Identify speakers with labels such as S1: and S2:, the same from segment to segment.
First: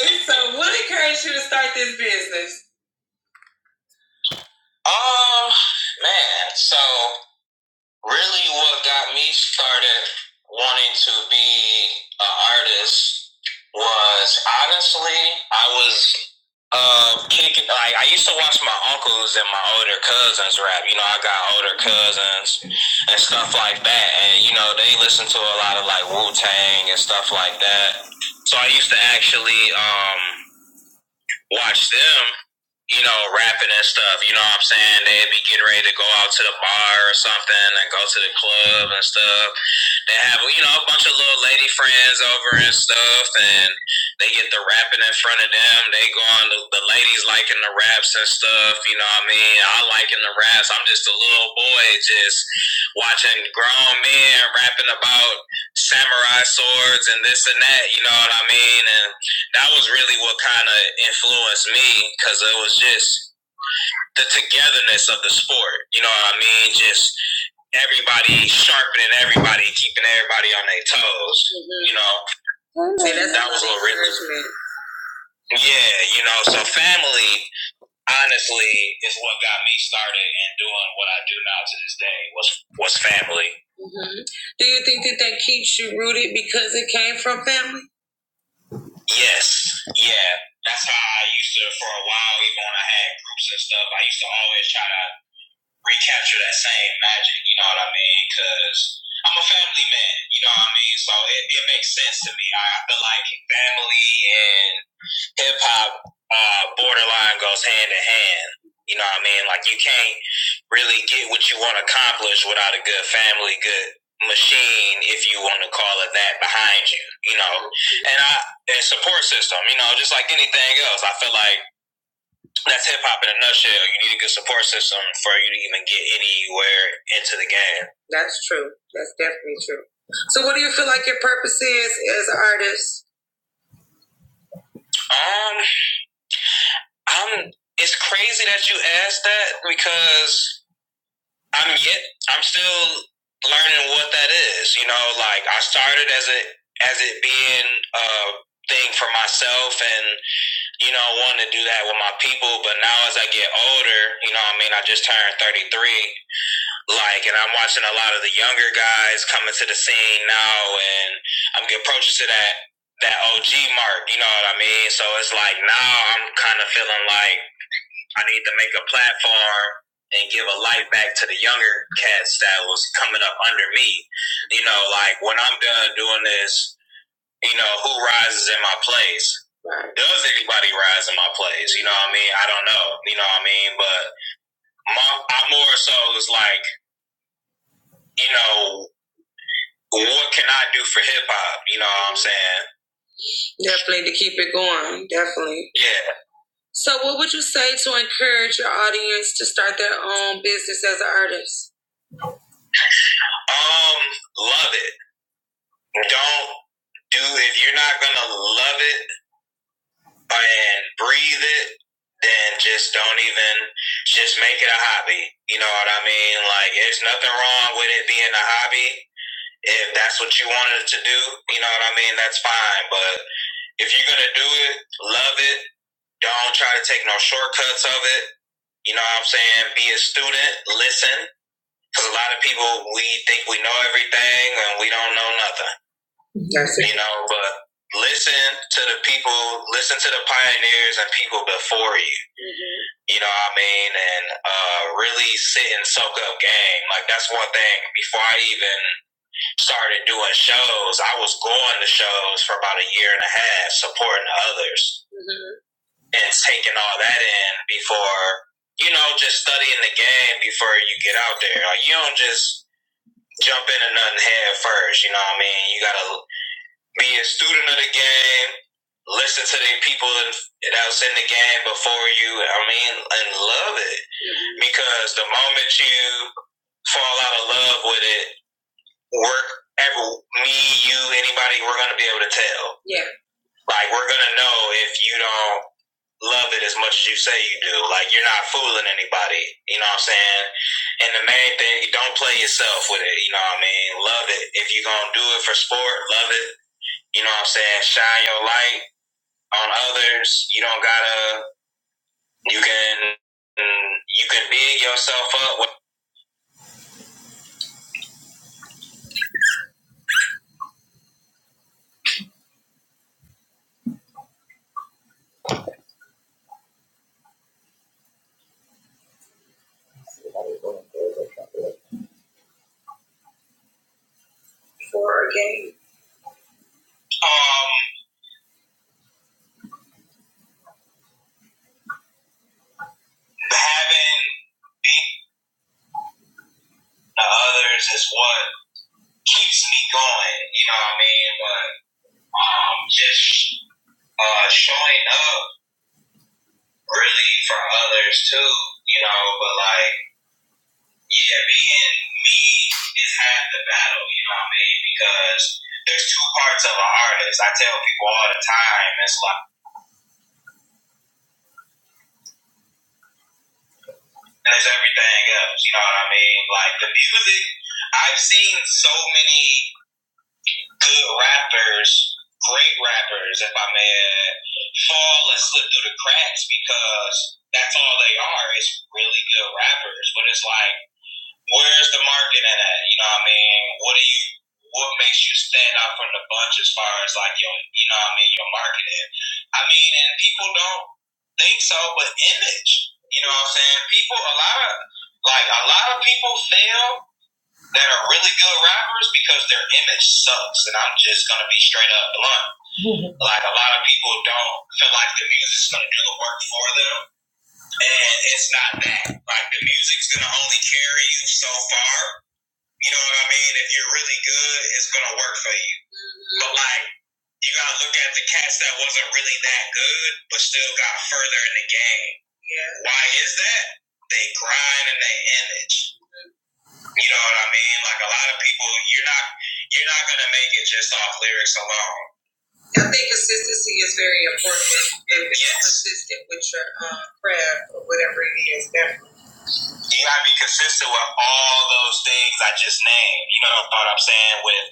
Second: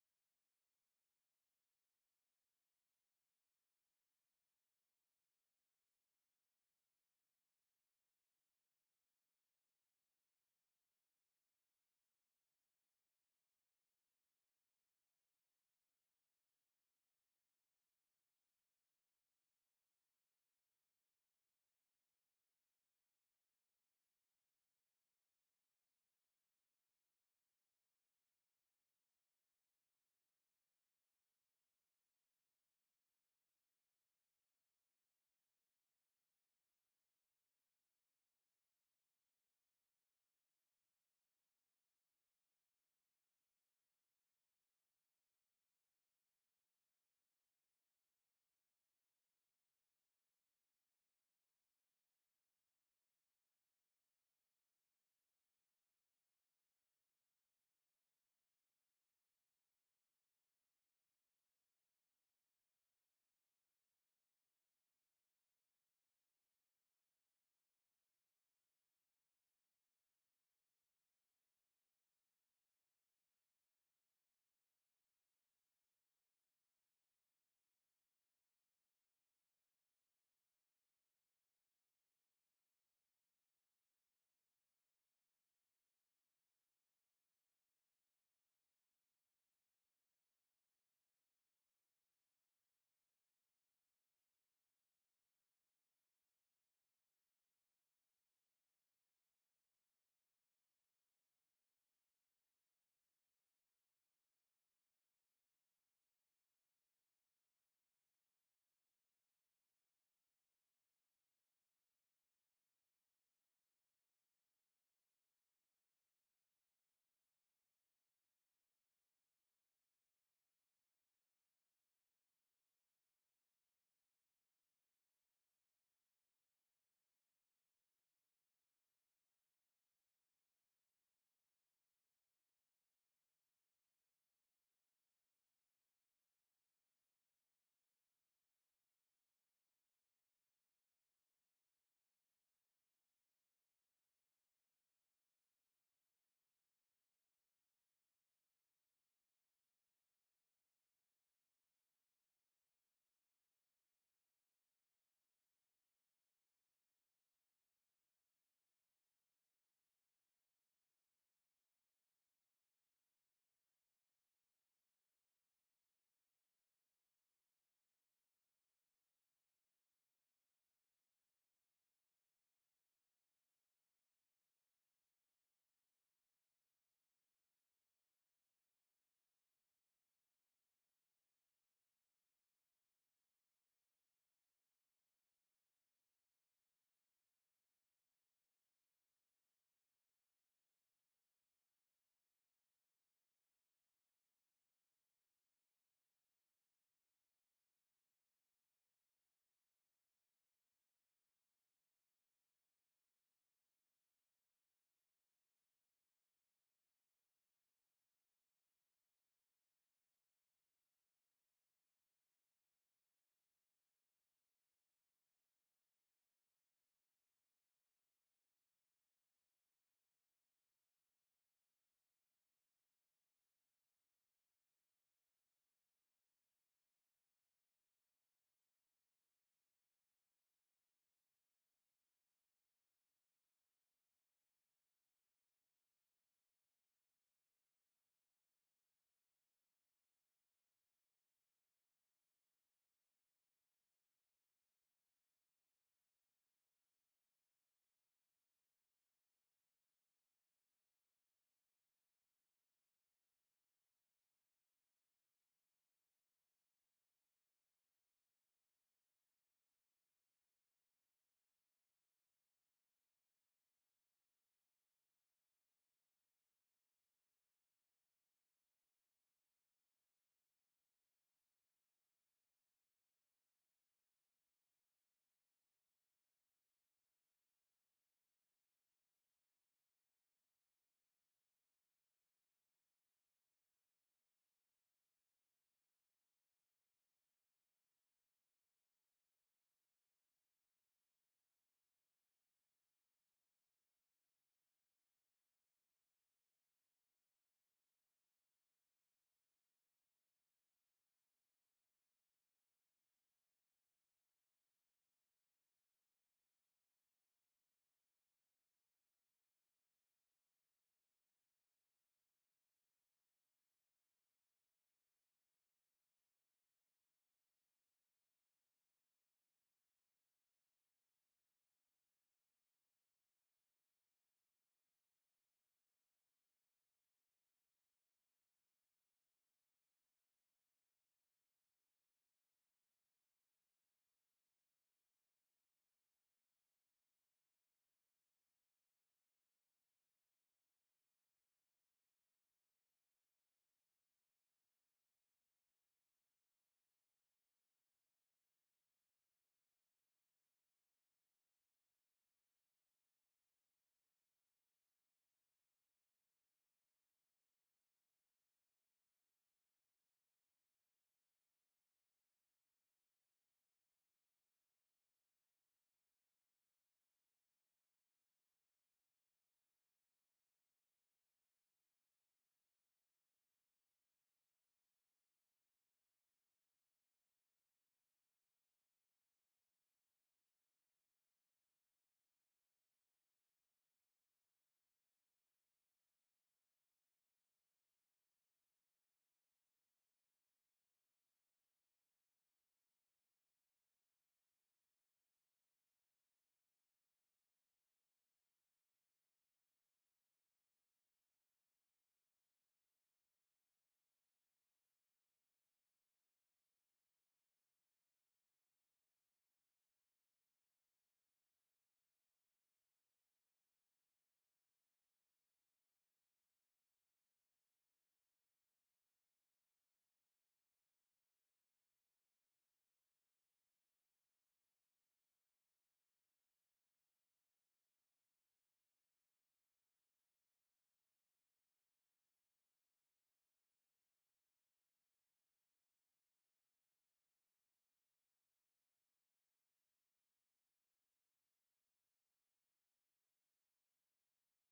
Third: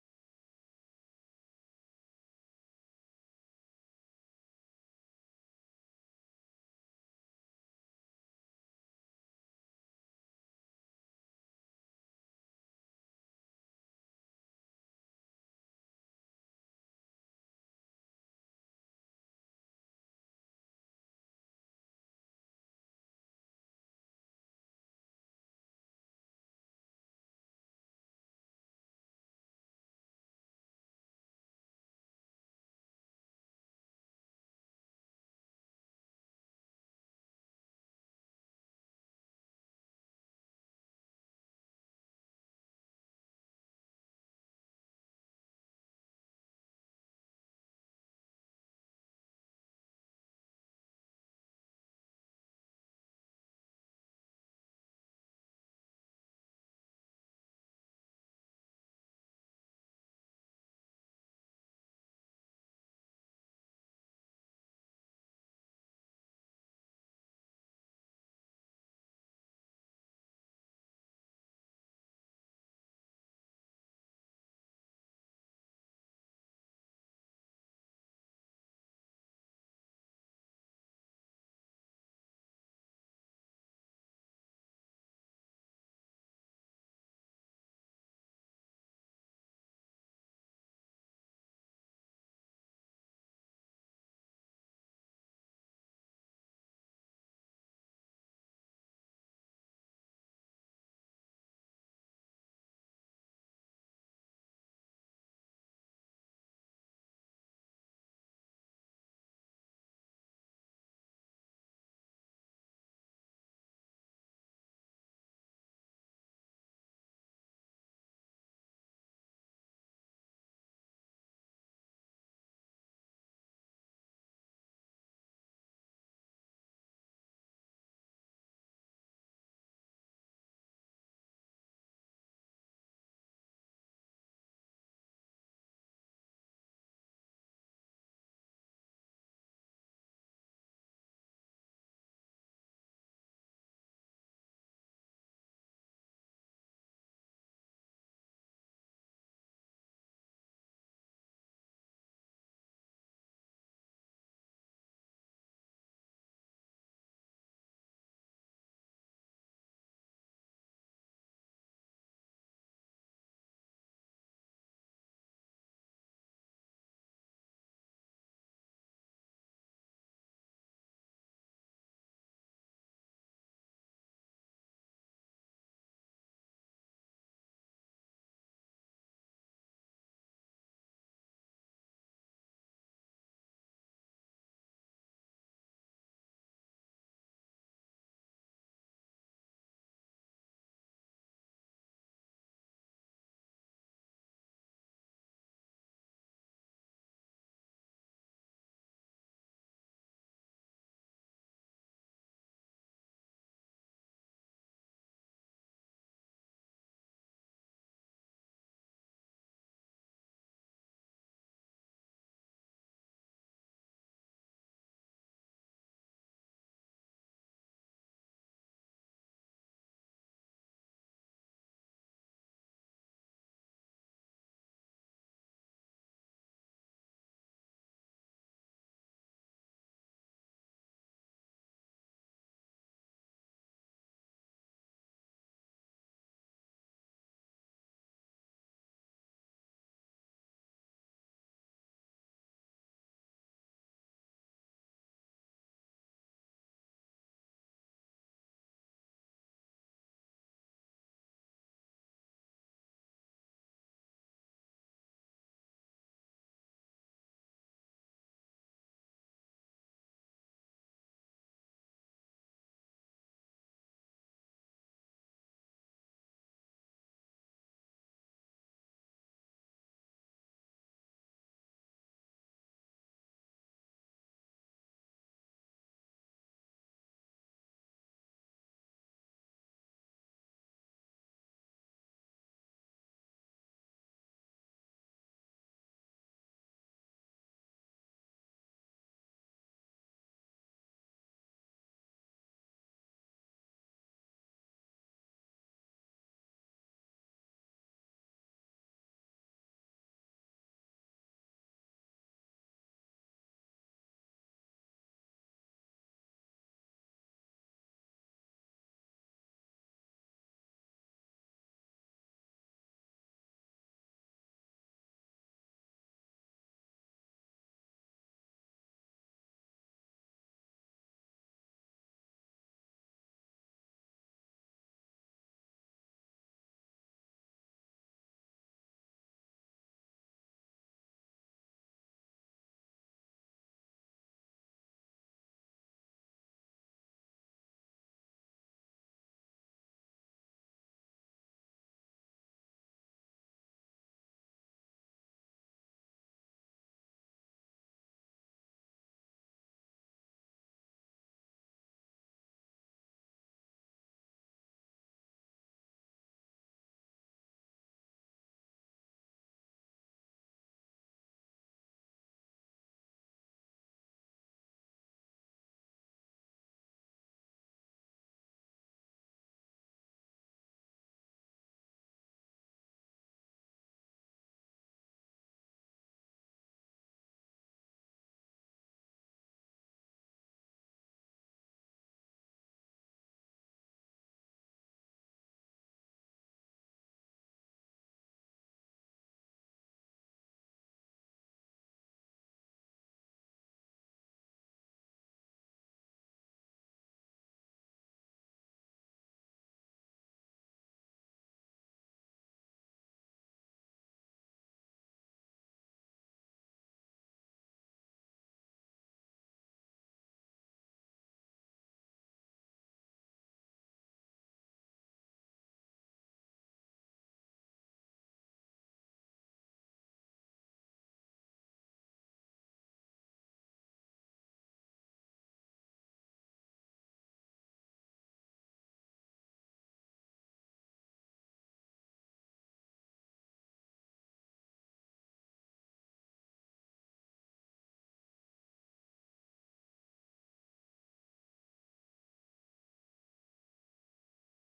S1: So, what encouraged you to start this business? Um, man, so really what got me started wanting to be an artist was honestly, I was uh kicking like I used to watch my uncles and my older cousins rap. You know, I got older cousins and stuff like that. And you know, they listen to a lot of like Wu Tang and stuff like that. So I used to actually um watch them, you know, rapping and stuff. You know what I'm saying? They'd be getting ready to go out to the bar or something and go to the club and stuff they have you know a bunch of little lady friends over and stuff, and they get the rapping in front of them. They go on the, the ladies liking the raps and stuff. You know what I mean? I liking the raps. I'm just a little boy just watching grown men rapping about samurai swords and this and that. You know what I mean? And that was really what kind of influenced me because it was just the togetherness of the sport. You know what I mean? Just everybody sharpening everybody, keeping everybody on their toes. Mhm. You know, See, that's that was a little really. Yeah, you know, so family honestly is what got me started and doing what I do now to this day was was family. hmm Do you think that that keeps you rooted because it came from family? Yes. Yeah. That's how I used to for a while. Even when I had groups and stuff, I used to always try to recapture that same magic. You know what I mean? Because I'm a family man. You know what I mean? So it, it makes sense to me. I, I feel like family and hip hop uh, borderline goes hand in hand. You know what I mean? Like you can't really get what you want to accomplish without a good family, good machine, if you want to call it that, behind you. You know, and I and support system. You know, just like anything else, I feel like that's hip hop in a nutshell. You need a good support system for you to even get anywhere into the game. That's true. That's definitely true. So, what do you feel like your purpose is as an artist? Um, I'm. It's crazy that you asked that because I'm yet. I'm still learning what that is. You know, like I started as a as it being a thing for myself and you know, wanting to do that with my people. But now as I get older, you know, what I mean, I just turned 33. Like, and I'm watching a lot of the younger guys coming to the scene now, and I'm getting approaches to that that OG mark. You know what I mean? So it's like now I'm kind of feeling like I need to make a platform and give a light back to the younger cats that was coming up under me. You know, like when I'm done doing this, you know, who rises in my place? Right. Does anybody rise in my place? You know what I mean? I don't know. You know what I mean? But my, I more so is like, you know, But what can I do for hip hop? You know what I'm saying? Definitely to keep it going. Definitely. Yeah. So, what would you say to encourage your audience to start their own business as an artist? Um, love it. Don't do if you're not gonna love it and breathe it, then just don't even just make it a hobby. You know what I mean? Like, there's nothing wrong with it being a hobby. If that's what you wanted to do, you know what I mean. That's fine, but If you're gonna do it, love it. Don't try to take no shortcuts of it. You know what I'm saying? Be a student, listen. Because a lot of people, we think we know everything and we don't know nothing. That's it. You know, but listen to the people, listen to the pioneers and people before you. Mm-hmm. You know what I mean? And uh, really sit and soak up game. Like, that's one thing. Before I even started doing shows, I was going to shows for about a year and a half, supporting others. Mm-hmm and taking all that in before you know just studying the game before you get out there. Like you don't just jump into nothing head first. You know what I mean? You gotta be a student of the game, listen to the people that's in the game before you. I mean, and love it because the moment you fall out of love with it, work every me, you, anybody, we're gonna be able to tell. Yeah. Like we're gonna know if you don't love it as much as you say you do. Like you're not fooling anybody. You know what I'm saying? And the main thing, don't play yourself with it. You know what I mean? Love it. If you're gonna do it for sport, love it. You know what I'm saying? Shine your light on others. You don't gotta. You can. You can big yourself up with for a game. Um, having beat the others is what keeps me going. You know what I mean? But um, just uh, showing up really for others too, you know. But like, yeah, being me is half the battle, you know what I mean? Because there's two parts of an artist. I tell people all the time, it's like there's everything else, you know what I mean? Like the music, I've seen so many. good rappers, great rappers, if I may add, fall and slip through the cracks because that's all they are is really good rappers. But it's like, where's the market in that? You know what I mean? What do you, what makes you stand out from the bunch as far as like your, you know what I mean, your marketing? I mean, and people don't think so, but image. You know what I'm saying? People, a lot of, like, a lot of people fail that are really good rappers because their image sucks. And I'm just gonna be straight up blunt. Like a lot of people don't feel like the music's gonna do the work for them, and it's not that. Like the music's gonna only carry you so far. You know what I mean? If you're really good, it's gonna work for you. But like. You gotta look at the cats that wasn't really that good, but still got further in the game. Yeah. Why is that? They grind and they image. You know what I mean? Like a lot of people, you're not you're not gonna make it just off lyrics alone. I think consistency is very important. If you're Yes. consistent with your um, craft or whatever it is, definitely. You gotta be consistent with all those things I just named. You know what I'm saying? With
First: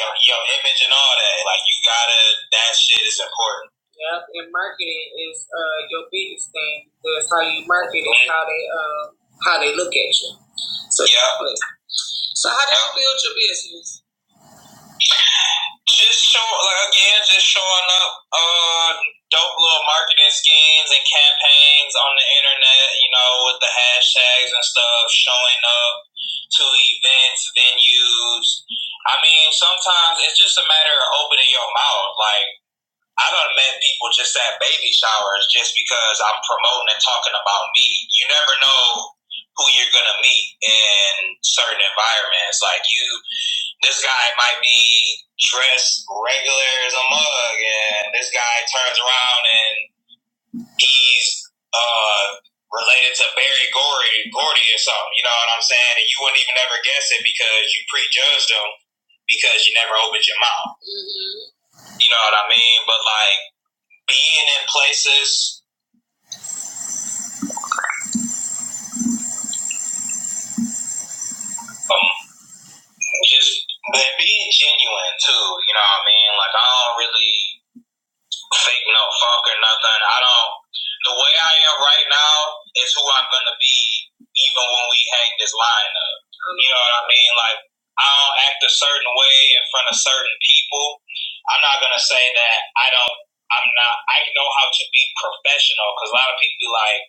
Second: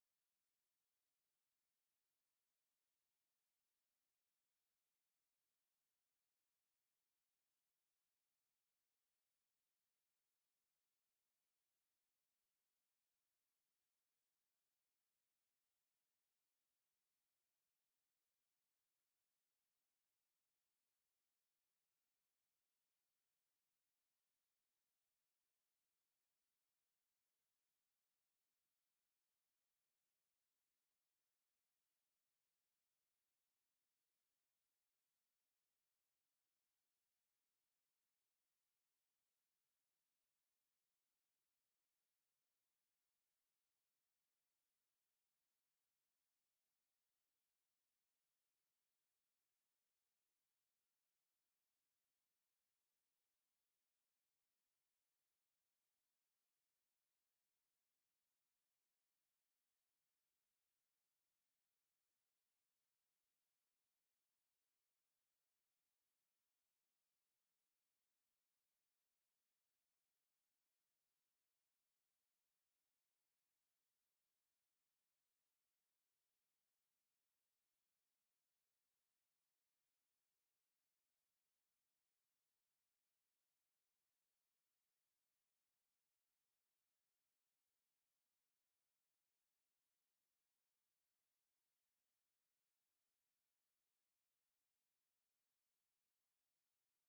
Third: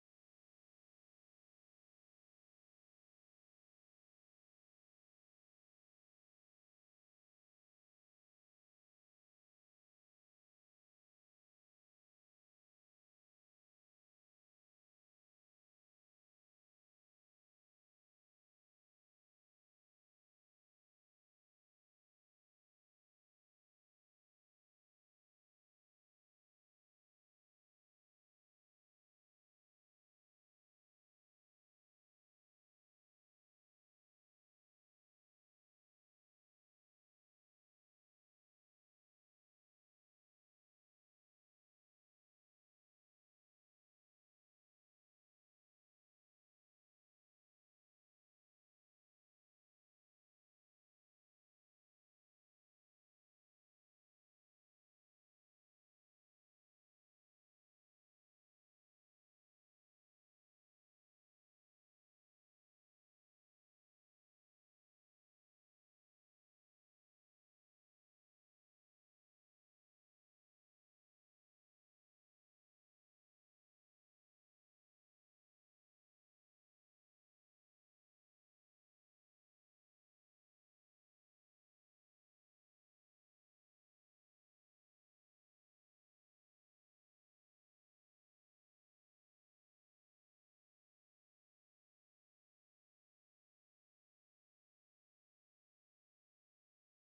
S1: your your image and all that. Like you gotta that shit is important. Yep, and marketing is uh, your biggest thing. That's how you market it, mm-hmm. how they uh, how they look at you. So Yeah. So how did you build your business? Just show like again, just showing up uh dope little marketing schemes and campaigns on the internet, you know, with the hashtags and stuff, showing up to events, venues. I mean, sometimes it's just a matter of opening your mouth. Like I done met people just at baby showers just because I'm promoting and talking about me. You never know who you're gonna meet in certain environments. Like you this guy might be dressed regular as a mug, and this guy turns around and he's uh, related to Barry Gordy, Gordy or something. You know what I'm saying? And you wouldn't even ever guess it because you prejudged him because you never opened your mouth. Mhm. You know what I mean? But like being in places, um, just but being genuine too. You know what I mean? Like I don't really. fake no funk or nothing. I don't. The way I am right now is who I'm gonna be, even when we hang this line up. You know what I mean? Like I don't act a certain way in front of certain people. I'm not gonna say that I don't. I'm not. I know how to be professional because a lot of people be like,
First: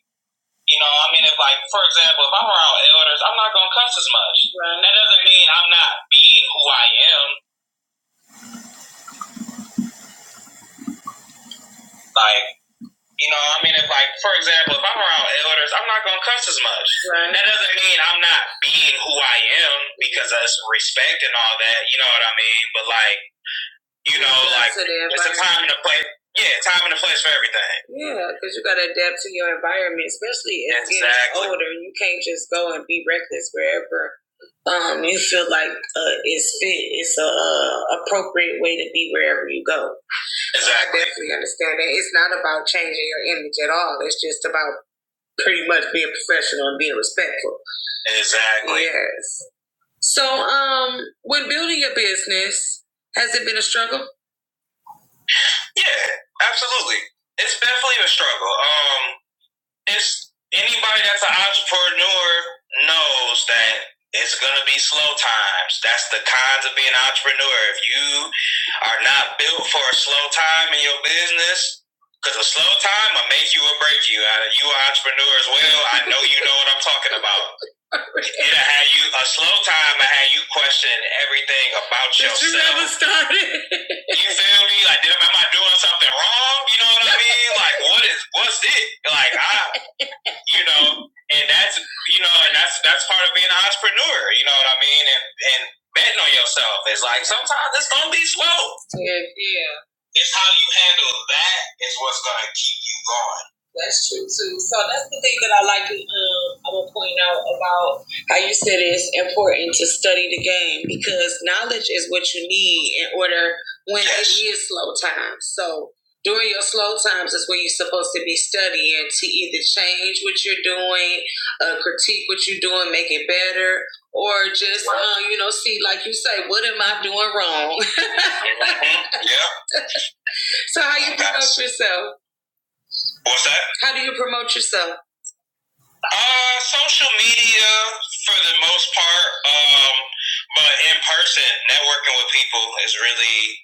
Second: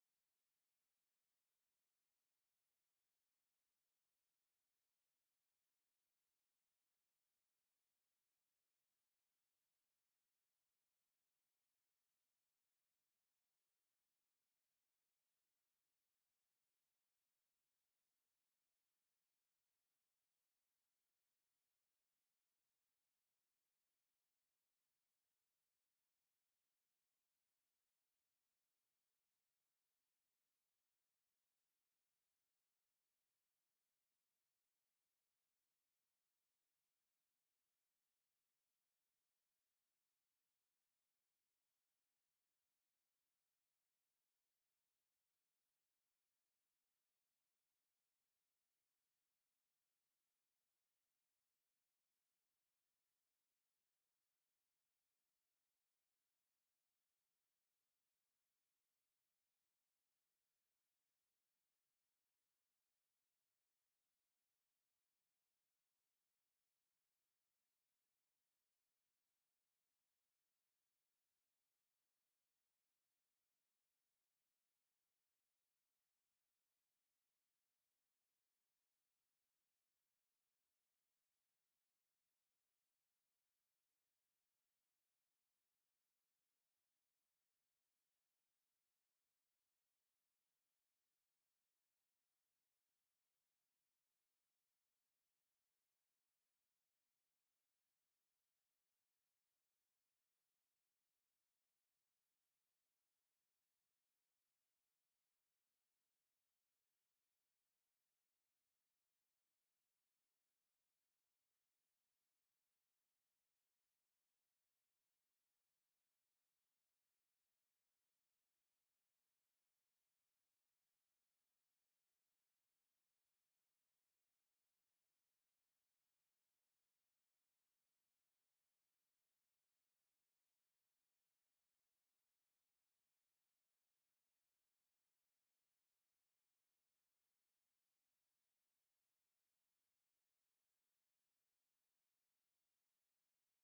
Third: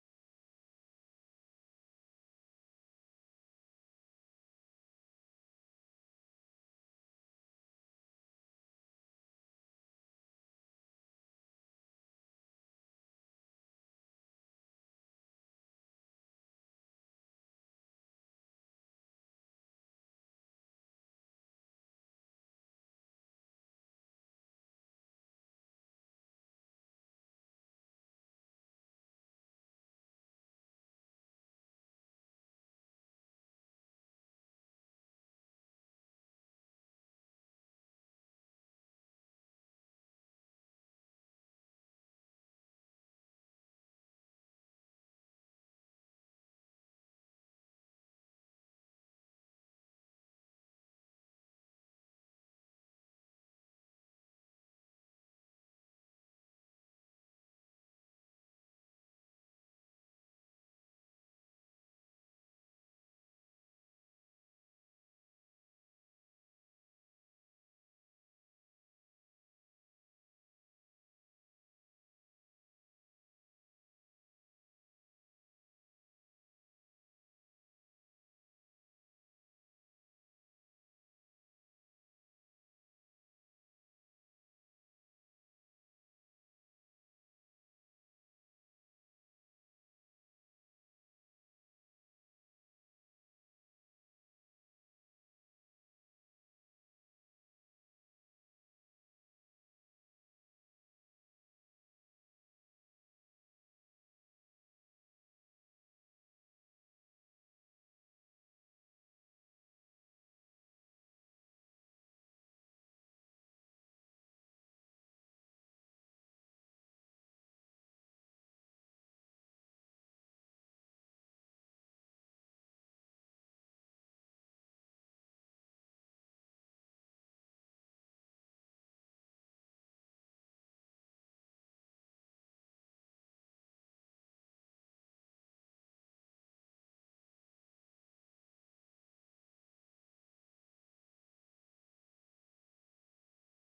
S1: you know, I mean, if like for example, if I'm around elders, I'm not gonna cuss as much. Right. That doesn't mean I'm not being who I am. Like You know, what I mean, if like for example, if I'm around elders, I'm not gonna cuss as much. Right. That doesn't mean I'm not being who I am because of respect and all that. You know what I mean? But like, you know, like it's a right? time and a place. Yeah, time and a place for everything. Yeah, because you got to adapt to your environment, especially as Exactly. getting older. You can't just go and be reckless wherever um, you feel like uh, it's fit. It's a uh, appropriate way to be wherever you go. Exactly. Definitely understand that. It's not about changing your image at all. It's just about pretty much being professional and being respectful. Exactly. Yes. So, um, when building your business, has it been a struggle? Yeah, absolutely. It's definitely a struggle. Um, it's anybody that's an entrepreneur knows that it's gonna be slow times. That's the cons of being an entrepreneur. If you are not built for a slow time in your business, because a slow time will make you or break you. Uh, You are an entrepreneur as well. I know you know what I'm talking about. It'll have you a slow time and have you question everything about yourself. You never started. you feel me? Like, am I doing something wrong? You know what I mean? Like, what is what's it? Like, I you know, and that's you know, and that's that's part of being an entrepreneur. You know what I mean? And and betting on yourself is like sometimes it's gonna be slow. Yeah, yeah. It's how you handle that is what's gonna keep you going. That's true too. So that's the thing that I like. to, Um, I'm gonna point out about how you said it's important to study the game because knowledge is what you need in order when it is slow time. So during your slow times is when you're supposed to be studying to either change what you're doing, uh, critique what you're doing, make it better, or just uh, you know see, like you say, what am I doing wrong? Mhm. Yeah. so how you promote That's- yourself? What's that? How do you promote yourself? Uh, social media for the most part, um, but in person, networking with people is really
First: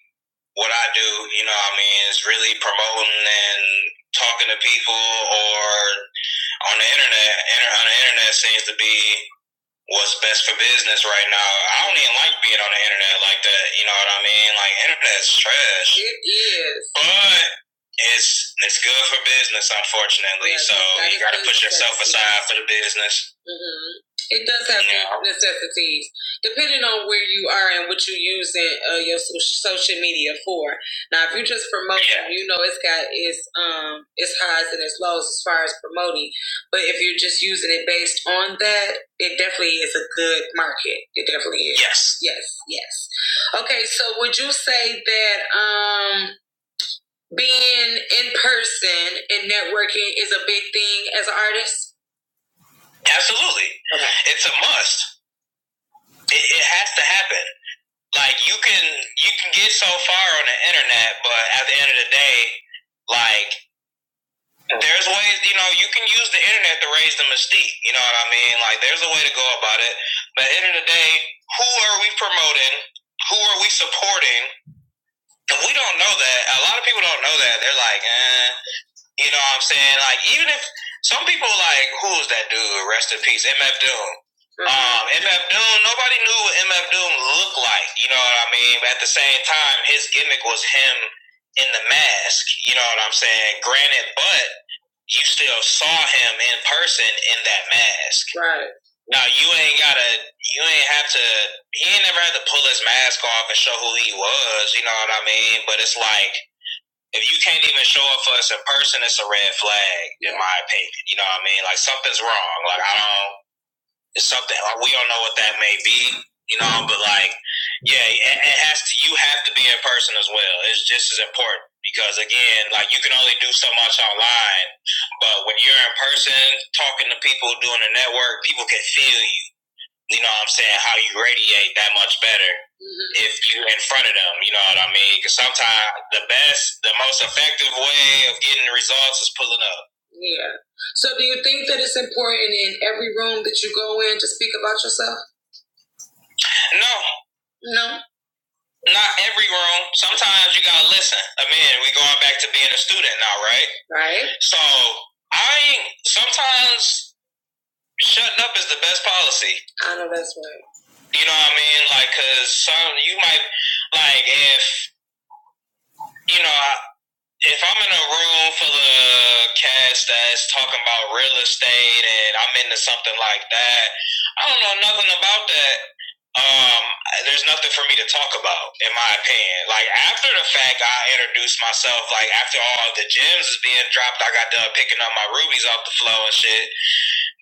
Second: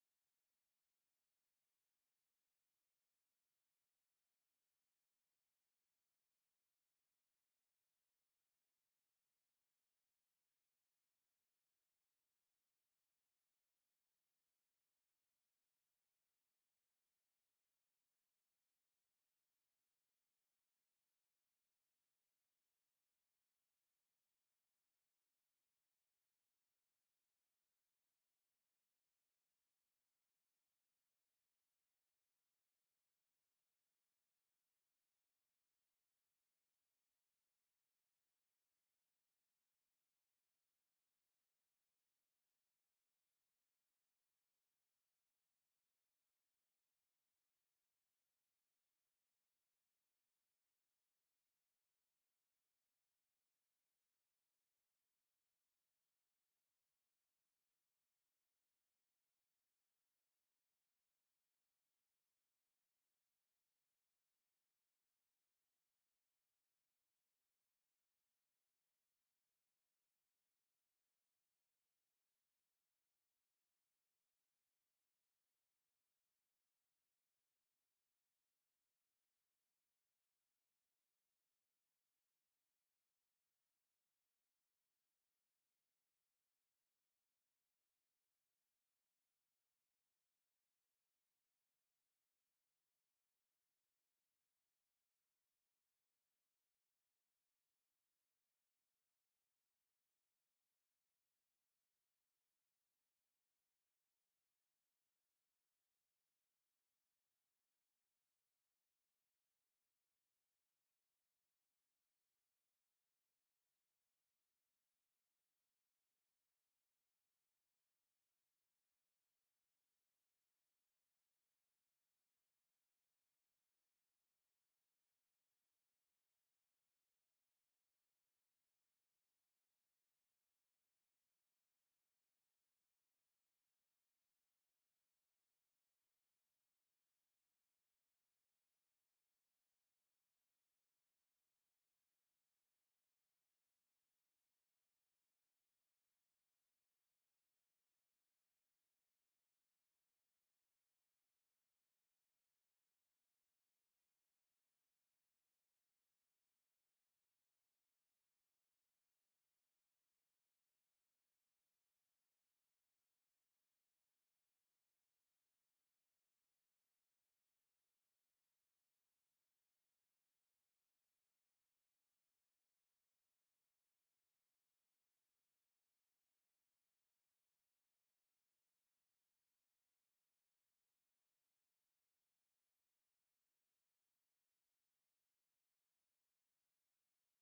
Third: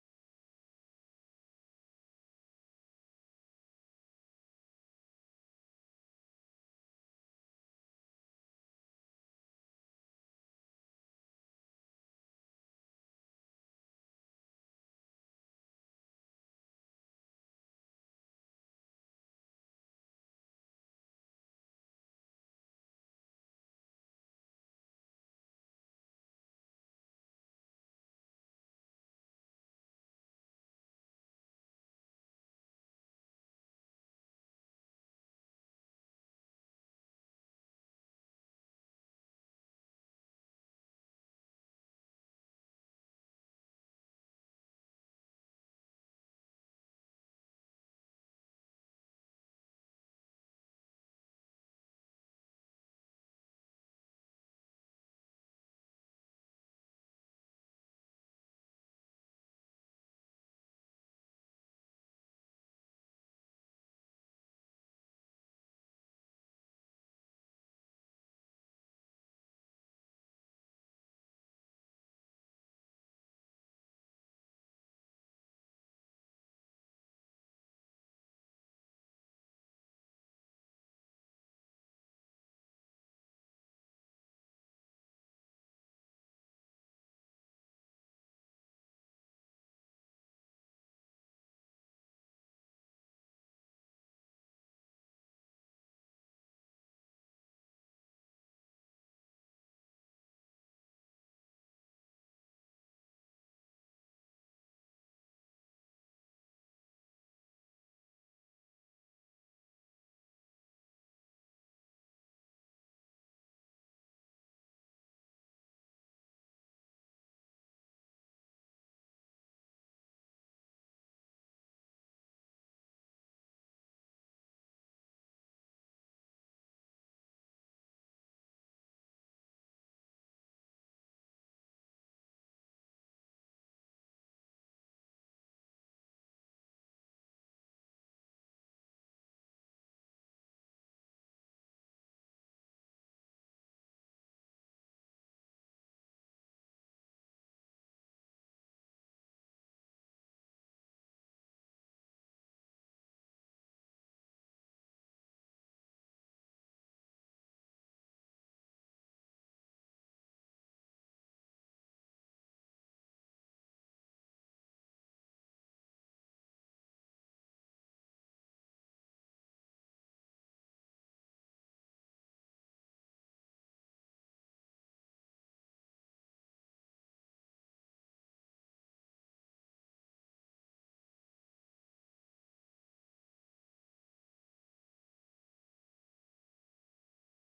S1: what I do, you know what I mean, is really promoting and talking to people or on the internet. on the internet seems to be what's best for business right now. I don't even like being on the internet like that. You know what I mean? Like internet's trash. It is. But it's it's good for business, unfortunately. Yes, so you got to put yourself aside for the business. mm hmm It does have Yeah. necessities, depending on where you are and what you are using uh, your so- social media for. Now, if you're just promoting, Yeah. you know it's got its um its highs and its lows as far as promoting. But if you're just using it based on that, it definitely is a good market. It definitely is. Yes. Yes. Yes. Okay. So would you say that um, being in person and networking is a big thing as an artist? Absolutely. Okay. It's a must. It, it has to happen. Like you can you can get so far on the internet, but at the end of the day, like There's ways, you know, you can use the internet to raise the mystique. You know what I mean? Like, there's a way to go about it. But at the end of the day, who are we promoting? Who are we supporting? And we don't know that. A lot of people don't know that. They're like, eh. You know what I'm saying? Like, even if some people, like, who's that dude? Rest in peace, MF Doom. Um, MF Doom, nobody knew what MF Doom looked like. You know what I mean? But at the same time, his gimmick was him in the mask. You know what I'm saying? Granted, but you still saw him in person in that mask. Right. Now you ain't gotta, you ain't have to. He ain't never had to pull his mask off and show who he was. You know what I mean? But it's like if you can't even show up for us in person, it's a red flag, in my opinion. You know what I mean? Like something's wrong. Like I don't. It's something like we don't know what that may be, you know. But like, yeah, it, it has to. You have to be in person as well. It's just as important because again, like you can only do so much online, but when you're in person, talking to people, doing the network, people can feel you you know what I'm saying, how you radiate that much better if you are in front of them, you know what I mean? Because sometimes the best, the most effective way of getting the results is pulling up. Yeah. So do you think that it's important in every room that you go in to speak about yourself? No. No. Not every room. Sometimes you gotta listen. I mean, we going back to being a student now, right? Right. So I sometimes shutting up is the best policy. I know that's right. You know what I mean? Like, cause some you might like if you know if I'm in a room full of cats that's talking about real estate and I'm into something like that, I don't know nothing about that. Um, there's nothing for me to talk about, in my opinion. Like after the fact, I introduced myself. Like after all the gems is being dropped, I got done picking up my rubies off the floor and shit.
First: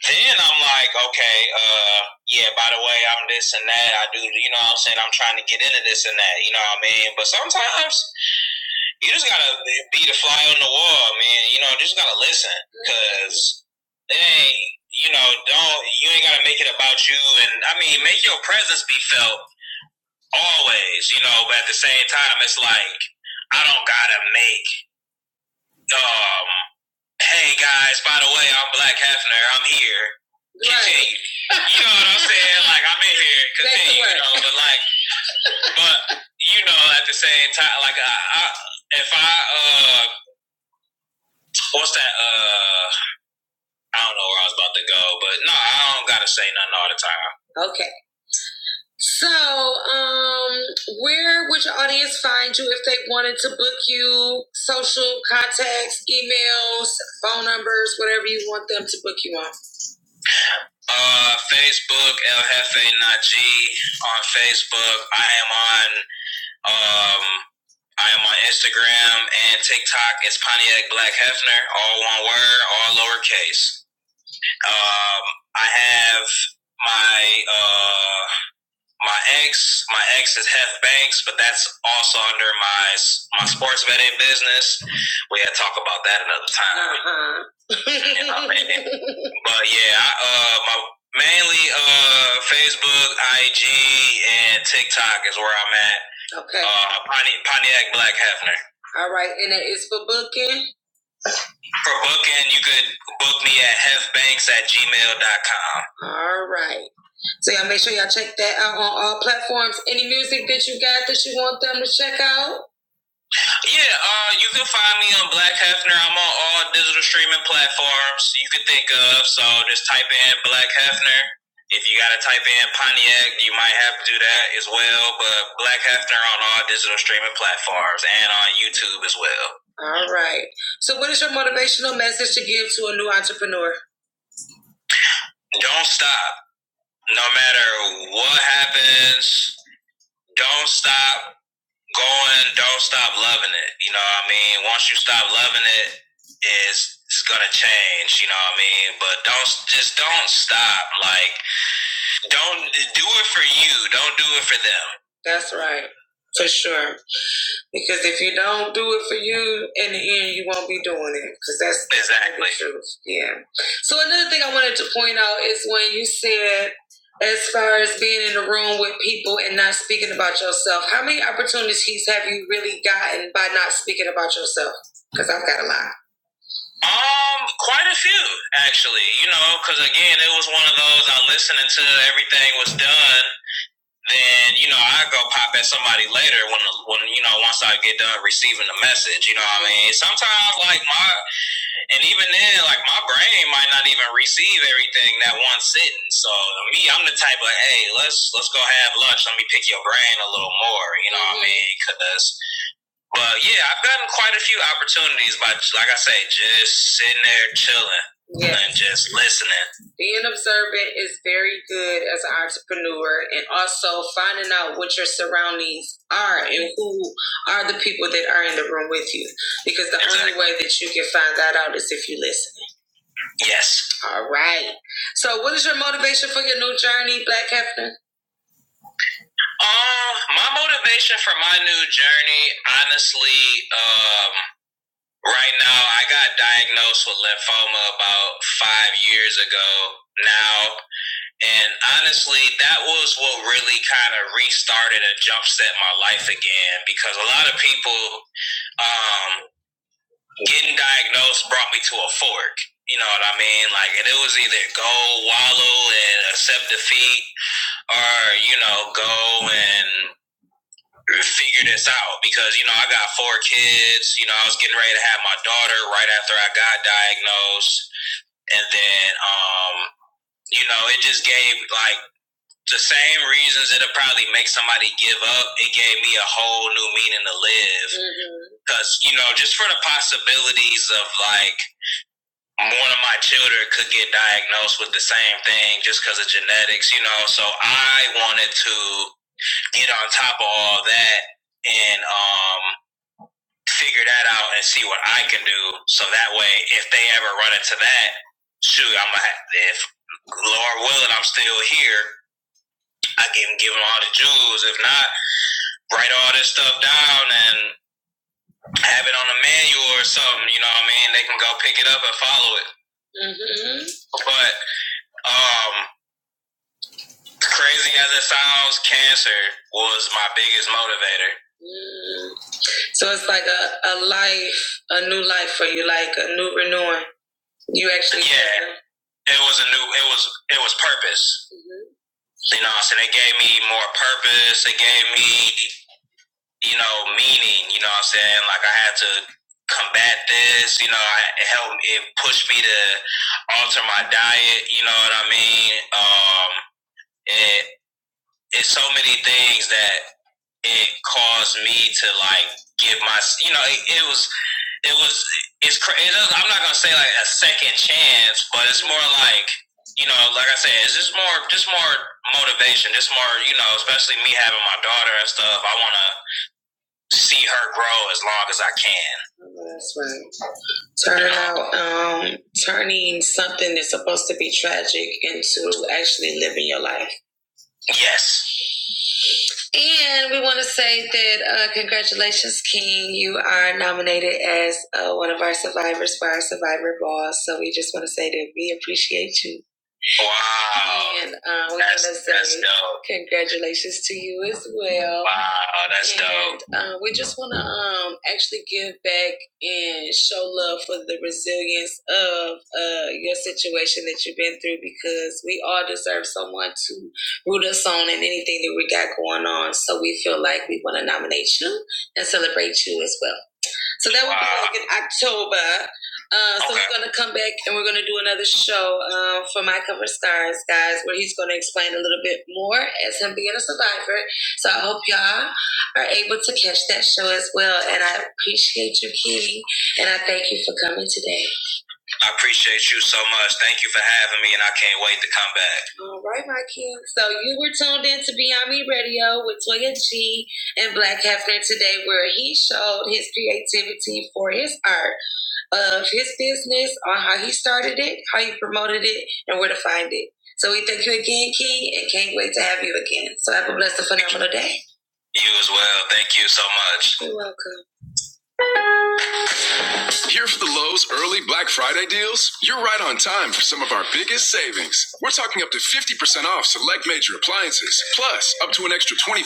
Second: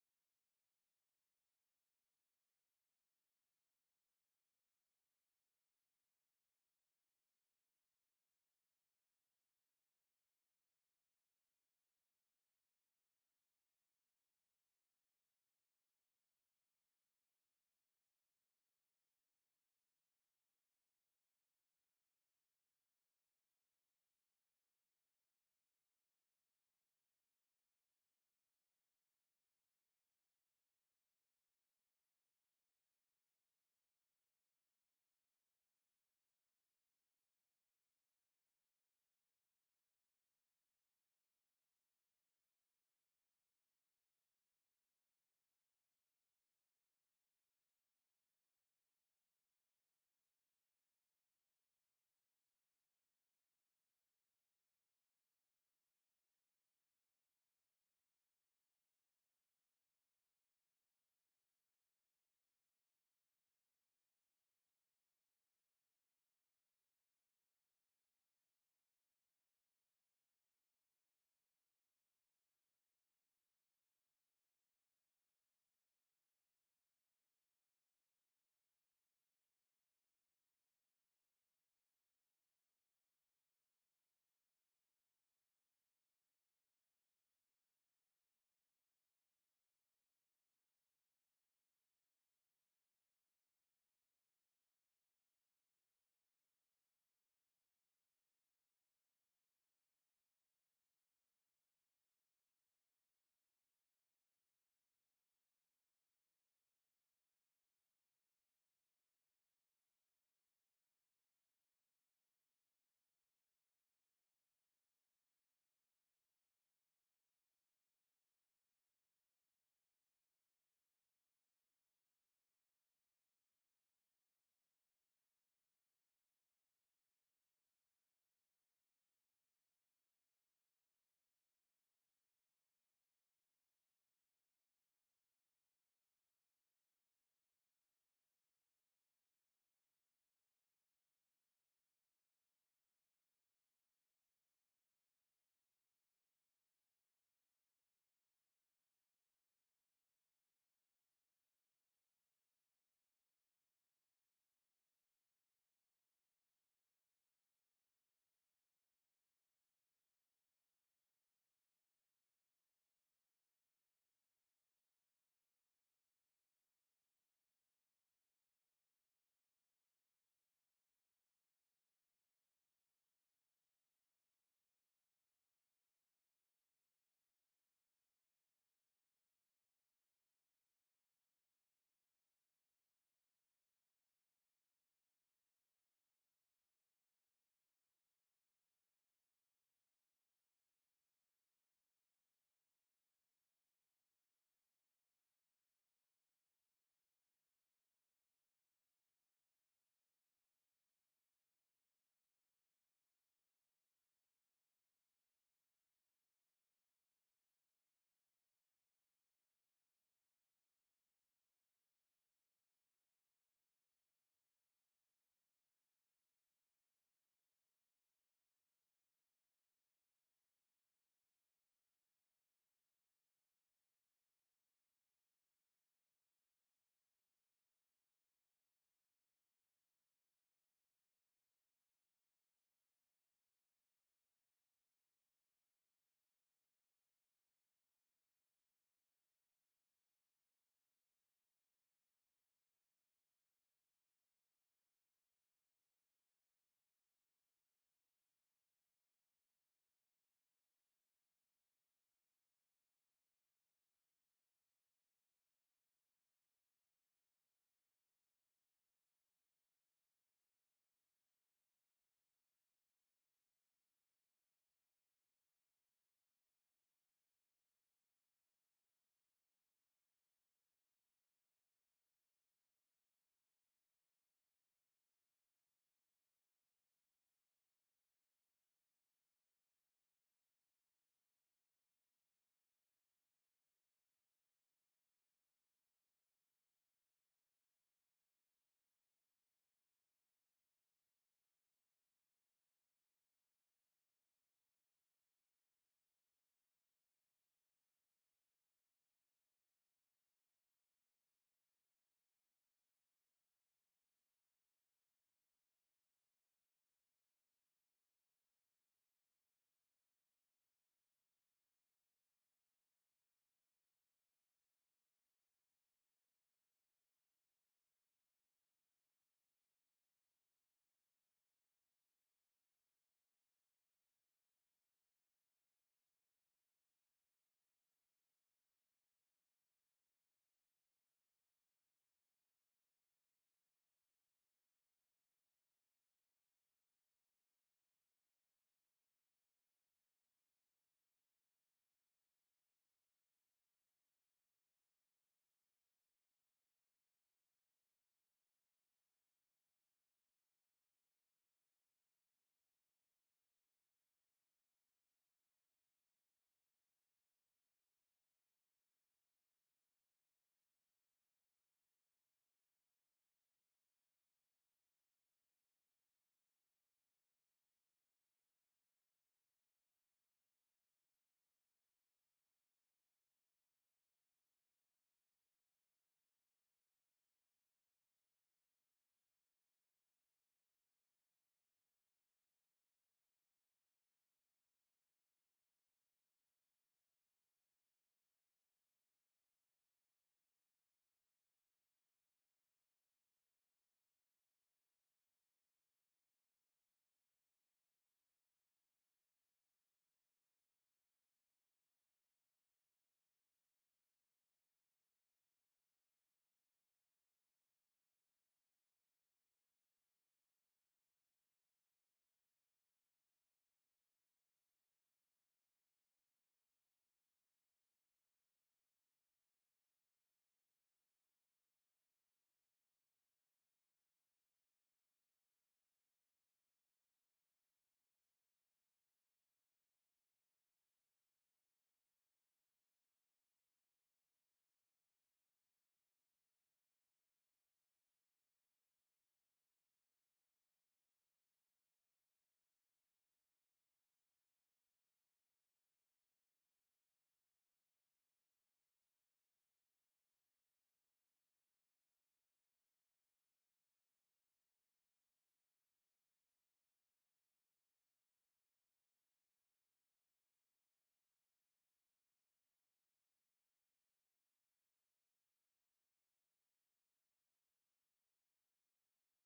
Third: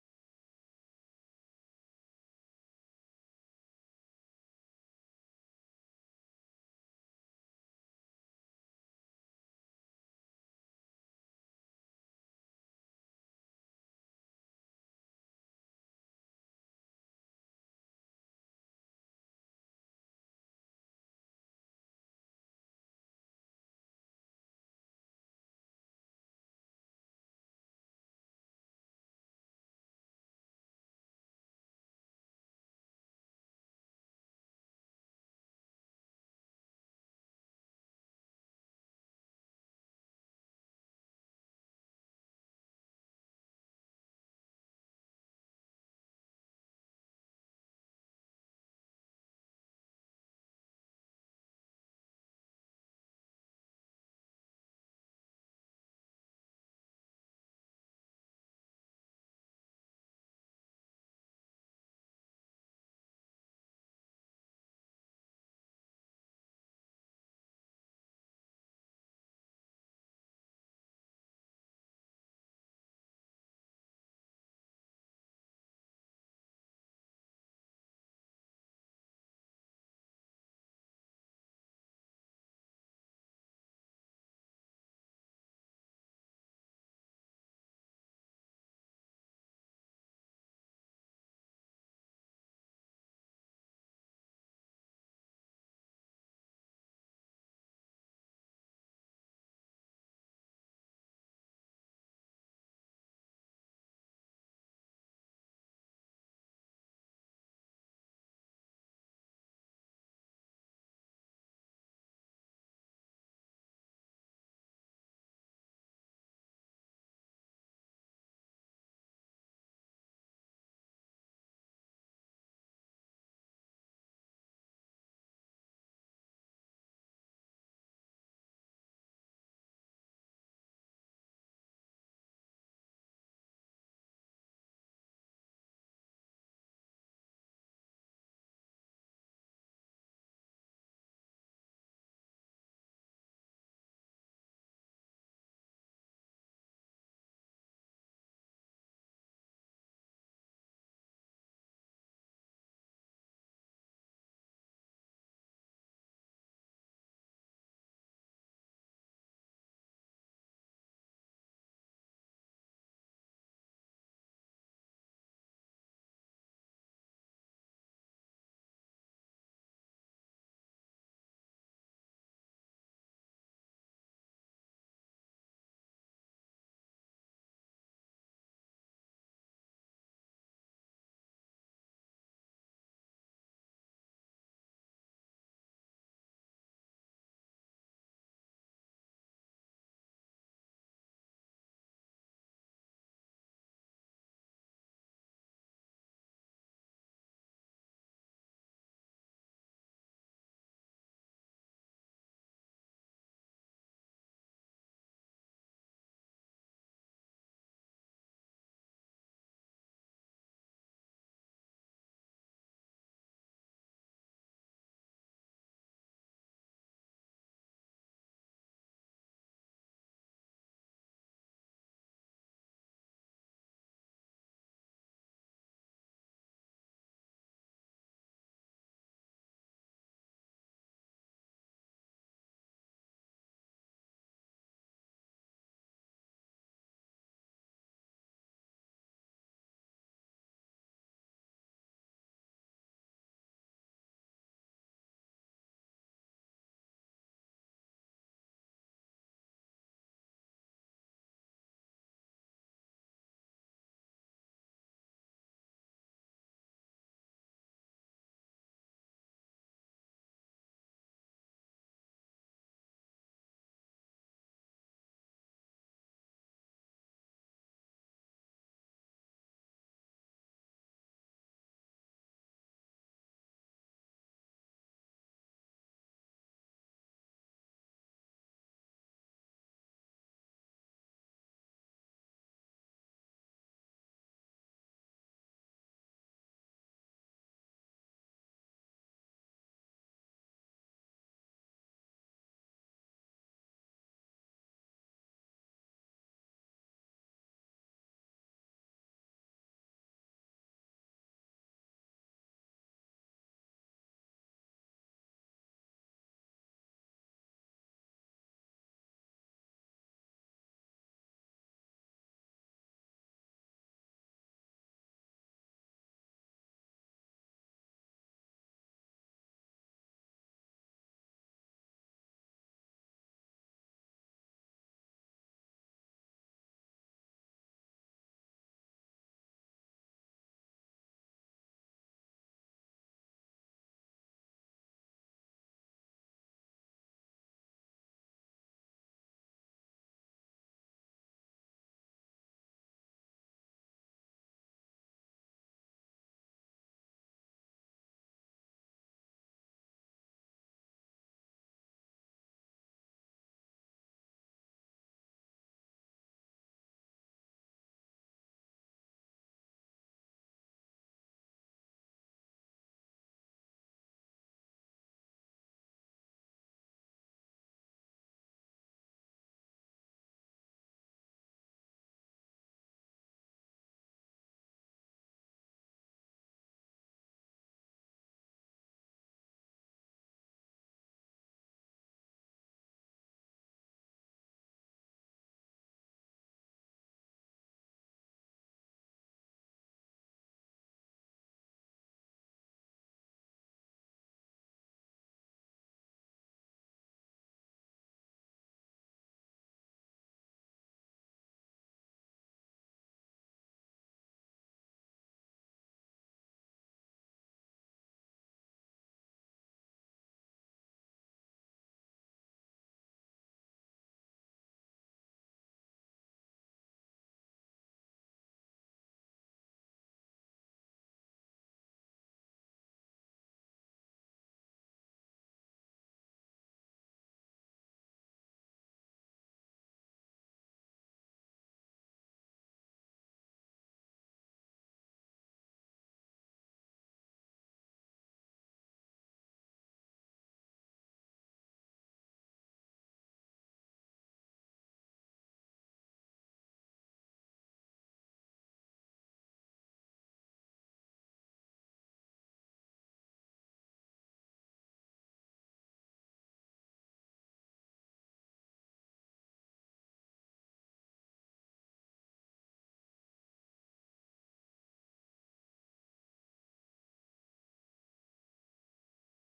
S1: Then I'm like, okay, uh, yeah, by the way, I'm this and that. I do, you know what I'm saying? I'm trying to get into this and that, you know what I mean? But sometimes you just gotta be the fly on the wall, man. You know, just gotta listen. Cause it ain't, you know, don't, you ain't gotta make it about you. And I mean, make your presence be felt always, you know, but at the same time, it's like, I don't gotta make um, hey guys, by the way, I'm Black Hefner. I'm here. Right. Continue. Right. You know what I'm saying? Like I'm in here. Continue. You know, but like, but you know, at the same time, like I, I if I uh, what's that? Uh, I don't know where I was about to go, but no, I don't gotta say nothing all the time. Okay. So, um, where would your audience find you if they wanted to book you? Social contacts, emails, phone numbers, whatever you want them to book you on. Uh, Facebook, El Jefe Najee on Facebook. I am on um, I am on Instagram and TikTok. It's Pontiac Black Hefner, all one word, all lowercase. Um, I have my uh, my ex, my ex is Hef Banks, but that's also under my my sports betting business. We had to talk about that another time. Uh-huh. You know what But yeah, I, uh, my mainly uh Facebook, IG, and TikTok is where I'm at. okay. Uh, Pontiac Black Hefner. All right. And that is for booking. For booking, you could book me at hefbanks at gmail dot com. All right. So y'all make sure y'all check that out on all platforms. Any music that you got that you want them to check out? Yeah, uh, you can find me on Black Hefner. I'm on all digital streaming platforms you can think of. So just type in Black Hefner. If you gotta type in Pontiac, you might have to do that as well. But Black Hefner on all digital streaming platforms and on YouTube as well. All right. So, what is your motivational message to give to a new entrepreneur? Don't stop. No matter what happens, don't stop. going, don't stop loving it. You know what I mean? Once you stop loving it, it's, it's gonna change, you know what I mean? But don't just don't stop. Like don't do it for you. Don't do it for them. That's right. For sure. Because if you don't do it for you, in the end, you won't be doing it. Because that's exactly the truth. Yeah. So another thing I wanted to point out is when you said, as far as being in the room with people and not speaking about yourself, how many opportunities have you really gotten by not speaking about yourself? Because I've got a lot. Um, quite a few actually. You know, because again, it was one of those I listened to everything was done then you know I go pop at somebody later when when you know once I get done receiving the message. You know what I mean? Sometimes like my and even then like my brain might not even receive everything that one sitting. So to me, I'm the type of hey, let's let's go have lunch. Let me pick your brain a little more. You know what I mean? Because well, yeah, I've gotten quite a few opportunities by, like I say, just sitting there chilling Yes. and just listening. Being observant is very good as an entrepreneur and also finding out what your surroundings are and who are the people that are in the room with you. Because the Exactly. only way that you can find that out is if you listen. Yes. All right. So, what is your motivation for your new journey, Black Hefner? Um, my motivation for my new journey, honestly, um, Right now, I got diagnosed with lymphoma about five years ago now. And honestly, that was what really kind of restarted and jumpset my life again because a lot of people, um, getting diagnosed brought me to a fork. You know what I mean? Like, and it was either go wallow and accept defeat or, you know, go and figure this out because you know I got four kids. You know I was getting ready to have my daughter right after I got diagnosed, and then um, you know it just gave like the same reasons that'll probably make somebody give up. It gave me a whole new meaning to live because mm-hmm. you know just for the possibilities of like one of my children could get diagnosed with the same thing just because of genetics, you know. So I wanted to get on top of all that and um figure that out and see what I can do. So that way, if they ever run into that, shoot, I'm gonna have, if Lord willing, I'm still here. I can give them all the jewels. If not, write all this stuff down and have it on a manual or something. You know what I mean? They can go pick it up and follow it. hmm But um, crazy as it sounds, cancer was my biggest motivator. Mm. So it's like a, a life, a new life for you, like a new renewing. You actually Yeah. Did. It was a new. It was it was purpose. Mm-hmm. You know, what I'm saying it gave me more purpose. It gave me, you know, meaning. You know, what I'm saying like I had to combat this. You know, it helped. It pushed me to alter my diet. You know what I mean? Um, it it's so many things that it caused me to like give my. You know, it, it was it was it's crazy. it gonna say like a second chance, but it's more like you know, like I said, it's just more just more motivation, just more you know, especially me having my daughter and stuff. I want to see her grow as long as I can. That's right. Turn out, um, turning something that's supposed to be tragic into actually living your life. Yes. And we want to say that uh, congratulations, King. You are nominated as uh, one of our survivors for our Survivor Ball. So we just want to say that we appreciate you Wow. And um, we want That's to say dope. congratulations to you as well. Wow, that's and, dope. And uh, we just want to um, actually give back and show love for the resilience of uh, your situation that you've been through because we all deserve someone to root us on in anything that we got going on. So we feel like we want to nominate you and celebrate you as well. So that would be Wow. like in October. Uh, so Okay. we're gonna come back and we're gonna do another show uh, for My Cover Stars, guys, where he's gonna explain a little bit more as him being a survivor. So I hope y'all are able to catch that show as well. And I appreciate you, King, and I thank you for coming today. I appreciate you so much. Thank you for having me, and I can't wait to come back. All right, my king. So you were tuned in to Beyond Me Radio with Toya G and Black Hefner today, where he showed his creativity for his art of his business, on how he started it, how he promoted it, and where to find it. So we thank you again, King, and can't wait to have you again. So have a blessed, phenomenal day. You as well. Thank you so much. You're welcome. Here for the Lowe's early Black Friday deals? You're right on time for some of our biggest savings. We're talking up to 50% off select major appliances, plus up to an extra 25%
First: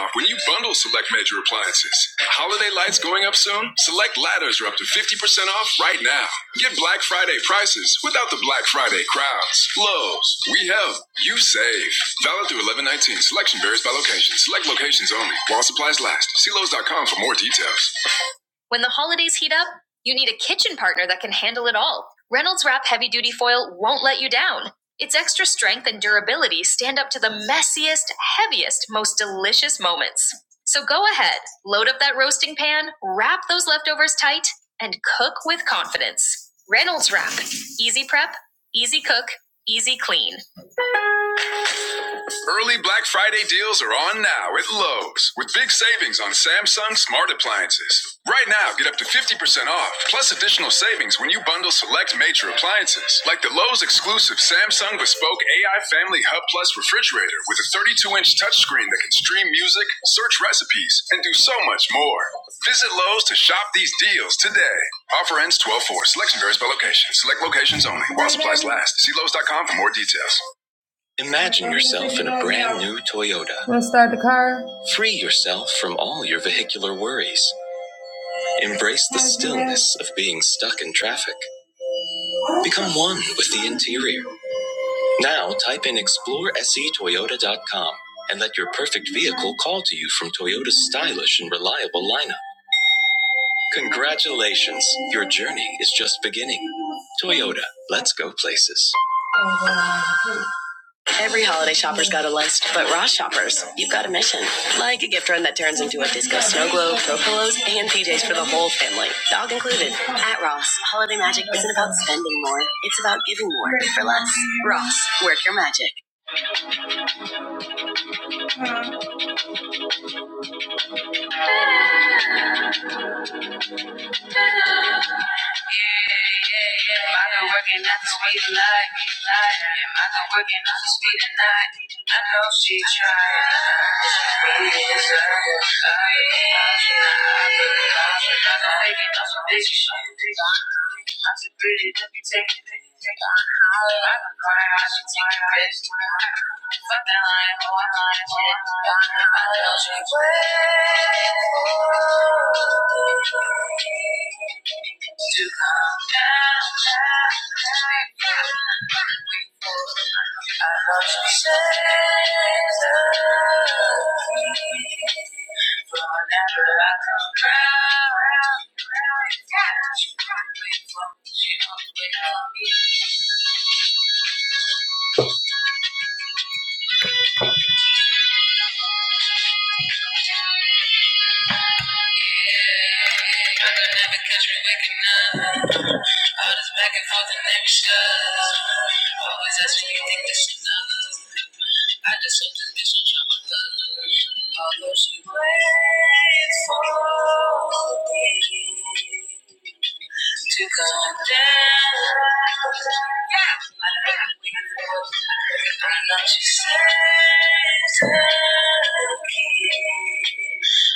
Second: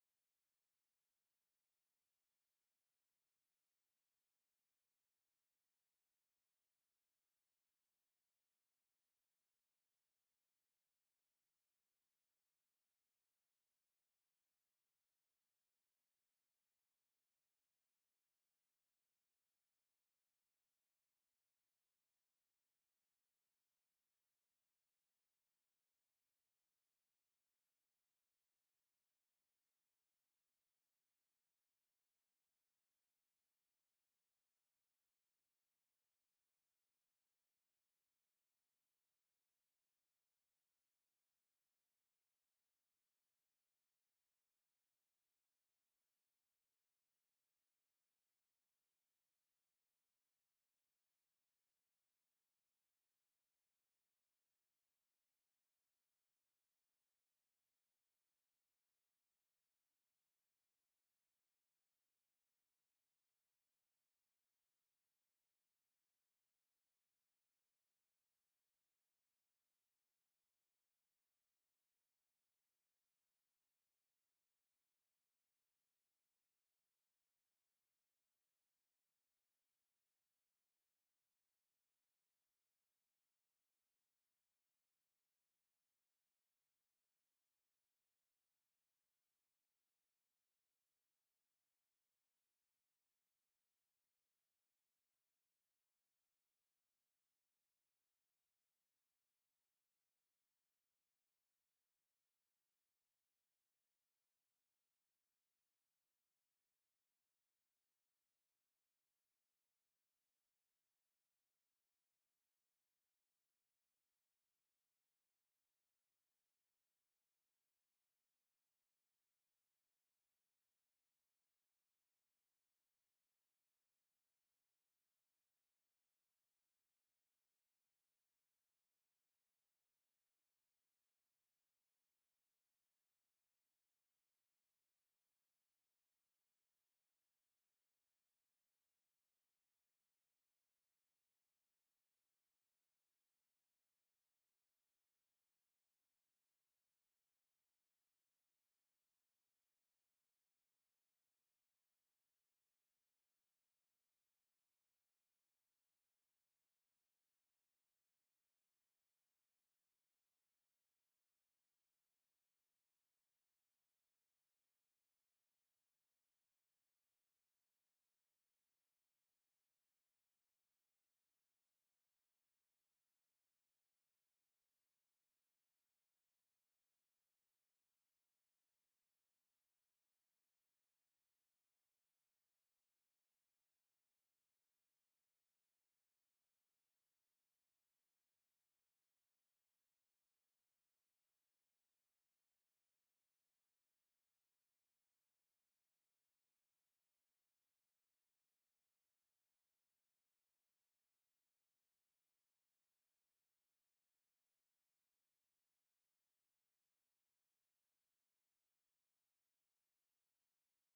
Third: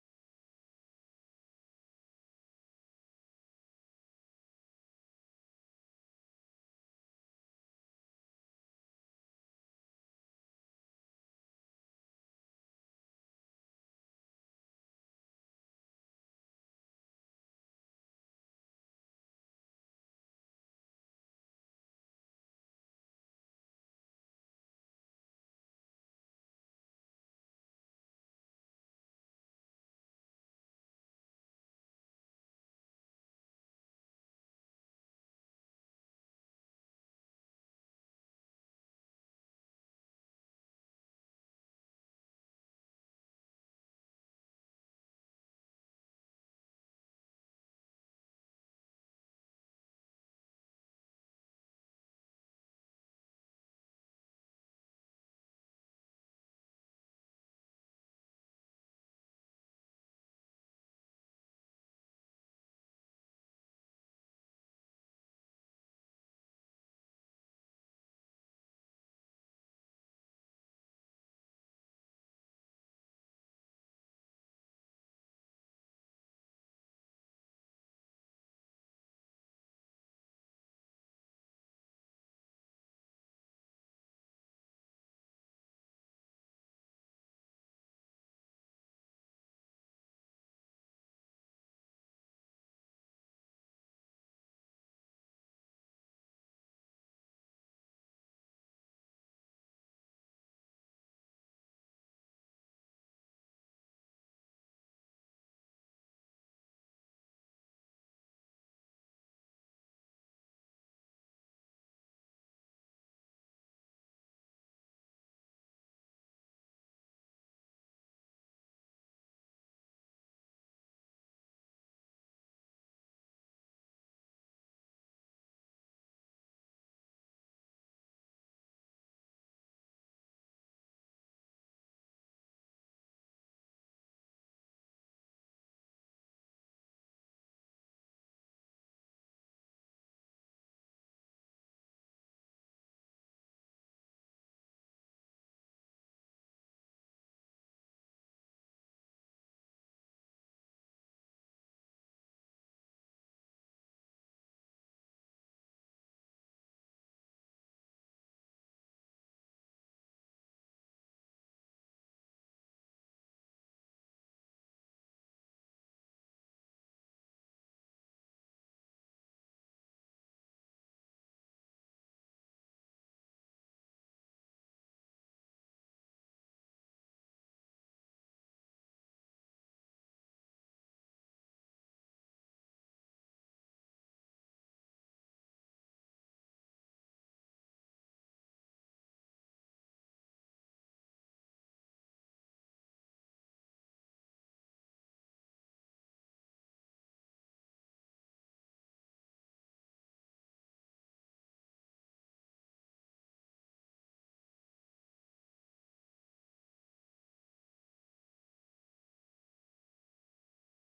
S1: off when you bundle select major appliances. Holiday lights going up soon? Select ladders are up to 50% off right now. Get Black Friday prices without the Black Friday crowds. Lowe's, we help, you save. Valid through 1119. Selection varies by location. Select locations only. While supplies last. See lowes. dot com for more details. When the holidays heat up, you need a kitchen partner that can handle it all. Reynolds Wrap Heavy Duty Foil won't let you down. Its extra strength and durability stand up to the messiest, heaviest, most delicious moments. So go ahead, load up that roasting pan, wrap those leftovers tight, and cook with confidence. Reynolds Wrap. Easy prep, easy cook, easy clean. Early Black Friday deals are on now at Lowe's with big savings on Samsung smart appliances. Right now, get up to 50% off, plus additional savings when you bundle select major appliances, like the Lowe's exclusive Samsung Bespoke AI Family Hub Plus refrigerator with a 32 inch touchscreen that can stream music, search recipes, and do so much more. Visit Lowe's to shop these deals today. Offer ends twelve four. 4. Selection varies by location, select locations only. See Lowe's dot com for more details. Imagine Toyota. Free yourself from all your vehicular worries. Embrace the s- of being stuck in traffic. Become one with the interior. Now type in exploreSEToyota.com and let your perfect vehicle call to you from Toyota's stylish and reliable lineup. Congratulations, your journey is just beginning. Toyota, let's go places. Every holiday shopper's got a lunch shoppers. like and PJs for the whole family, dog included. At Ross, holiday magic isn't about spending more; it's about giving more. Work your magic. Yeah, yeah, yeah. I got working, I can sweet at night. I got working, I can sweet at night. I She tried, she really deserved it. I got a baby, got some bitches, she a bitch. I'm too pretty, let me take it. I've been crying, I should take a rest. Fuck that lying, hoe, I'm lying, shit. I know she waiting to come down. I want you shine on me. But Whenever I come round Wait for me, she always on me I could never catch me waking up. All this back and forth and Always asking you think this is I just hope this bitch don't drop my love. Although she waits for me to go down. I'm not your Santa kid,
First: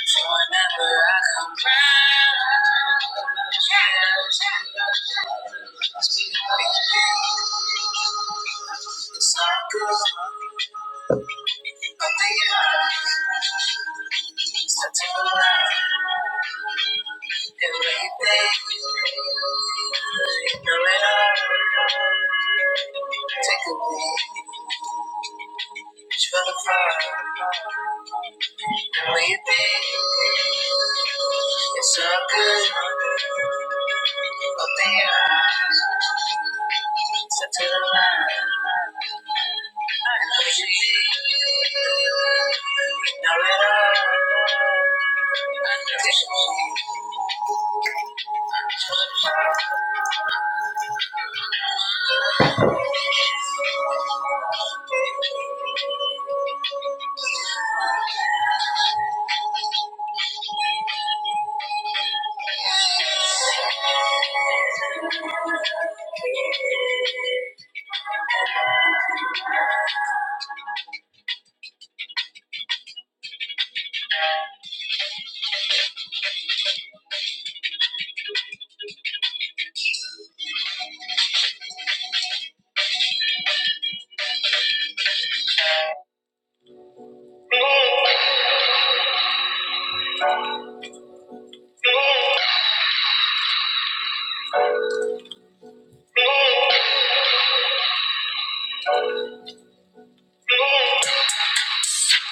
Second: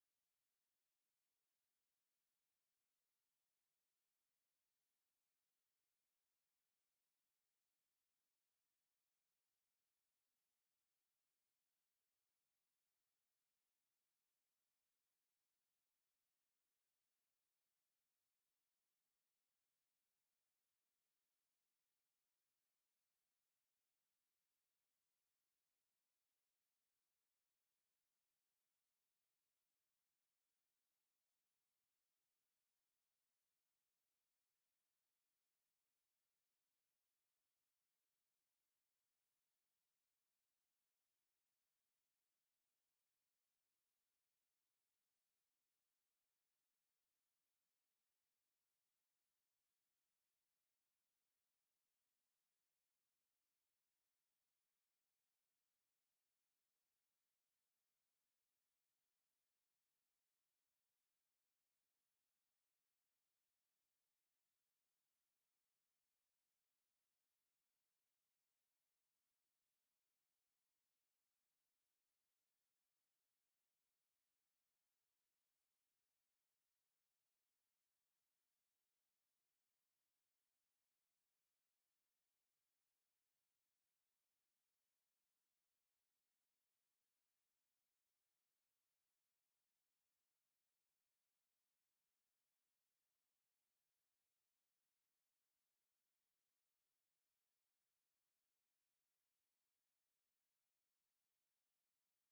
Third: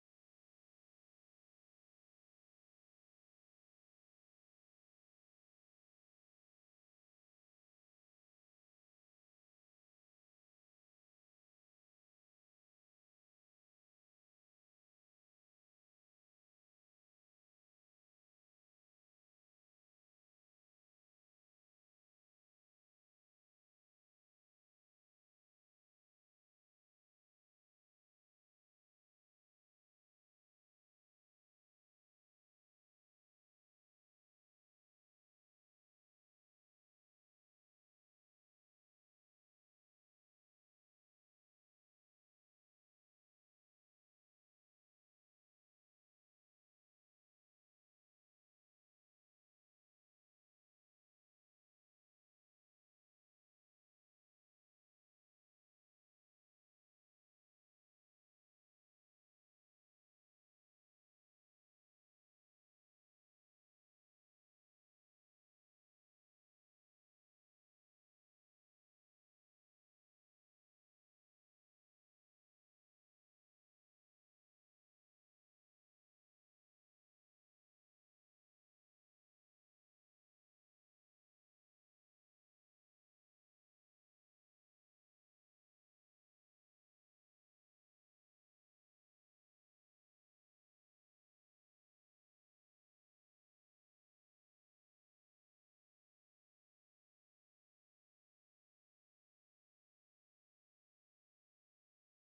S1: so whenever I come round, yeah, it's all good. Take a beat, feel the fire. The way you think, it's so good. Open your eyes, step to the line. I know she Thank you.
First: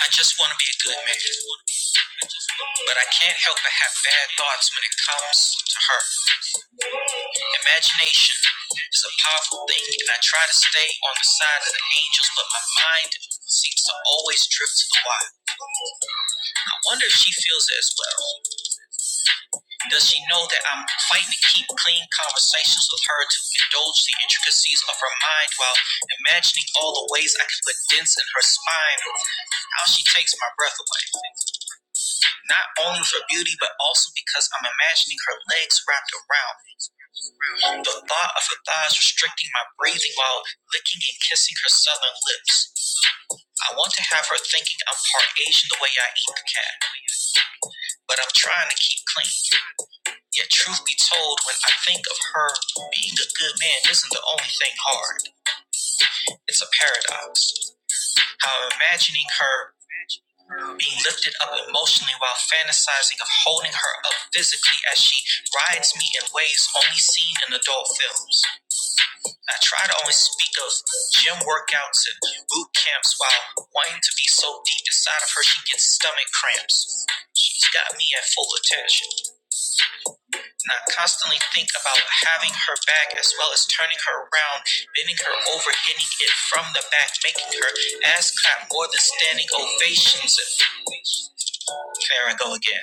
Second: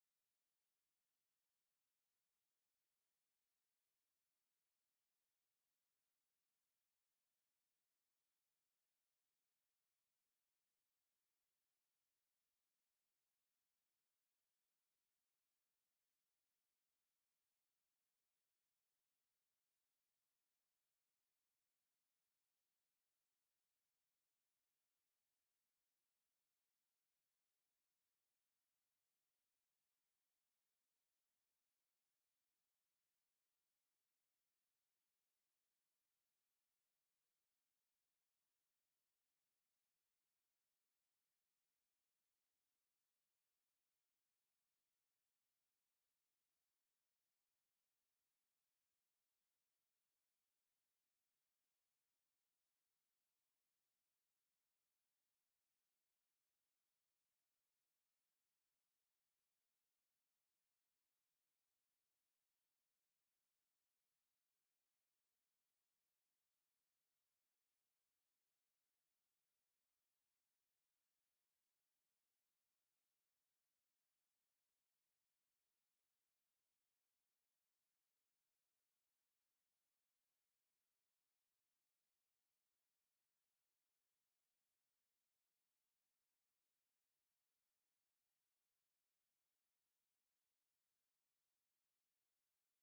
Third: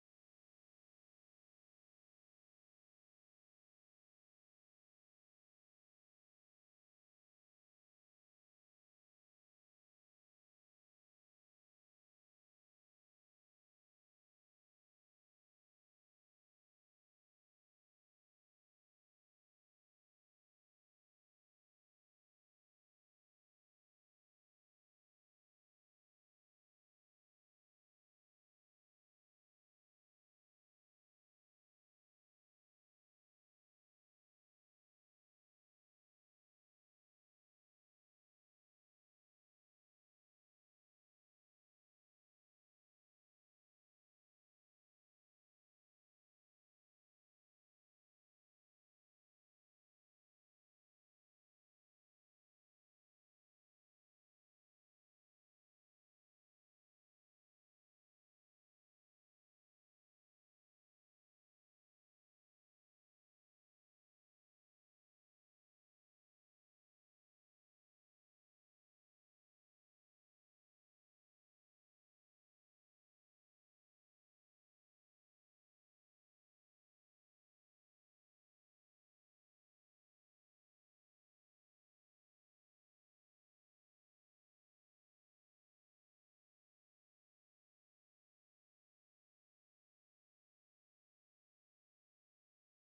S1: I just want to be a good man. But I can't help but have bad thoughts when it comes to her. Imagination is a powerful thing, and I try to stay on the side of the angels, but my mind seems to always drift to the wild. I wonder if she feels it as well. Does she know that I'm fighting to keep clean conversations with her to indulge the intricacies of her mind while imagining all the ways I can put dents in her spine or how she takes my breath away? not only for beauty, but also because I'm imagining her legs wrapped around me. The thought of her thighs restricting my breathing while licking and kissing her southern lips. I want to have her thinking I'm part Asian the way I eat the cat, but I'm trying to keep clean. Yet, truth be told, when I think of her, being a good man isn't the only thing hard. It's a paradox. How I'm imagining her being lifted up emotionally while fantasizing of holding her up physically as she rides me in ways only seen in adult films. I try to only speak of gym workouts and boot camps while wanting to be so deep inside of her she gets stomach cramps. She's got me at full attention. And I constantly think about having her back as well as turning her around, bending her over, hitting it from the back, making her ass clap more than standing ovations. And there I go again.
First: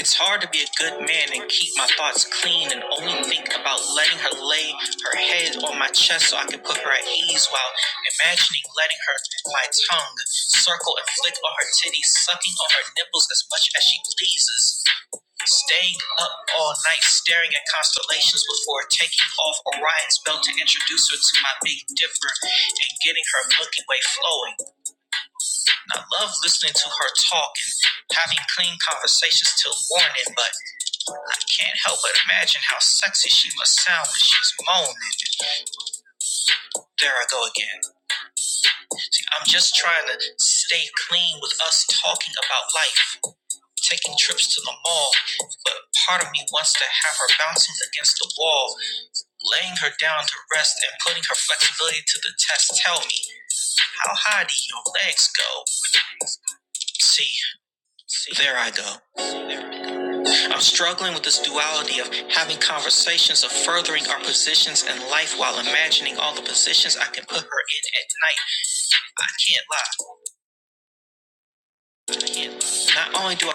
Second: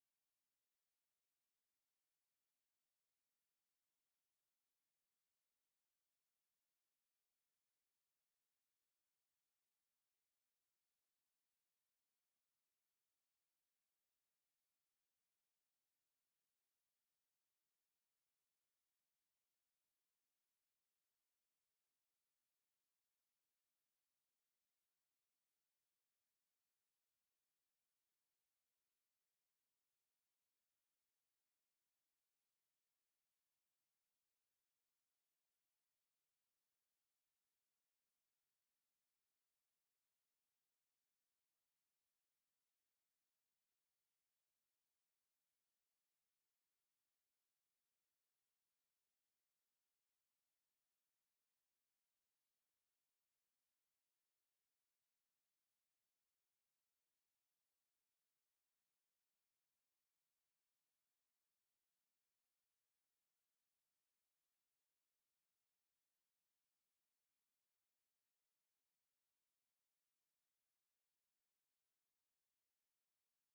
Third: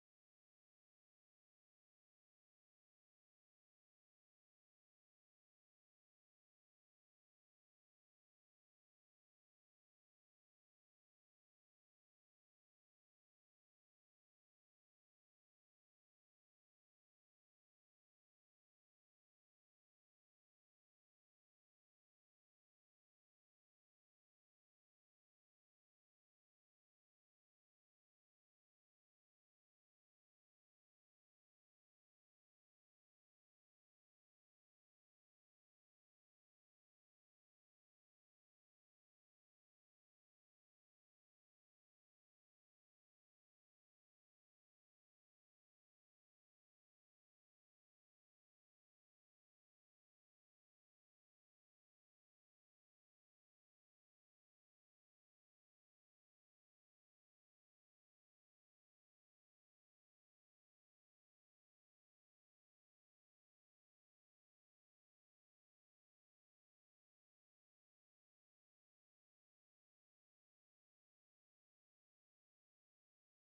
S1: It's hard to be a good man and keep my thoughts clean and only think about letting her lay her head on my chest so I can put her at ease while imagining letting her, my tongue, circle and flick on her titties, sucking on her nipples as much as she pleases. Staying up all night staring at constellations before taking off Orion's belt to introduce her to my big dipper and getting her Milky Way flowing. And I love listening to her talk and having clean conversations till morning, but can't help but imagine how sexy she must sound when she's moaning. There I go again. See, I'm just trying to stay clean with us talking about life, taking trips to the mall, but part of me wants to have her bouncing against the wall, laying her down to rest and putting her flexibility to the test. Tell me, how high do your legs go? See, see, there I go. I'm struggling with this duality of having conversations of furthering our positions in life while imagining all the positions I can put her in at night. I can't lie. I can't. Not only do I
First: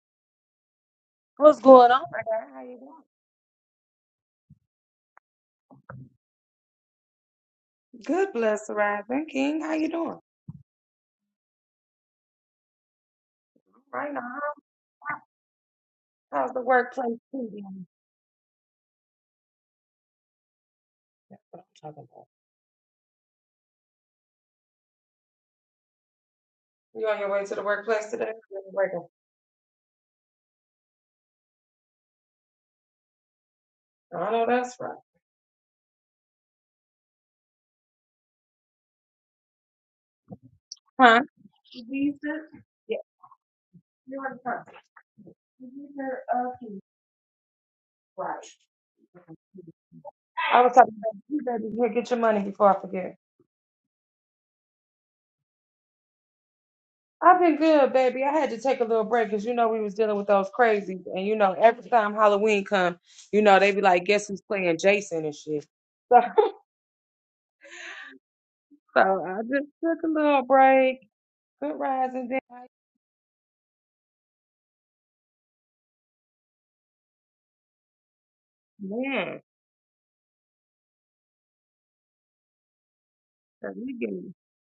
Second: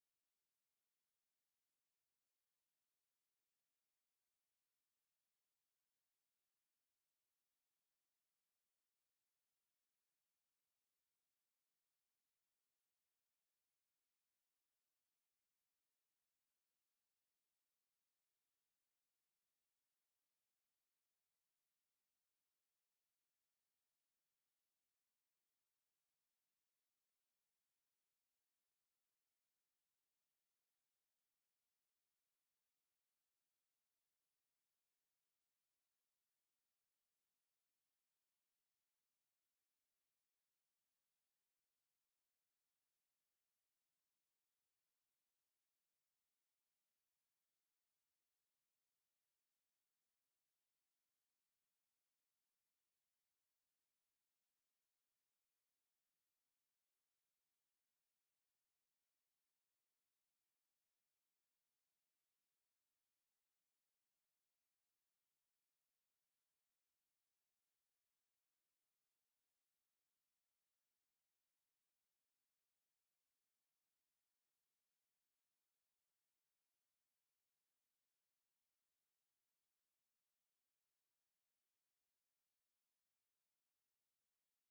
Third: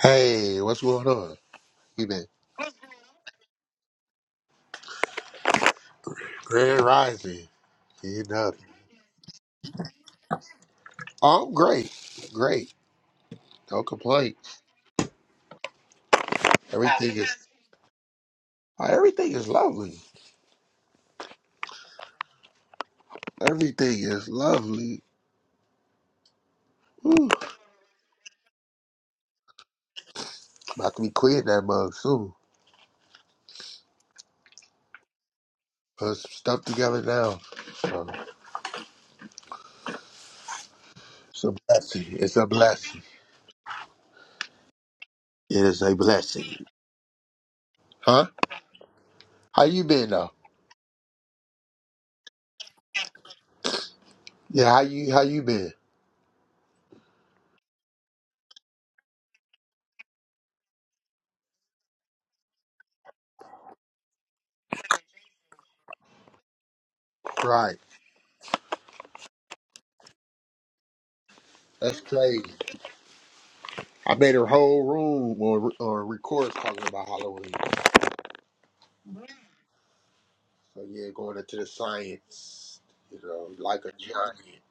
S2: Hey, what's going on? You been Grand Rising. You know, I'm great, great. Don't complain. Everything is everything is lovely. Everything is lovely. Whew. About to be quitting that mug soon. Put some stuff together now. So, it's a blessing. It's a blessing. It is a blessing. Huh? How you been though? Yeah, how you how you been? Right. That's crazy. I made a whole room on, on record talking about Halloween. So yeah, going into the science, you know, like a giant.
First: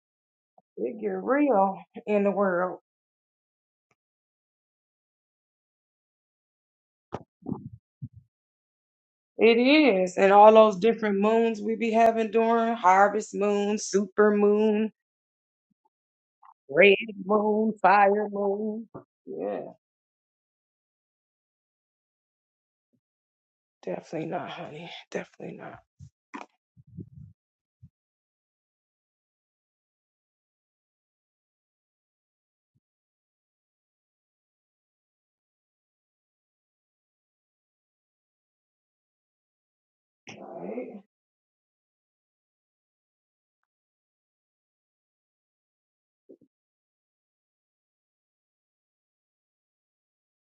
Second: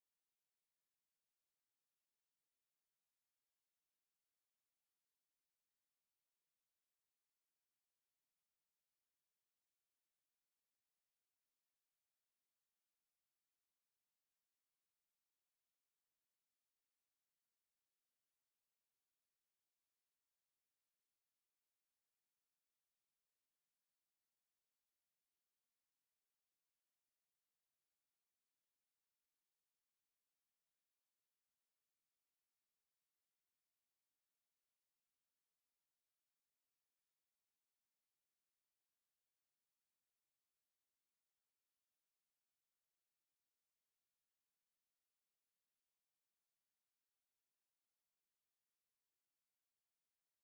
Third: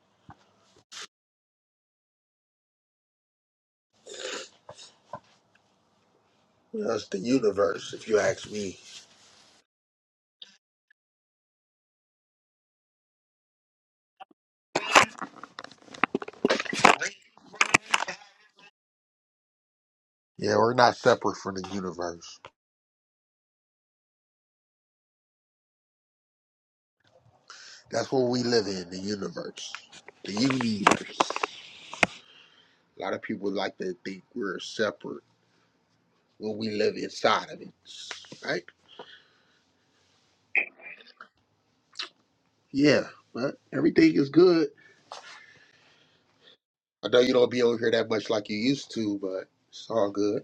S2: That's the universe, if you ask me. Yeah, we're not separate from the universe. That's what we live in, the universe. The universe. A lot of people like to think we're separate when we live inside of it. Right? Yeah, but everything is good. I know you don't be over here that much like you used to, but it's all good.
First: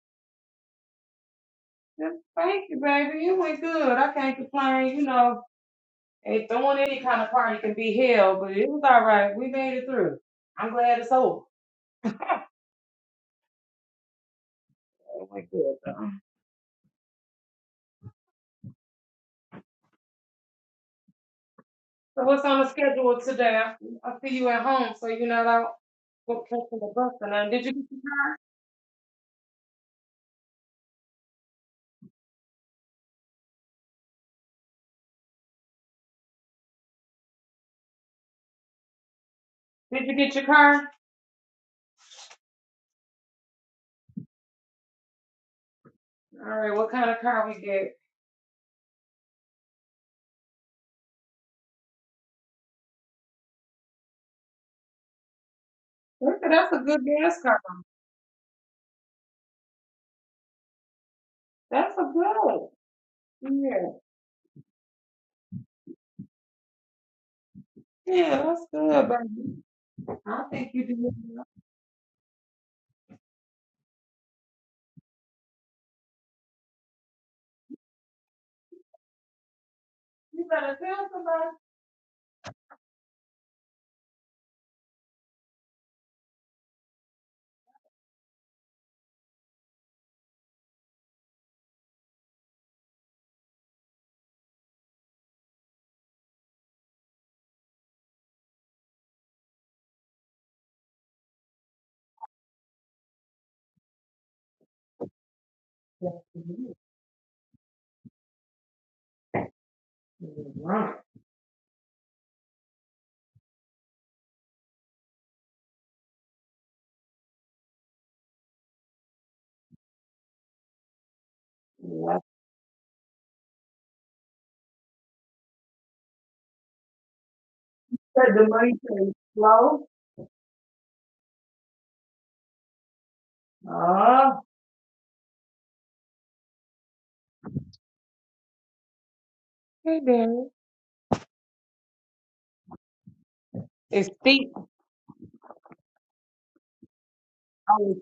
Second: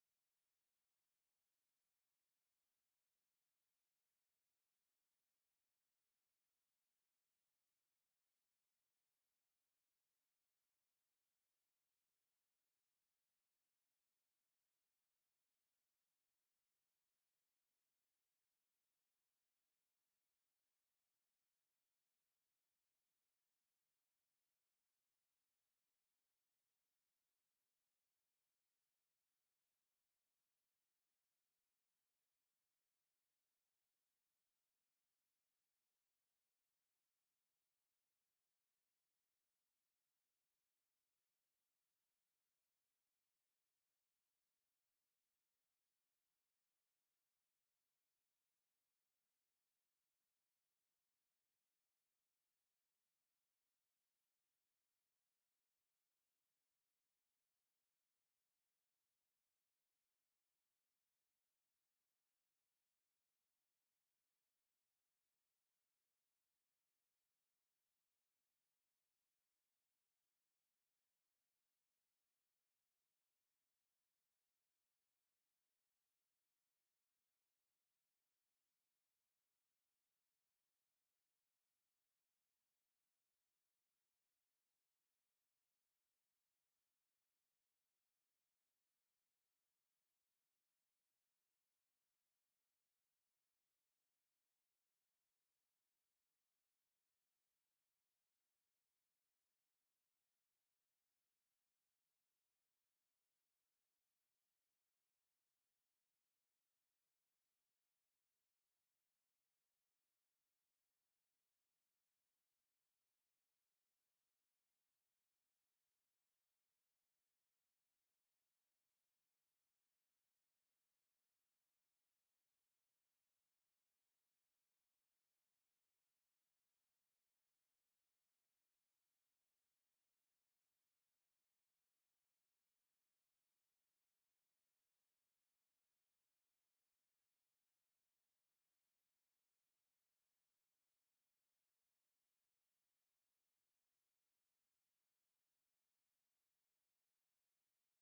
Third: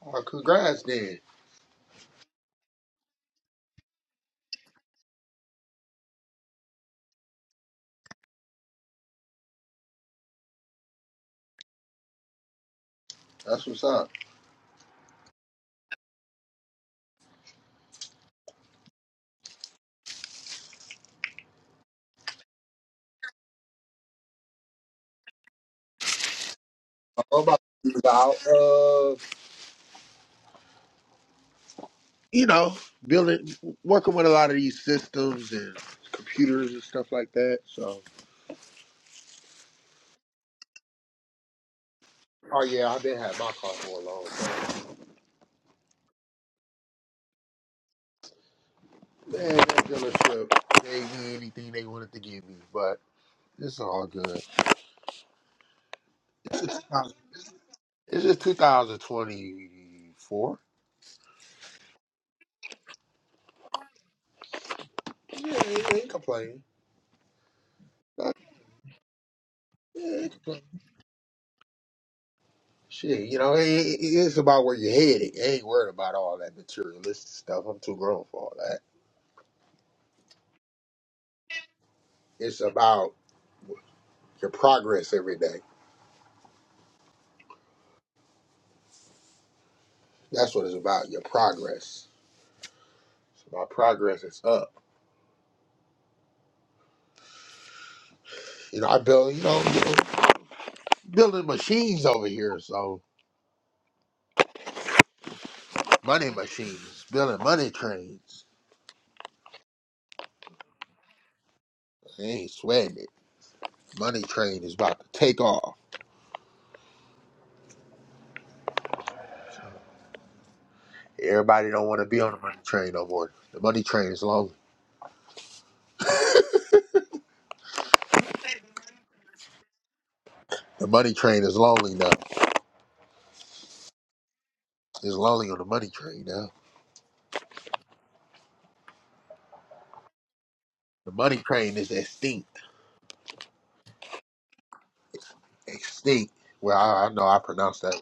S2: Well, congrats then. That's what's up. How about you, Val? you know, building, working with a lot of these systems and computers and stuff like that. So, Oh yeah, I've been had my car for a long time. Man, that dealership gave me anything they wanted to give me, but it's all good. It's just, it's just 2024. Yeah, ain't, ain't complaining. Yeah, ain't complaining. Shit, you know, it, it- it's about where you're headed. I ain't worried about all that materialistic stuff. I'm too grown for all that. It's about your progress every day. That's what it's about. Your progress. It's about progress. is up. You know, I build. You know, you know, building machines over here. So money machines, building money trains. I ain't sweating it. Money train is about to take off. So Everybody don't want to be on the money train no more. The money train is lonely. The money train is lonely now. It's lonely on the money train now. The money train is extinct. Extinct. Well, I, I know I pronounced that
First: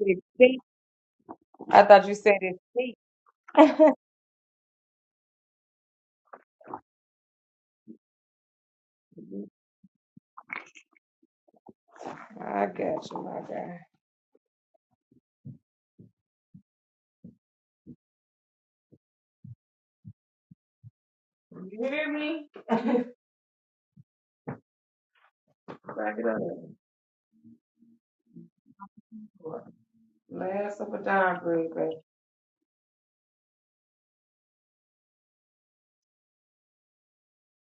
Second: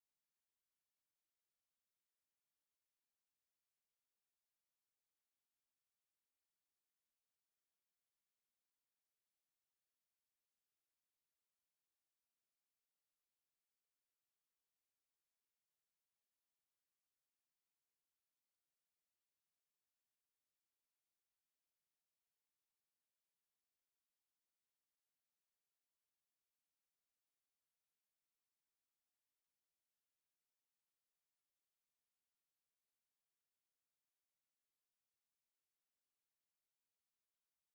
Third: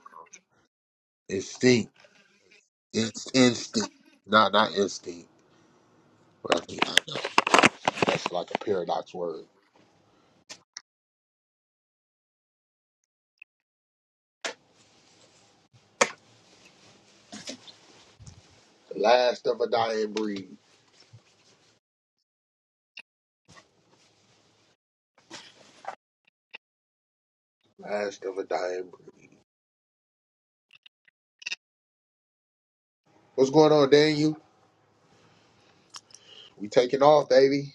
S2: extinct. It's instinct. No, not instinct. That's, that's like a paradox word. The last of a dying breed. Last of a dying breed. What's going on, Daniel? We taking off, baby.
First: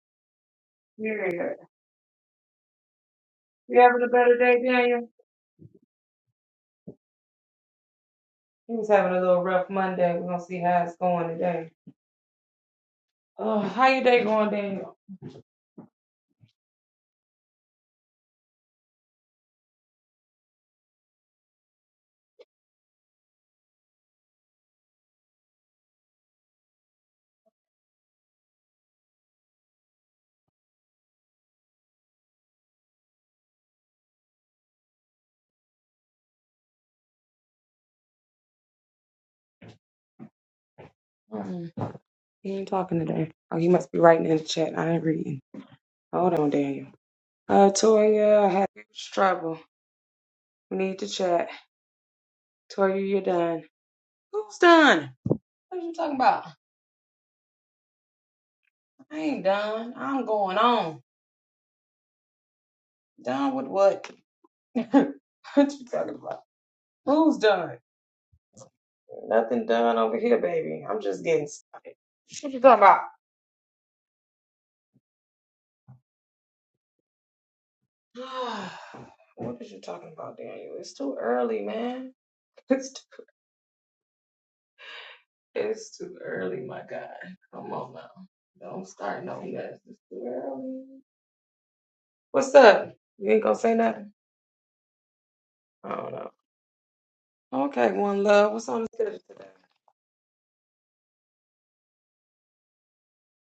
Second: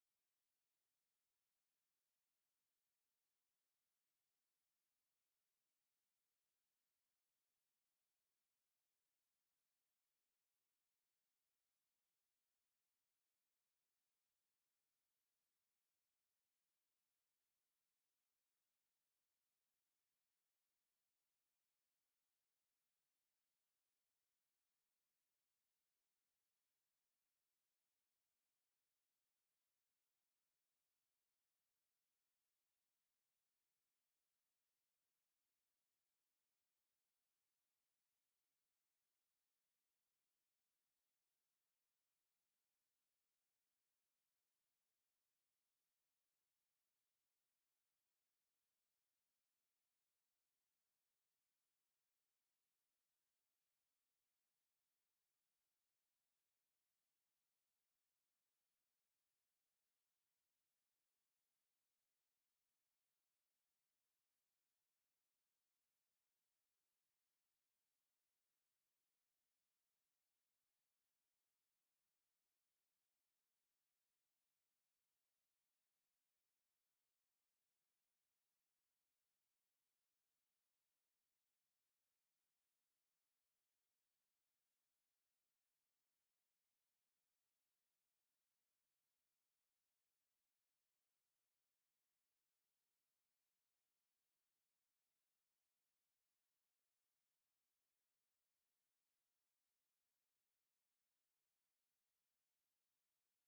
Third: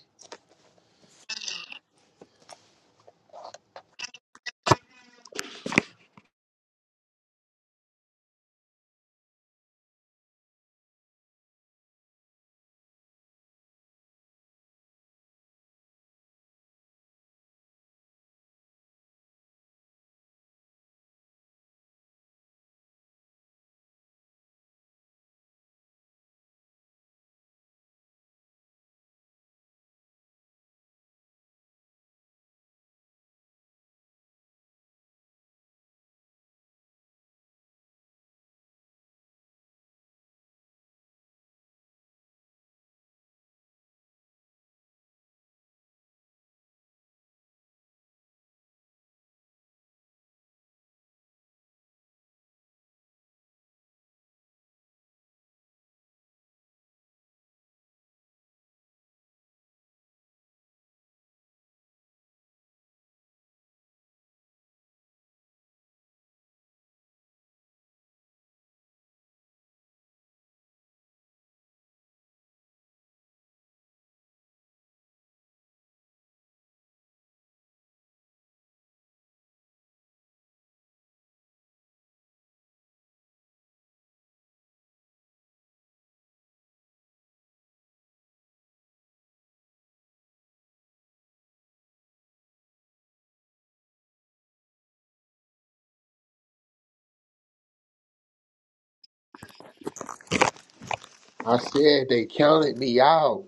S2: I said they counted me out.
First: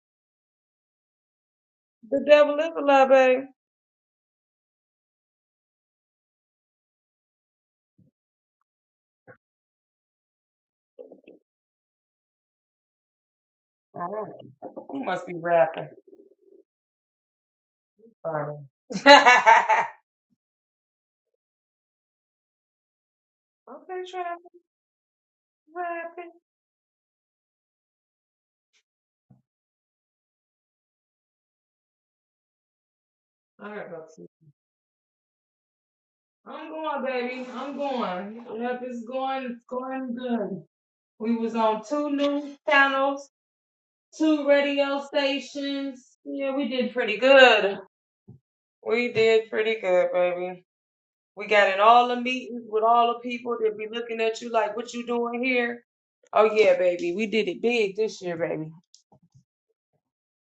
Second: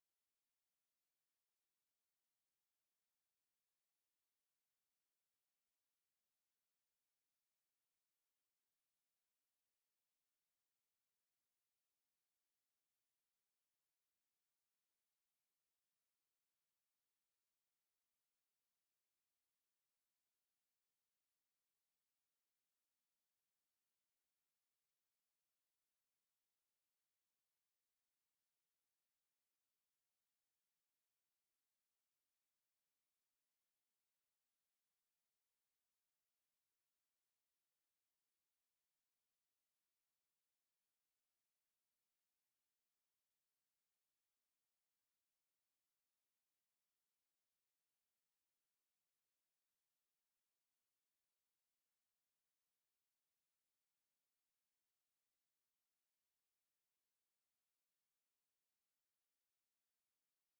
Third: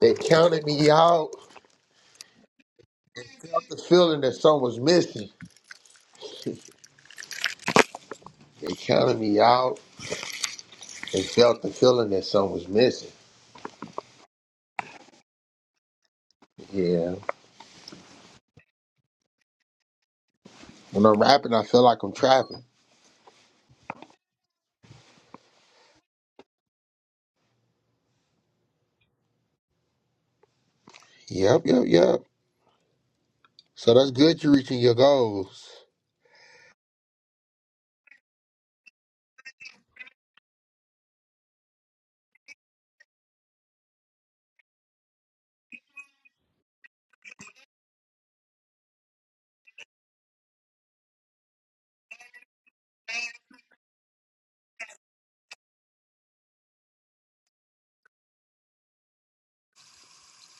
S2: They counted me out and felt the feeling that something was missing. They counted me out and felt the feeling that something was missing. Yeah. When I'm rapping, I feel like I'm trapping. Yep, yep, yep. So that's good you're reaching your goals.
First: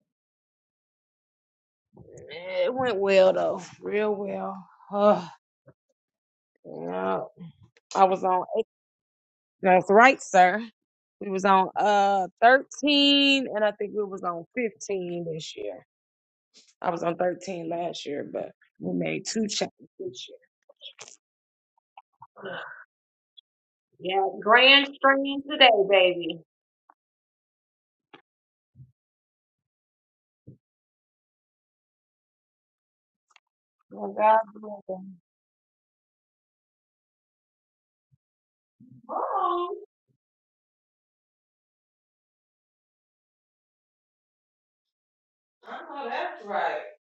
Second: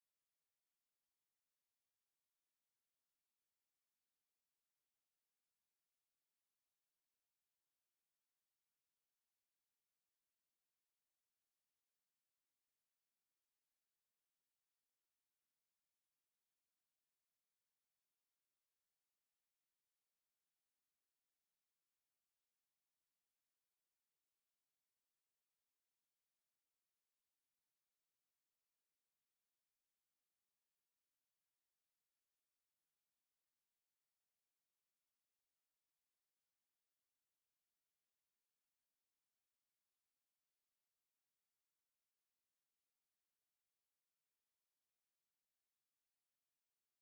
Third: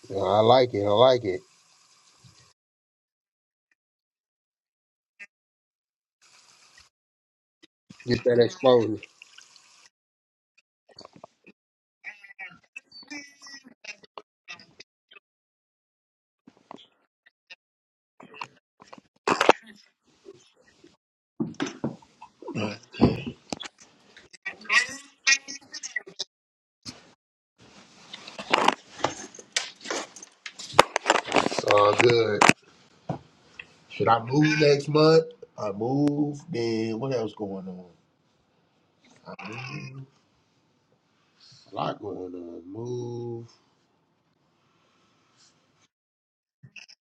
S2: Yeah, I like it. I like it. Get that exposure. It's all good. Should I move next month? I move. Then what else going on? I move. A lot going on. Move.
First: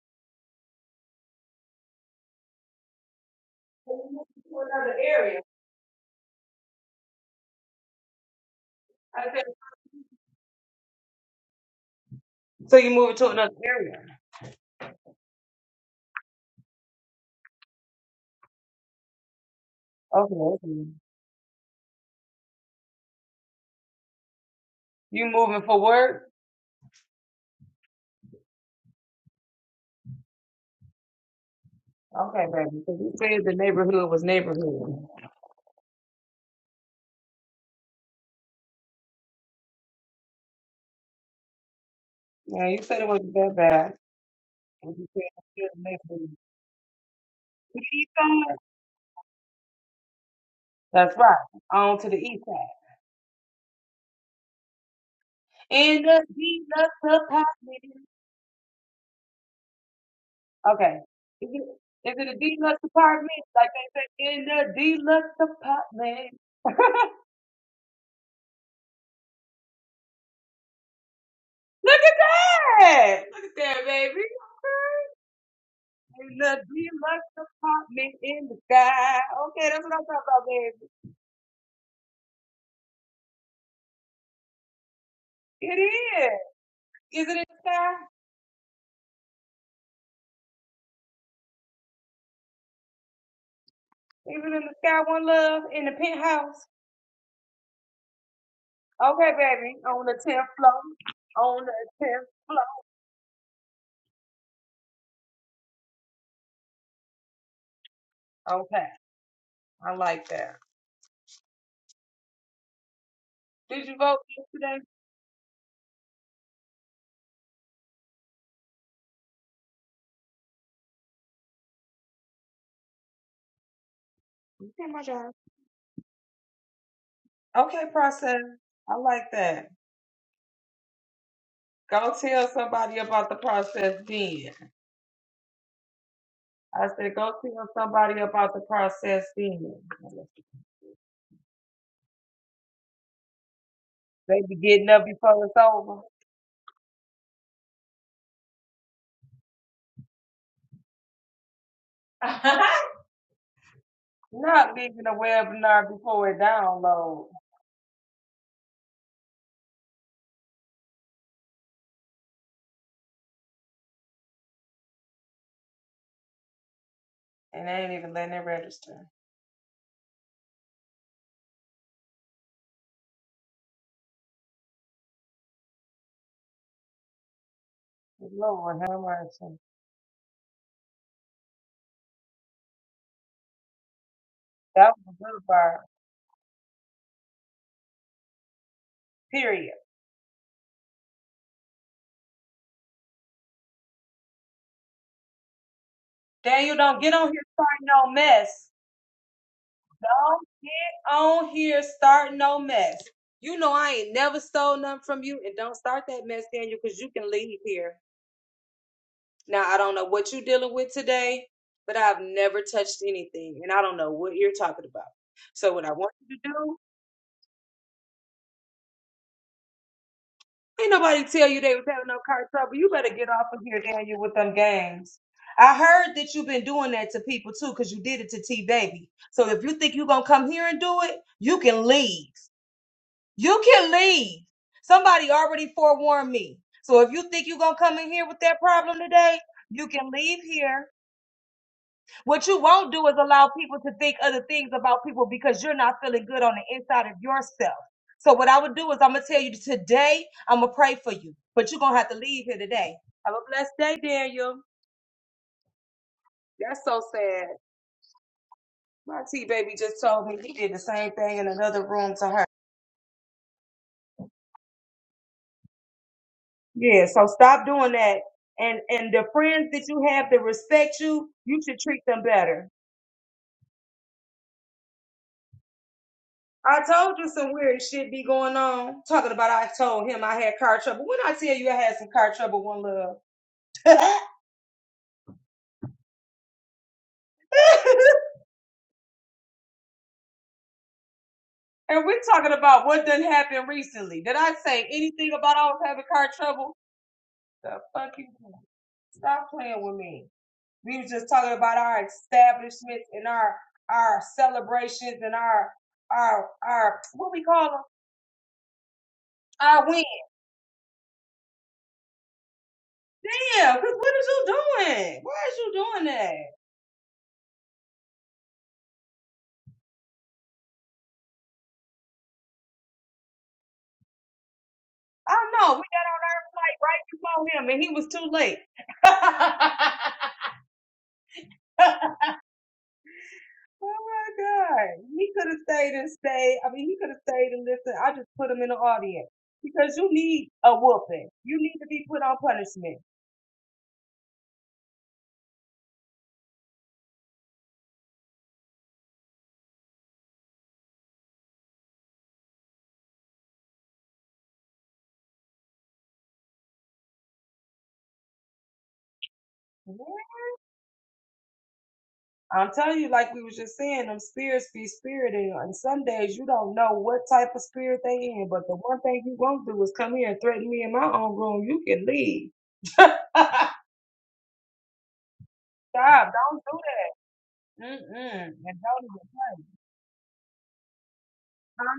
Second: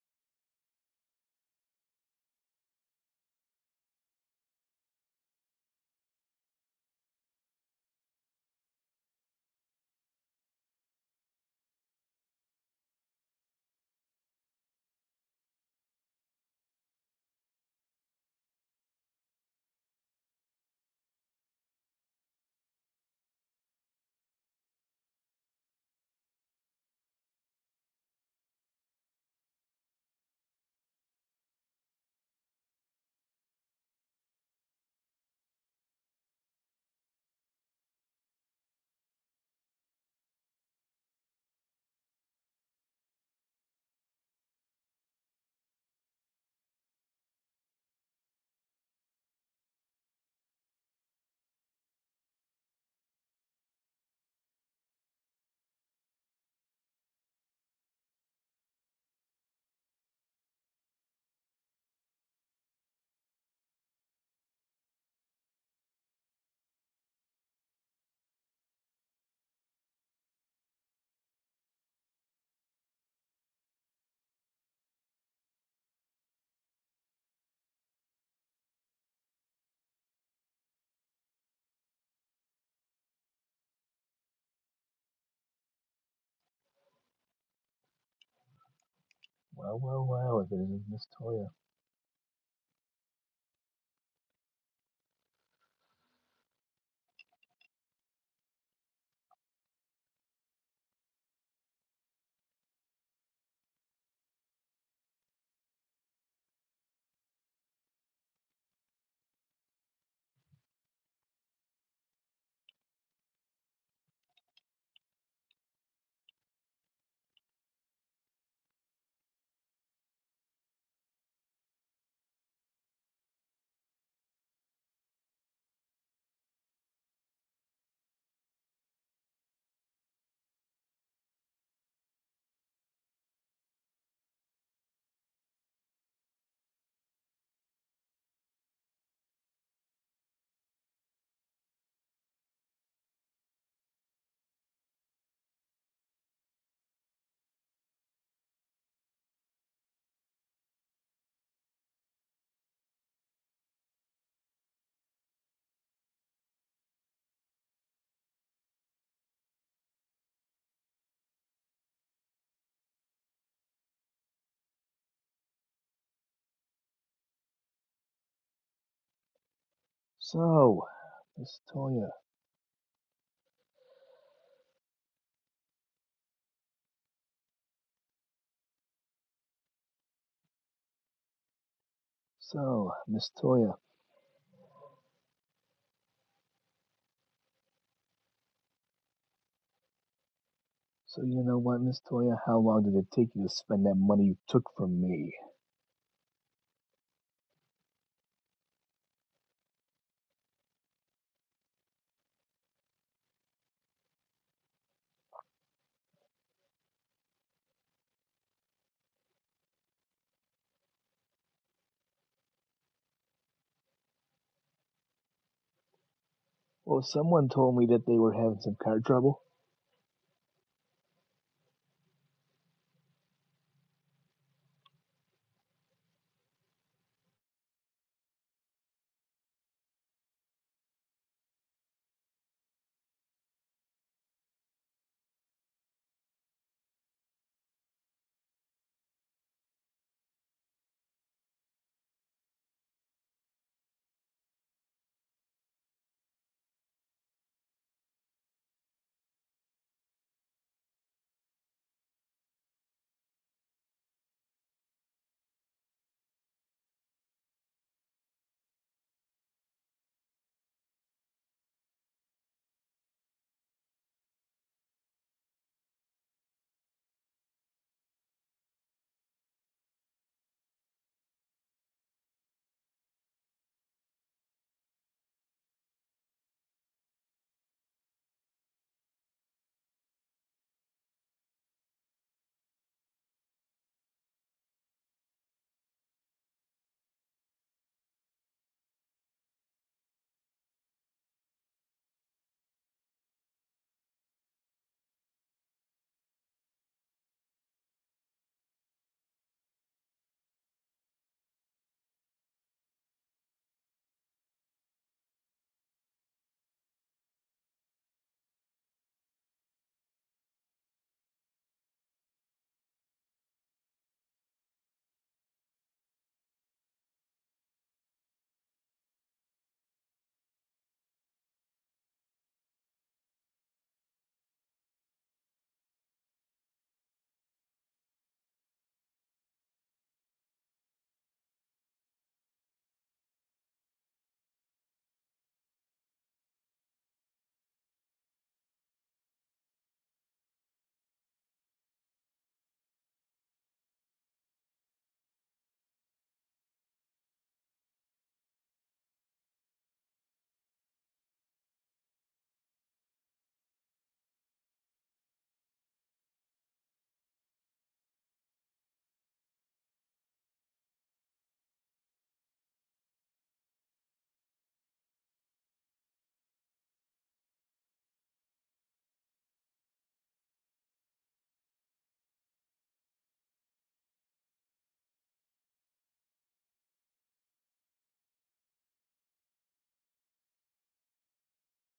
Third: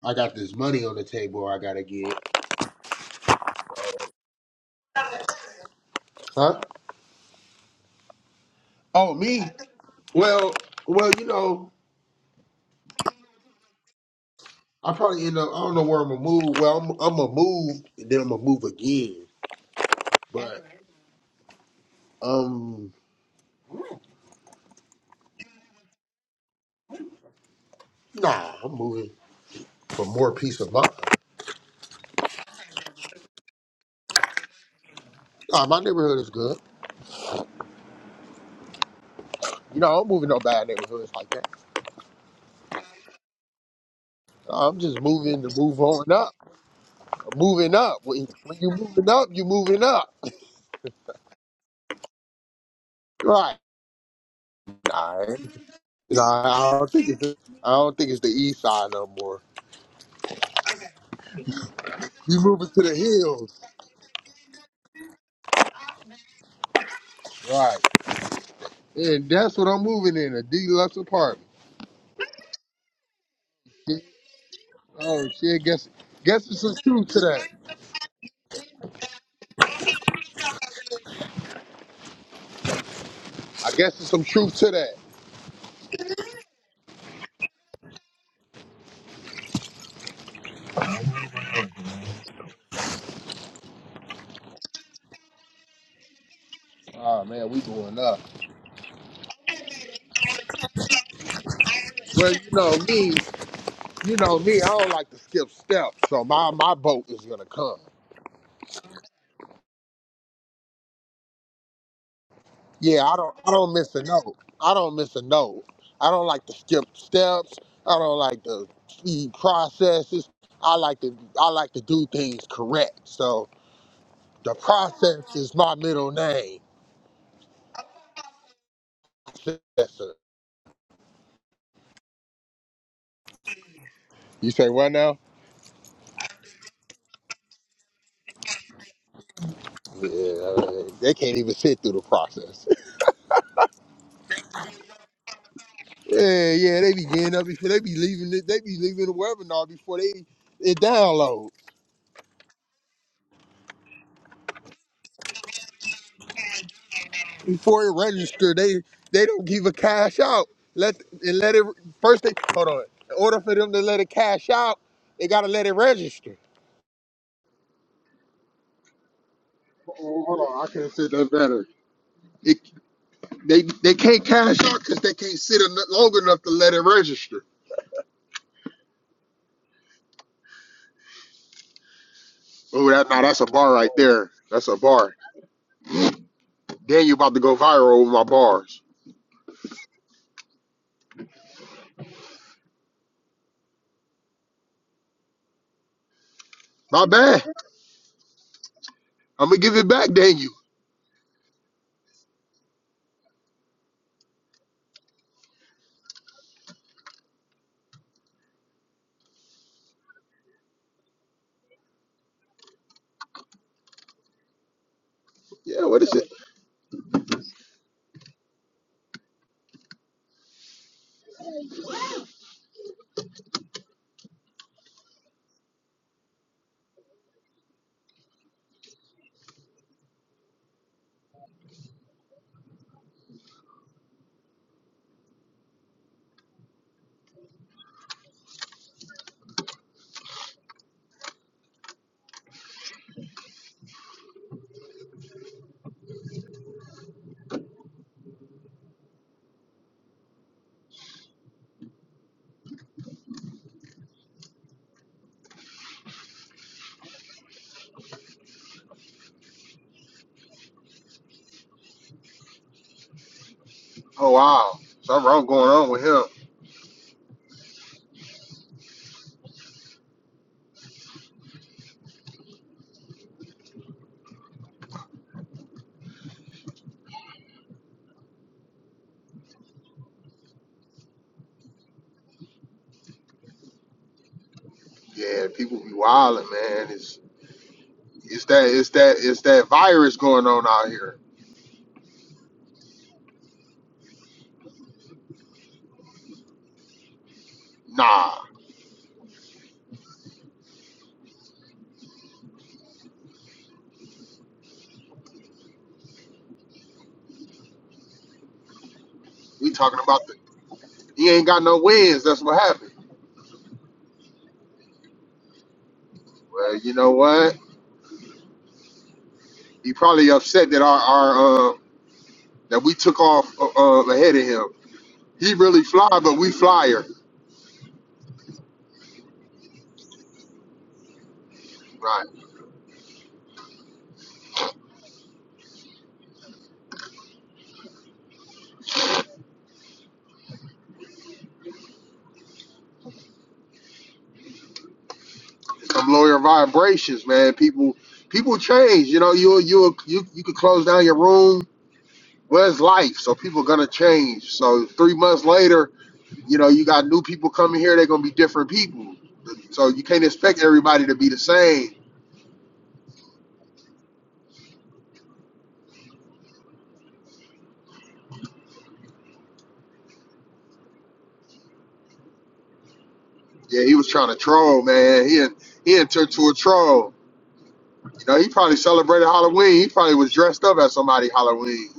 S2: I got this money on the table. I gotta get. Huh? Oh me? Well, well, you know, I probably end up. I don't know where I'm gonna move. Well, I'm, I'm gonna move. And then I'm gonna move again. But um, nah, I'm moving for more peace of mind. Nah, my neighborhood is good. You know, I'm moving no bad neighborhoods like that. Nah, I'm just moving to move on up. moving up. When when you moving up, you moving up. Right. Nah, eh? nah I don't think it's I don't think it's the east side no more. You moving to the hills. Right. And that's what I'm moving in, a deluxe apartment. Oh shit, guess guess there's some truth to that. I guess there's some truth to that.
S3: Well, well, well, if it isn't Miss Toya.
S2: Oh man, we going up. Well, you know me, you know me, I don't like to skip steps, so my my boat is gonna come. Yeah, I don't I don't miss a note. I don't miss a note. I don't like to skip steps. I don't like to speed processes. I like to I like to do things correct. So the process is my middle name. Processor. You say what now? Yeah, they can't even sit through the process. Yeah, yeah, they be getting up before they be leaving it. They be leaving the webinar before they it download. before it register, they they don't give a cash out. Let and let it first. They hold on. In order for them to let it cash out, they gotta let it register. Oh, hold on, I
S3: So,
S2: can say that
S3: Miss
S2: better.
S3: Toya.
S2: It, they they can't cash out because they can't sit en- long enough to let it register. Oh,
S3: So,
S2: that now
S3: Miss
S2: that's a bar
S3: Toya.
S2: right there. That's a bar. Daniel you about to go viral with my bars.
S3: So, you know what, Miss Toya? How long did it take you to spend that money you took from me?
S2: My bad. I'm gonna give it back, Daniel. Yeah, what is it?
S3: Well, someone told me that they were having some car trouble.
S2: Oh wow, something wrong going on with him. Yeah, people be wilding, man. It's that it's that it's that virus going on out here. Nah, we talking about the he ain't got no wins. That's what happened. Well, you know what? He probably upset that our our uh, that we took off uh, uh, ahead of him. He really fly, but we flyer. Right. Some lawyer vibrations, man. People people change. You know, you you you you could close down your room. Well, it's life, so people gonna change. So three months later, You know, you got new people coming here, they're gonna be different people. So you can't expect everybody to be the same. Yeah, he was trying to troll, man. He he turned to a troll. You know, he probably celebrated Halloween. He probably was dressed up as somebody Halloween.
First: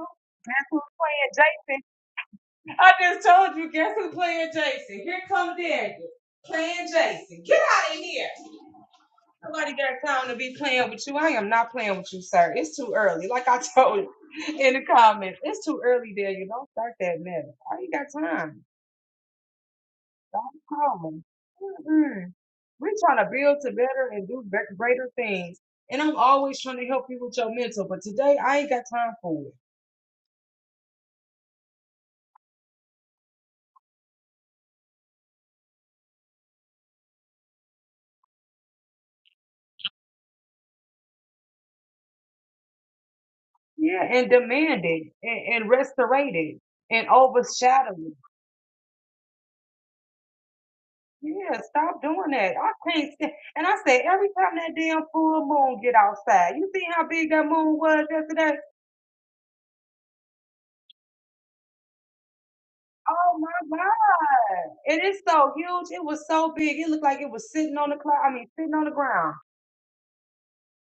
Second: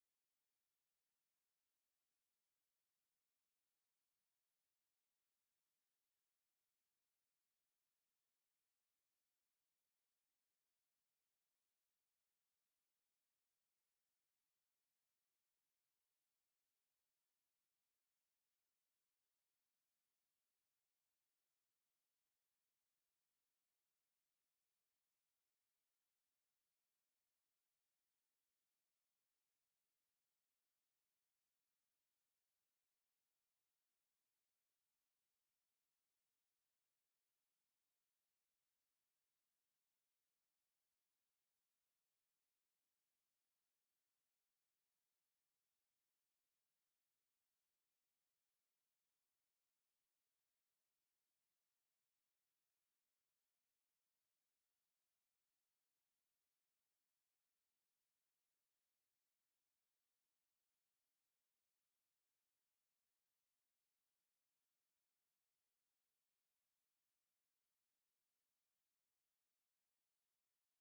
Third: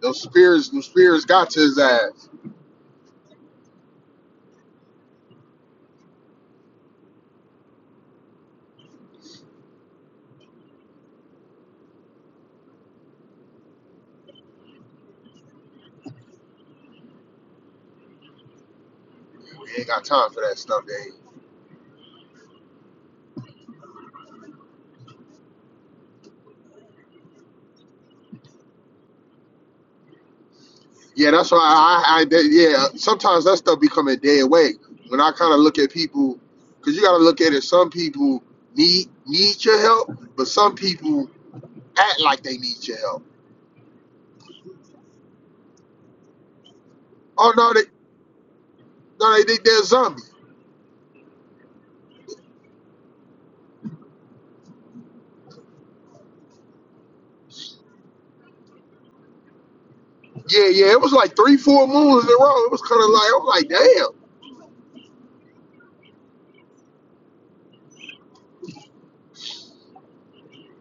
S2: Those spirits, those spirits got to his ass. We ain't got time for that stuff, Dave. Yeah, that's why I, I, I that, yeah. Sometimes that stuff become a dead weight. When I kind of look at people, because you got to look at it. Some people need need your help, but some people act like they need your help. Oh no, they no they think they're a zombie. Yeah, yeah. It was like three, four moons in a row. It was kind of like I was like, damn,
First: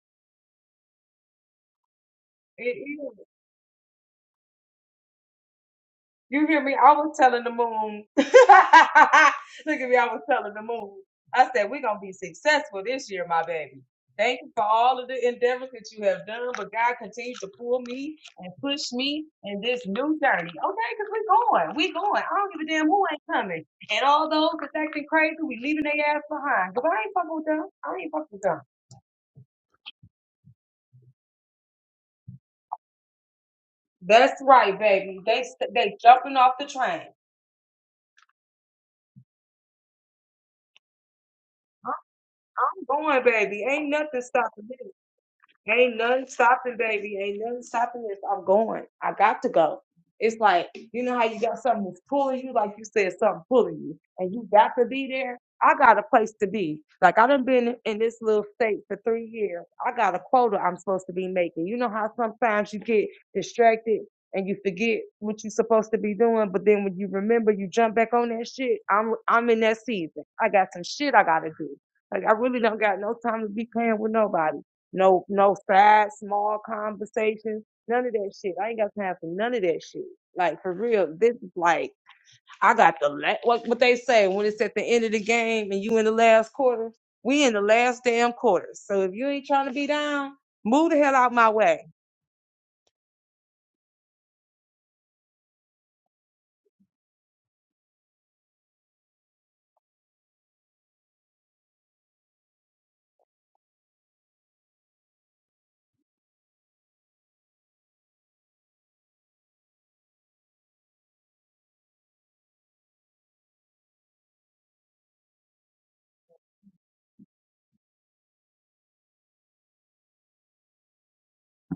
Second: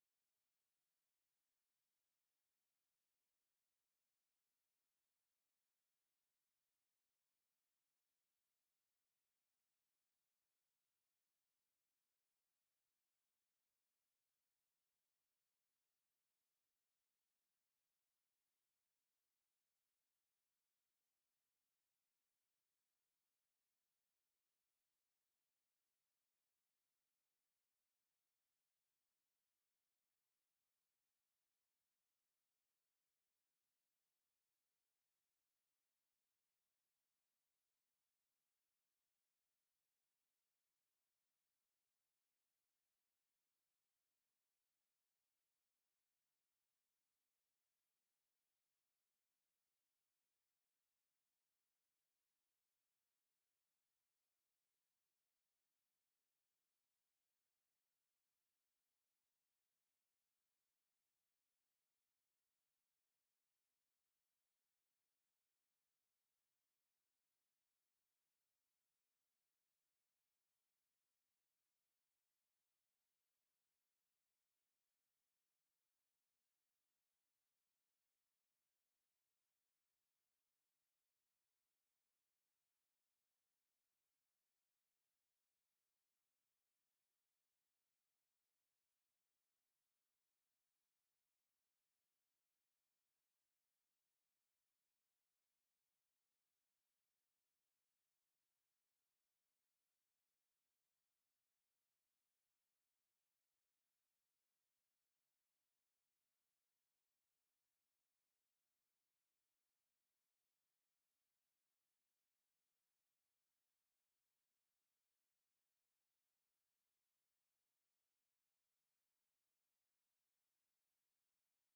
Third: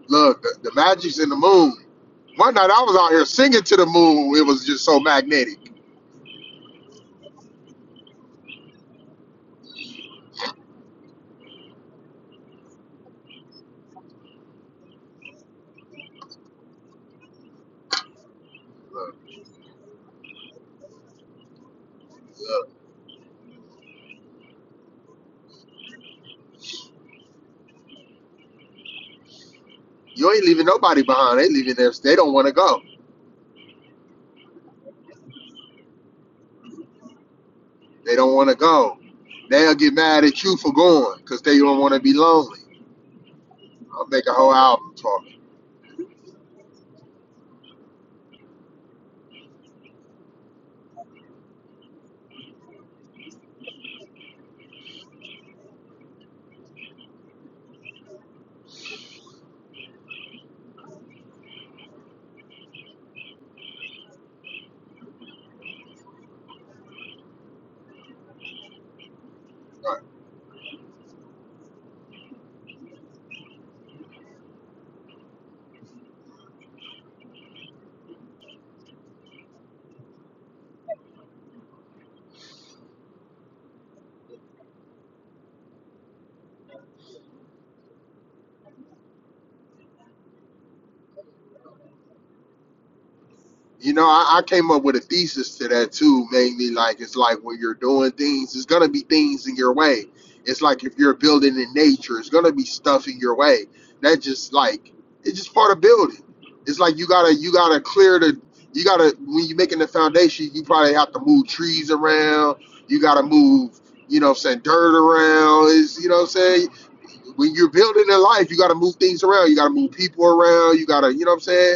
S2: look, the, the magic's in the moon. One night I was out here singing to the moon. It was just so magnetic. Look, you ain't leaving nobody behind. They leaving their. They don't want to go. They don't want to go. They'll get mad at you for going because they don't want to be lonely. I'll make a whole album talking. You know, I, I came up with a thesis to that too, mainly like it's like when you're doing things, it's gonna be things in your way. It's like if you're building in nature, it's gonna be stuff in your way. That just like it's just part of building. It's like you gotta you gotta clear the you gotta when you're making the foundation, you probably have to move trees around, you gotta move, you know what I'm saying, dirt around, is you know what I'm saying? when you're building in life, you gotta move things around, you gotta move people around, you gotta, you know what I'm saying?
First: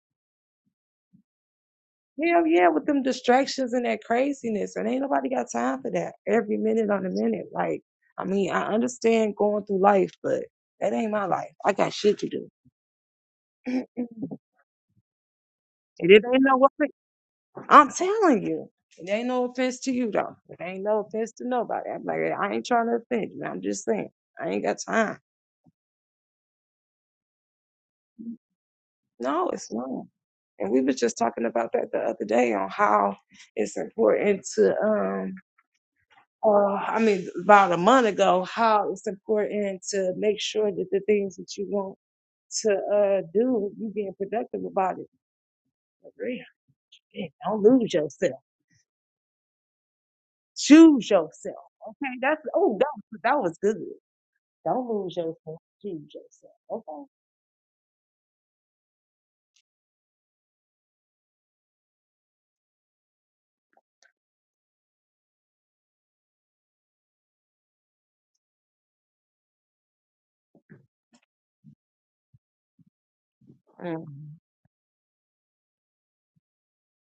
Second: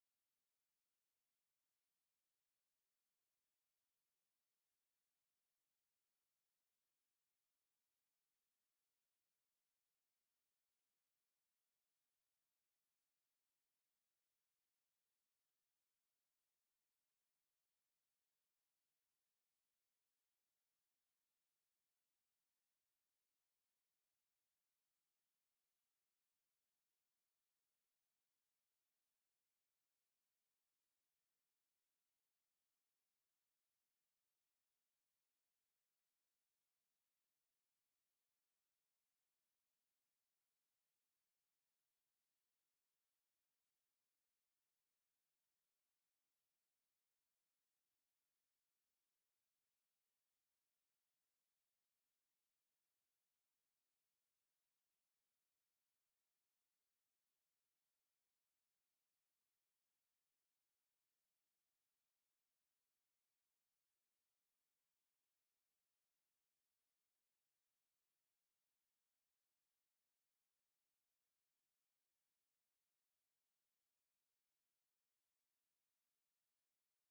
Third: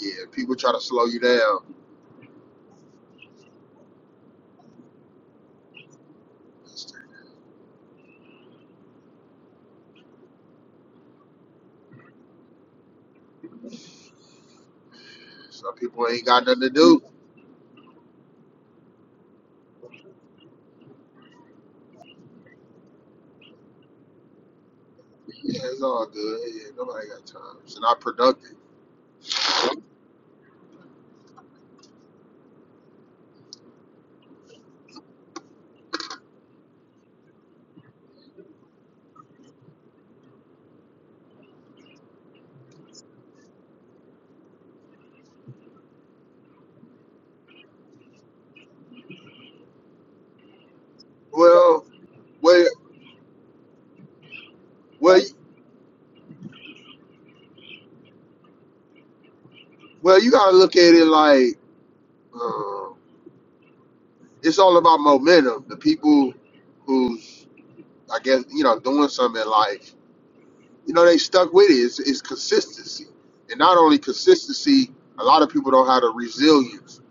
S2: Yeah, people try to slow you down. Some people ain't got nothing to do. Yeah, it's all good. Yeah, nobody got time. It's not productive. Well, well, well, well. You gotta look at it like um, it's all about momentum. The people who's, I guess, you know, doing something in life, you know, they stuck with it. It's, it's consistency, and not only consistency. A lot of people don't have the resilience.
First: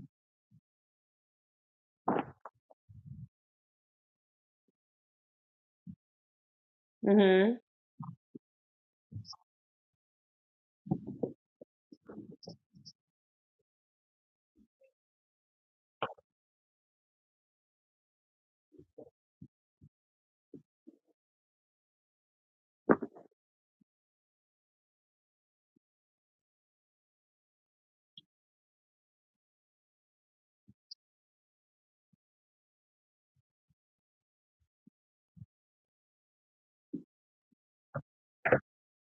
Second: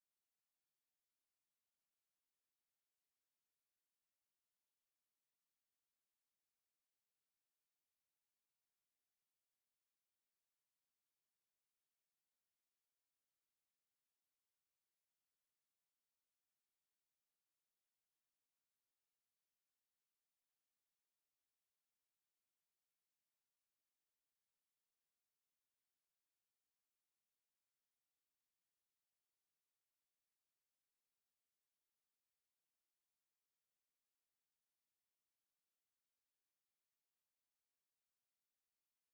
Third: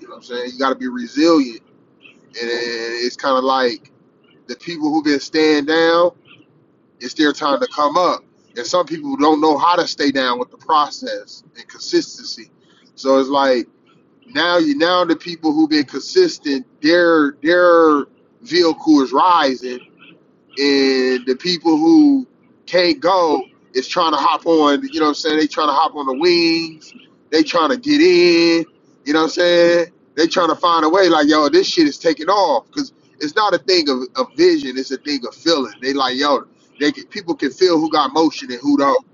S2: You know what I'm saying? You gotta be resilient, and it's kind of like the people who've been staying down It's their time to come up. And some people don't know how to stay down with the process and consistency. So it's like now you now the people who've been consistent, their their vehicle is rising and the people who can't go is trying to hop on, you know what I'm saying? They trying to hop on the wings, they trying to get in, you know what I'm saying? They trying to find a way like, yo, this shit is taking off because it's not a thing of, of vision, it's a thing of feeling. They like, yo, they can, people can feel who got motion and who don't.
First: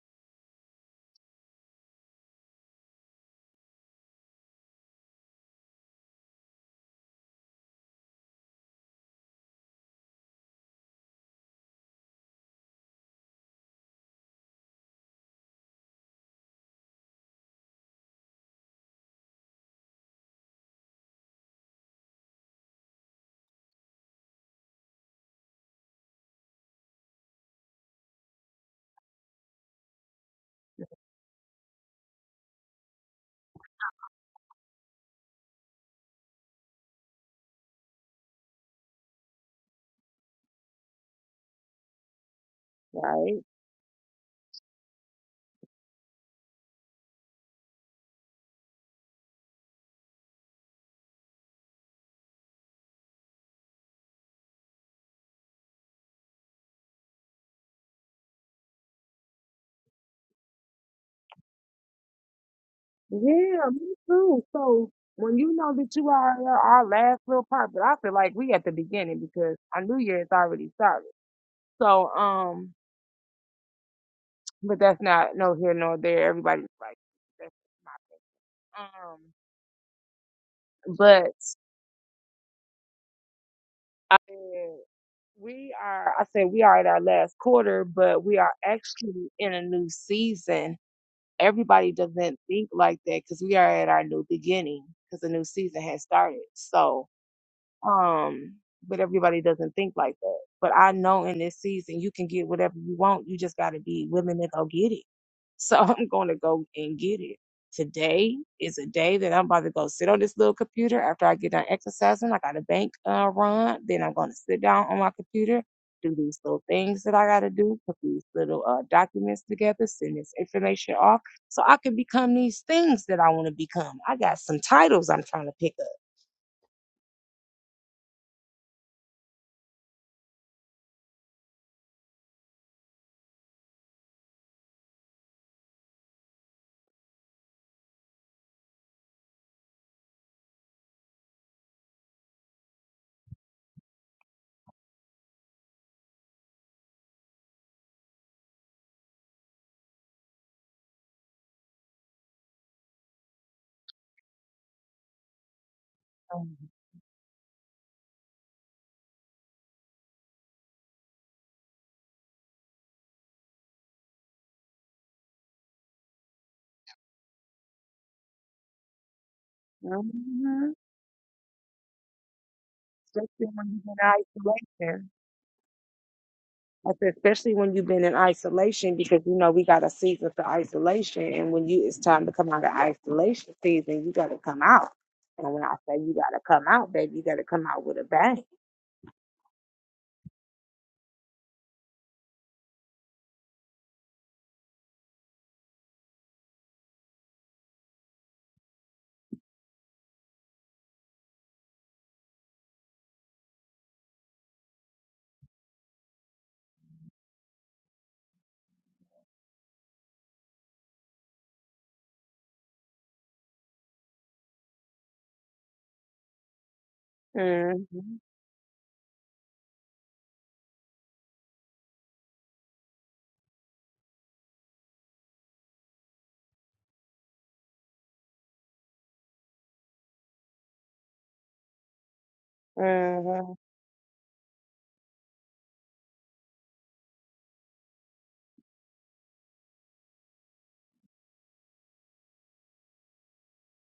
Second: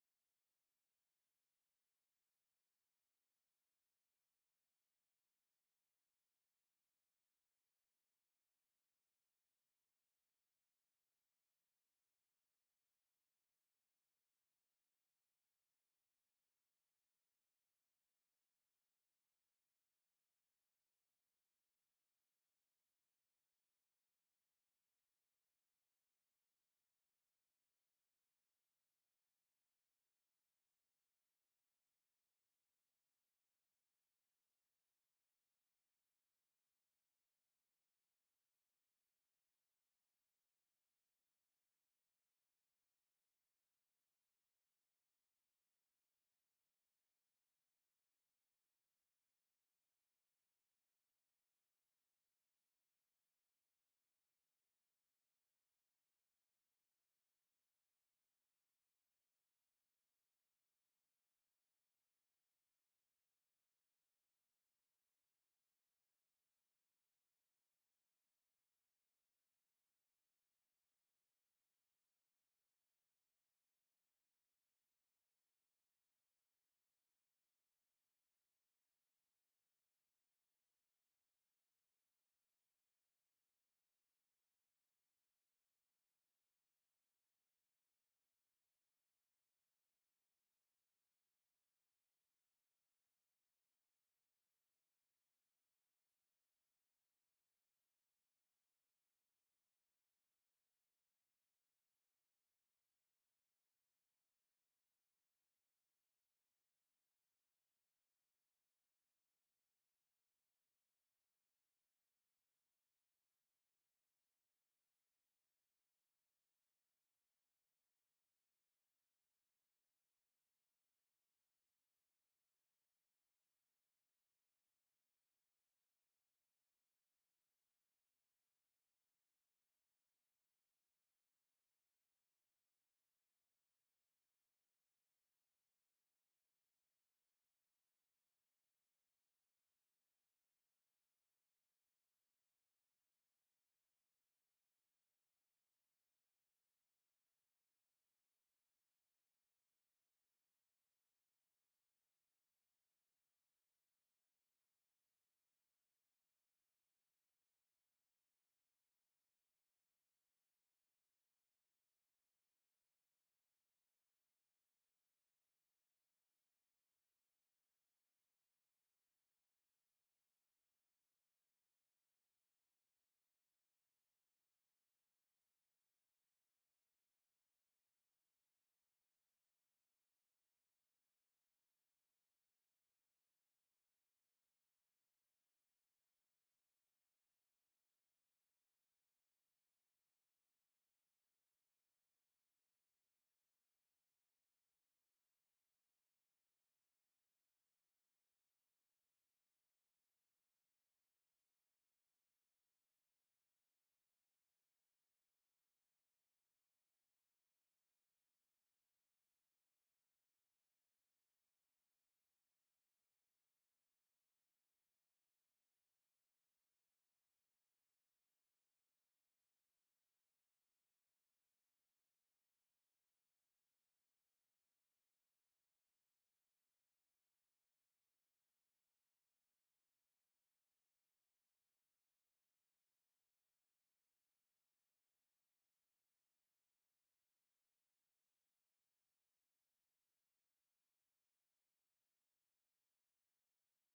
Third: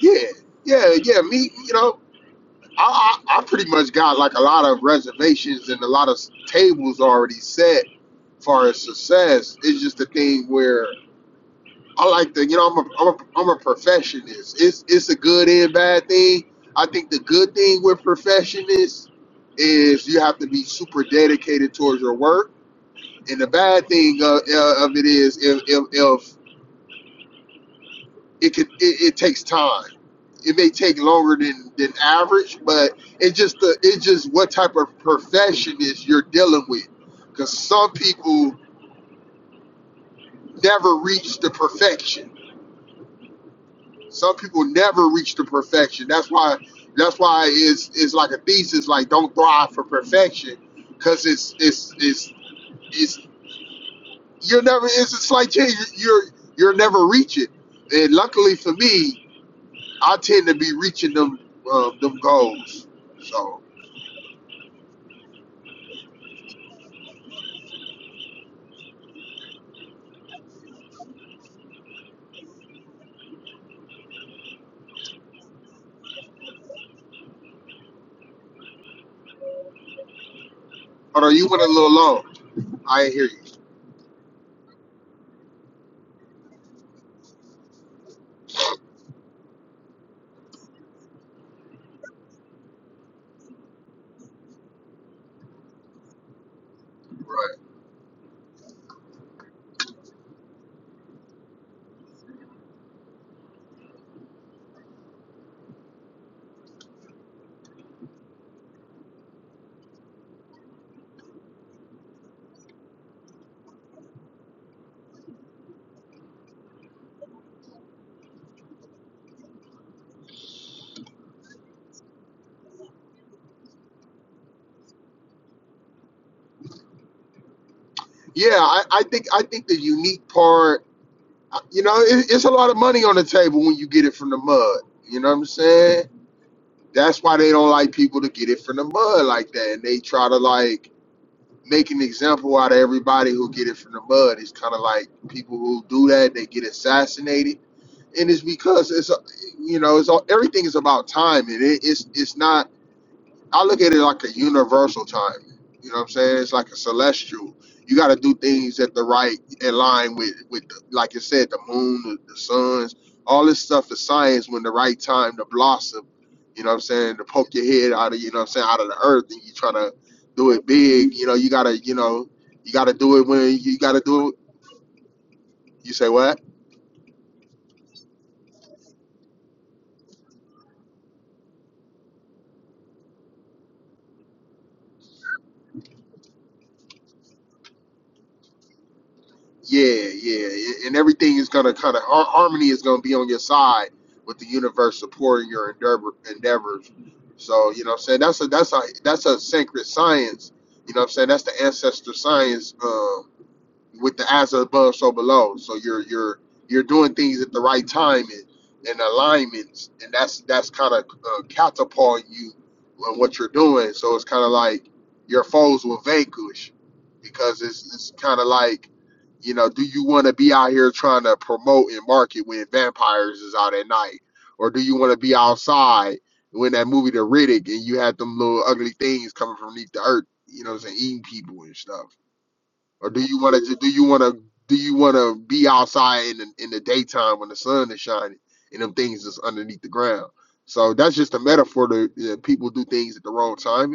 S2: Yeah, yeah, yeah, me, you know, I, I, I pretty much got like a lot of reservations and a lot of tables already set as far as success. It's just a thing where I like the, you know, I'm a, I'm a, I'm a perfectionist. It's, it's a good and bad thing. I think the good thing with perfectionists is you have to be super dedicated towards your work. And the bad thing of, uh, of it is if, if, if it could, it, it takes time. It may take longer than, than average, but it just the it just what type of perfectionist you're dealing with. Because some people never reach the perfection Some people never reach the perfection. That's why that's why it's it's like a thesis, like don't thrive for perfection. Cause it's it's it's it's you're never it's a slight change. You're you're never reach it. And luckily for me, I tend to be reaching them uh, them goals. So but are you went a little low? I ain't hear you. Yeah, I, I think I think the unique part, you know, it, it's a lot of money on the table when you get it from the mud. You know what I'm saying? That's why they don't like people to get it from the mud like that, and they try to like make an example out of everybody who get it from the mud. It's kind of like people who do that they get assassinated, and it's because it's uh, you know it's all, everything is about timing. It, it's it's not I look at it like a universal timing. You know what I'm saying? It's like a celestial. You got to do things at the right in line with with the, like you said, the moon, the, the suns, all this stuff. The science when the right time to blossom. You know what I'm saying? To poke your head out of you know what I'm saying out of the earth, and you trying to do it big. You know you gotta you know you gotta do it when you gotta do it. You say what? Yeah, yeah, yeah. and everything is gonna kind of har- harmony is gonna be on your side with the universe supporting your endeavor, endeavors. So you know, what I'm saying that's a that's a that's a sacred science. You know, what I'm saying that's the ancestor science. Uh, with the as above, so below. So you're you're you're doing things at the right time and, and alignments, and that's that's kind of uh, catapulting you on what you're doing. So it's kind of like your foes will vanquish because it's it's kind of like you know, do you want to be out here trying to promote and market when vampires is out at night, or do you want to be outside when that movie The Riddick and you had them little ugly things coming from beneath the earth, you know, what I'm saying eating people and stuff. Or do you want to do you want to do you want to be outside in the, in the daytime when the sun is shining and them things is underneath the ground? So that's just a metaphor that, that people do things at the wrong time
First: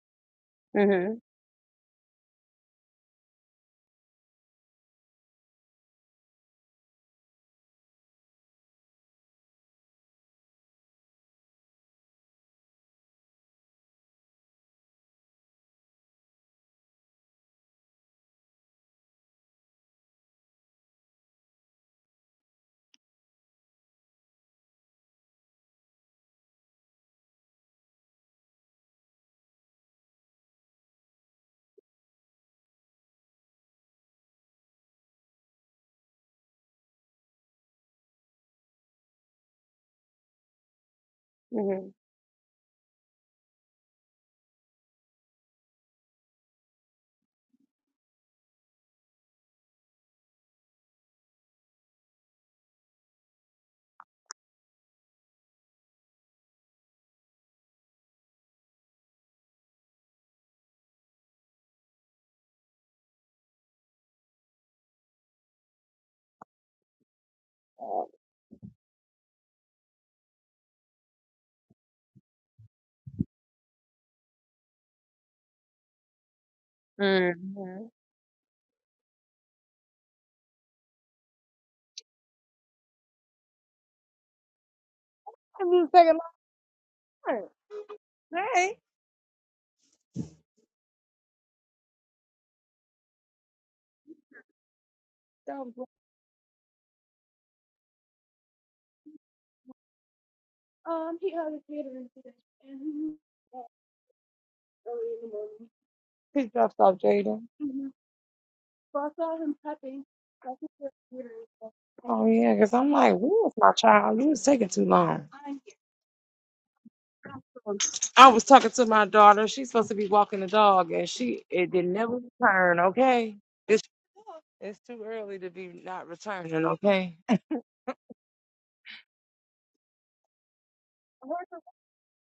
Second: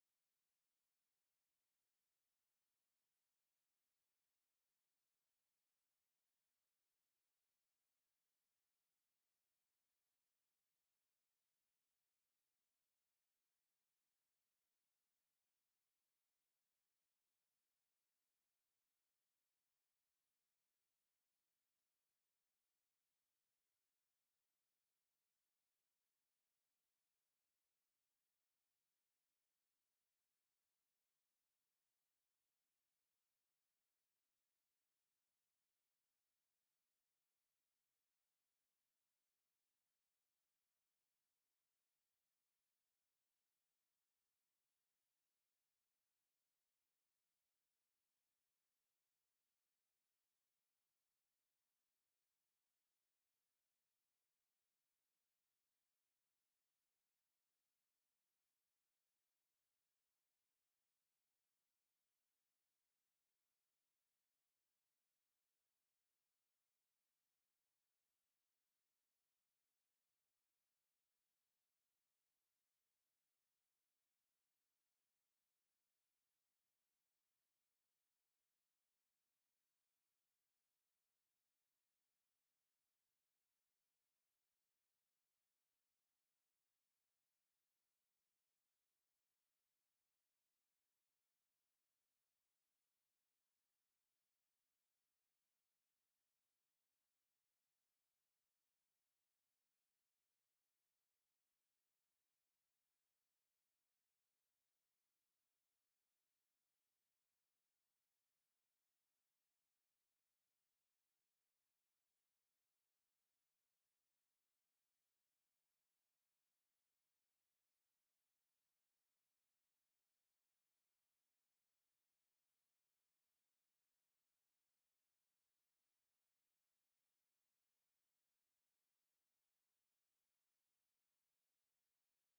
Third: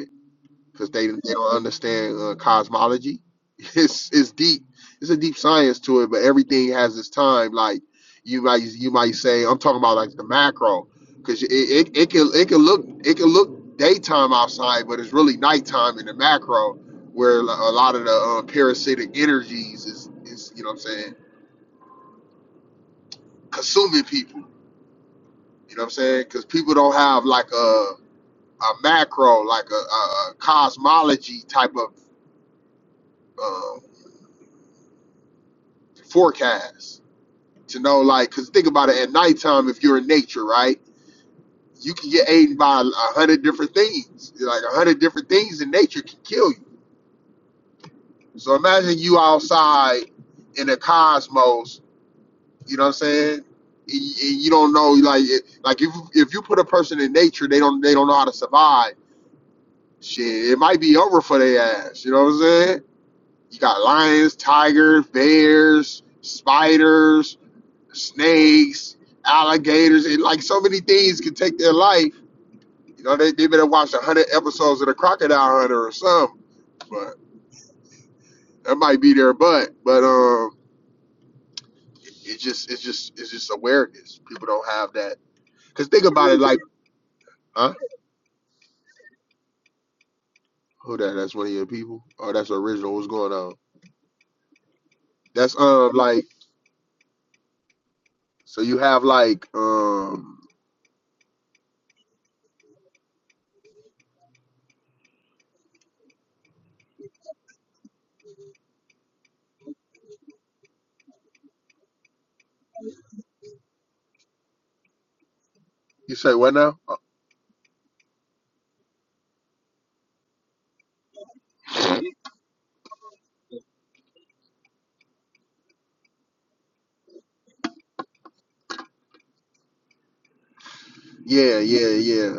S2: because they, they don't understand uh, cosmology. It's it's deep. It's a deep science to it, but everything has its time. Like you might you might say, I'm talking about like the macro, because it, it, it can it can look it can look daytime outside, but it's really nighttime in the macro, where a lot of the uh, parasitic energies is is you know what I'm saying consuming people. You know what I'm saying? Because people don't have like a a macro like a, a, a cosmology type of uh, forecast You know, like, cause think about it. At nighttime, if you're in nature, right, you can get eaten by a hundred different things. Like a hundred different things in nature can kill you. So imagine you outside in the cosmos. You know what I'm saying? And you and you don't know, like, it, like if if you put a person in nature, they don't they don't know how to survive. Shit, it might be over for their ass. You know what I'm saying? You got lions, tigers, bears, spiders snakes, alligators, and like so many things can take their life. You know, they, they better watch a hundred episodes of the Crocodile Hunter or something. But that might be their butt. But um, it, it just it's just it's just awareness. People don't have that. Cause think about it, like huh? Who that? That's one of your people. Oh, that's original. What's going on? That's um like so you have like um you say what now? Uh, Yeah, yeah, yeah.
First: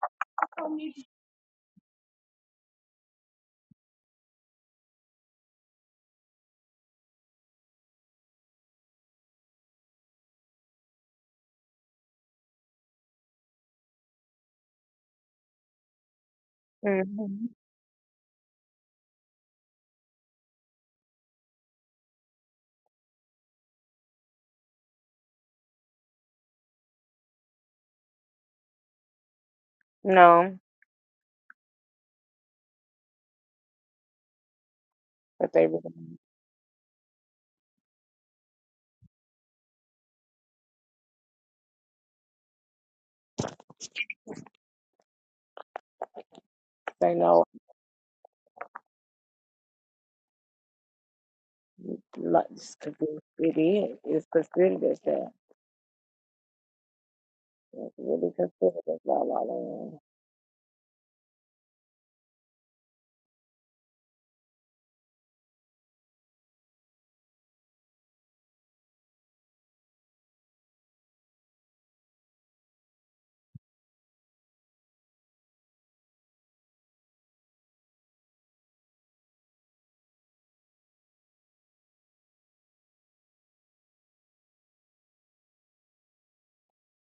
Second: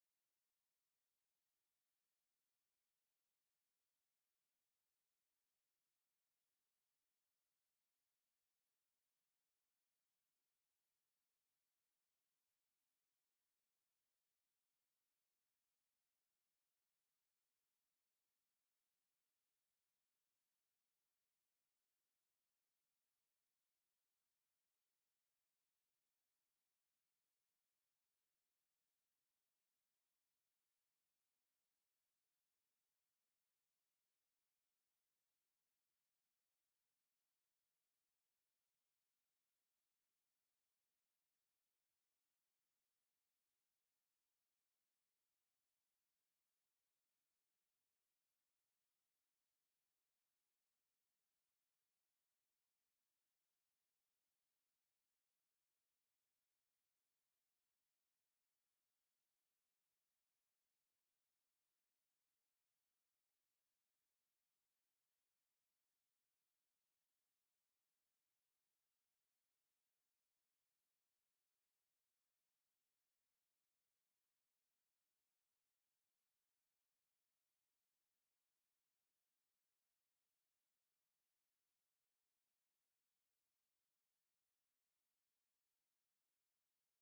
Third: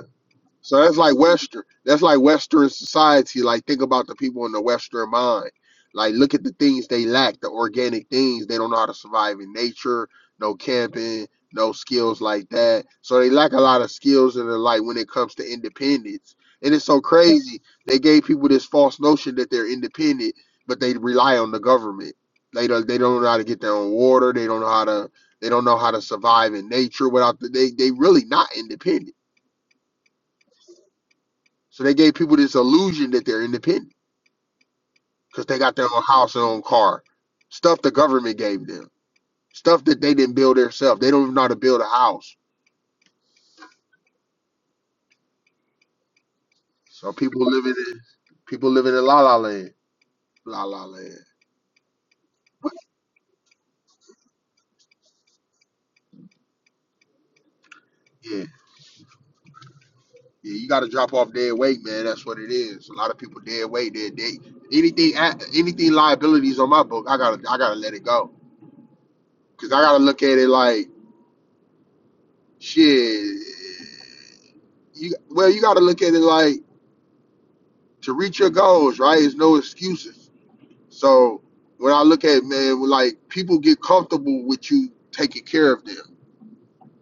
S2: So that's like Western. That's like Western society. Like think about the people in the Western mind. Like look at the things they lack, the organic things. They don't know how to survive in nature, no camping, no skills like that. So they lack a lot of skills in their life when it comes to independence. And it's so crazy. They gave people this false notion that they're independent, but they rely on the government. They don't they don't know how to get their own water. They don't know how to they don't know how to survive in nature without the, they they really not independent so they gave people this illusion that they're independent because they got their own house and own car. Stuff the government gave them. Stuff that they didn't build themselves. They don't even know how to build a house. So people living in people living in la la land. La la land. Yeah. Yeah, you gotta drop off dead weight, man. That's what it is. A lot of people dead weight, dead they anything anything liabilities on my book, I gotta I gotta let it go. Cause I gotta look at it like shit. You well, you gotta look at it like to reach your goals, right, It's no excuses. So when I look at it, man, like people get comfortable with you taking care of them.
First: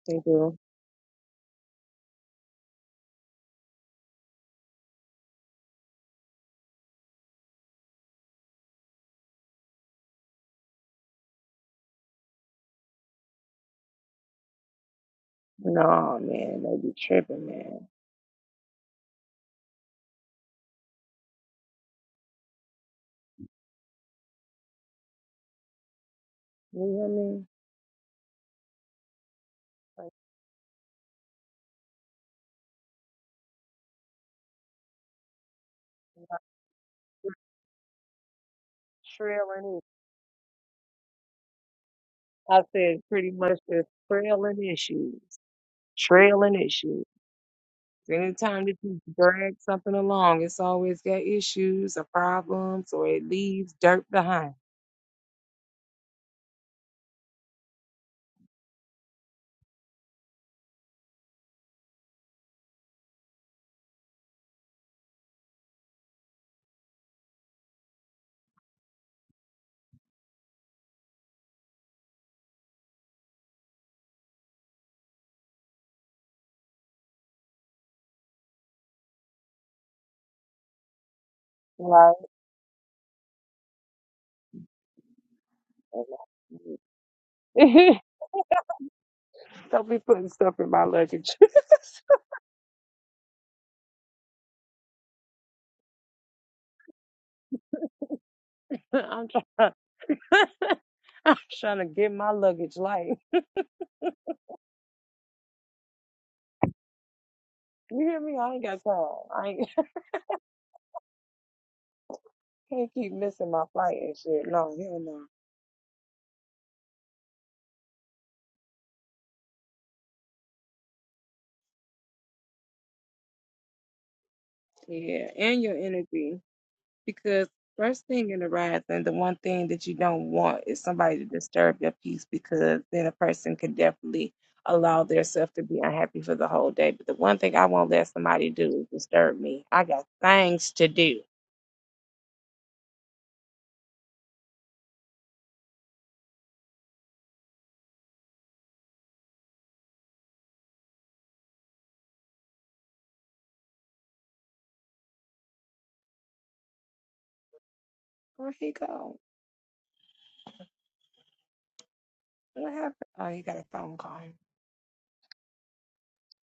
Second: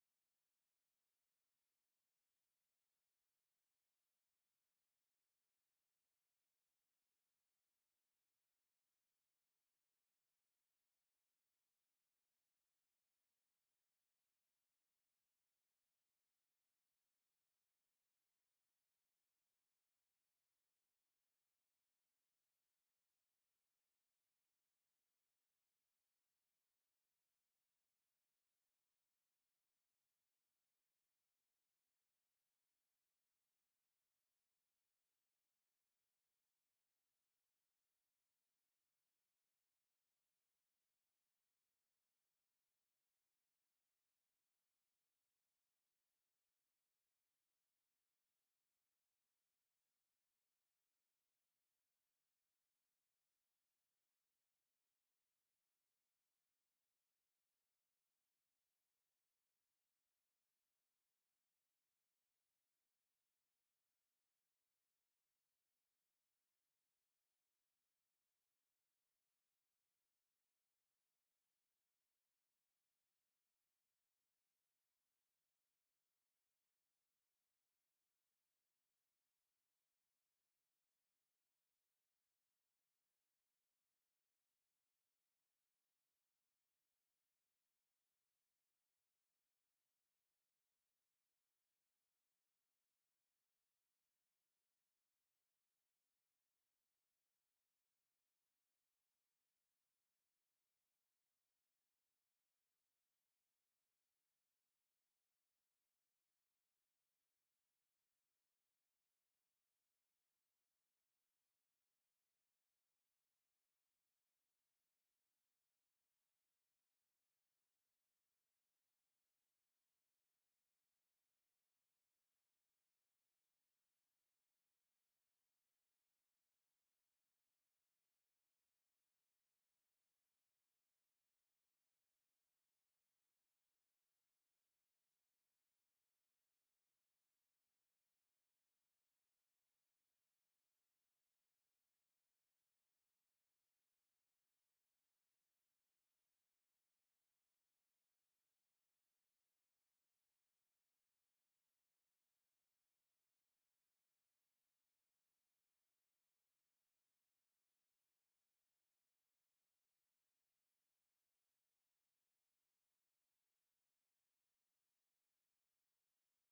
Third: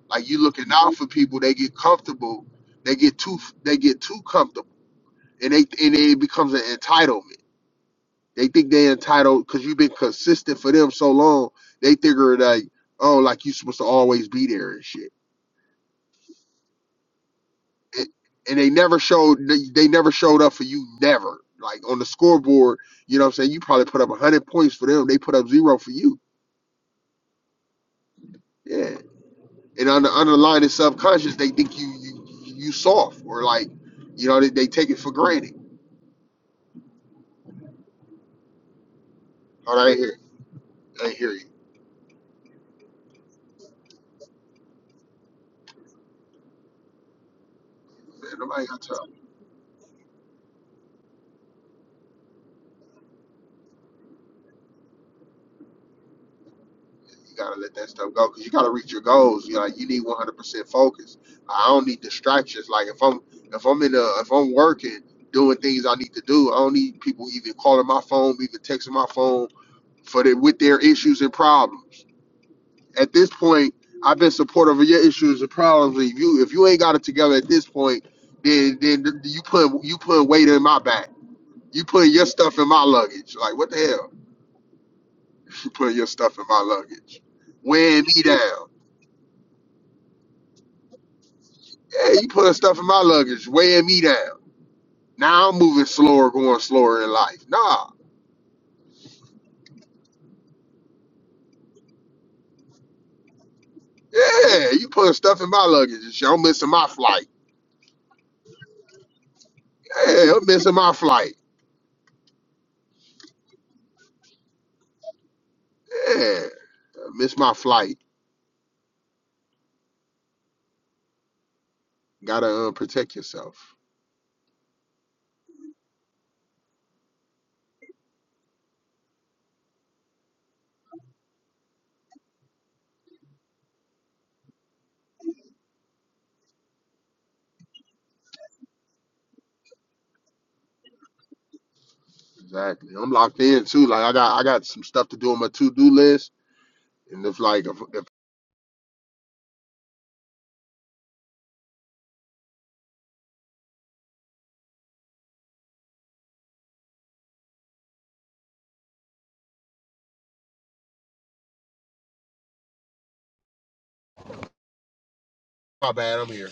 S2: Like you looking out for people, they get comfortable, they get too they get too comfortable. And they and it becomes an entitlement. They think they're entitled because you've been consistent for them so long, they figure like, oh, like you supposed to always be there and shit. and, and they never showed they, they never showed up for you never like on the scoreboard you know what i'm saying you probably put up 100 points for them they put up zero for you yeah and on the underlying subconscious they think you you you soft or like you know they, they take it for granted all right here i hear you Man, nobody got time. You gotta let that stuff go because you gotta reach your goals. You know, like, you need 100% focus. I don't need distractions. Like if I'm if I'm in a if I'm working doing things I need to do, I don't need people even calling my phone, even texting my phone for the, with their issues and problems. At this point, I've been supportive of your issues and problems. If you if you ain't got it together at this point, then then you put you put weight in my back. You putting your stuff in my luggage. Like what the hell? You putting your stuff in my luggage. Weighing me down. Yeah, you putting stuff in my luggage, weighing me down. Now I'm moving slower, going slower in life. Nah. Yeah, you putting stuff in my luggage. I'm missing my flight. Yeah, I'm missing my flight. Yeah. I miss my flight. Gotta uh, protect yourself. Exactly. I'm locked in too. Like I got I got some stuff to do on my to do list. And if like if, if my bad, I'm here.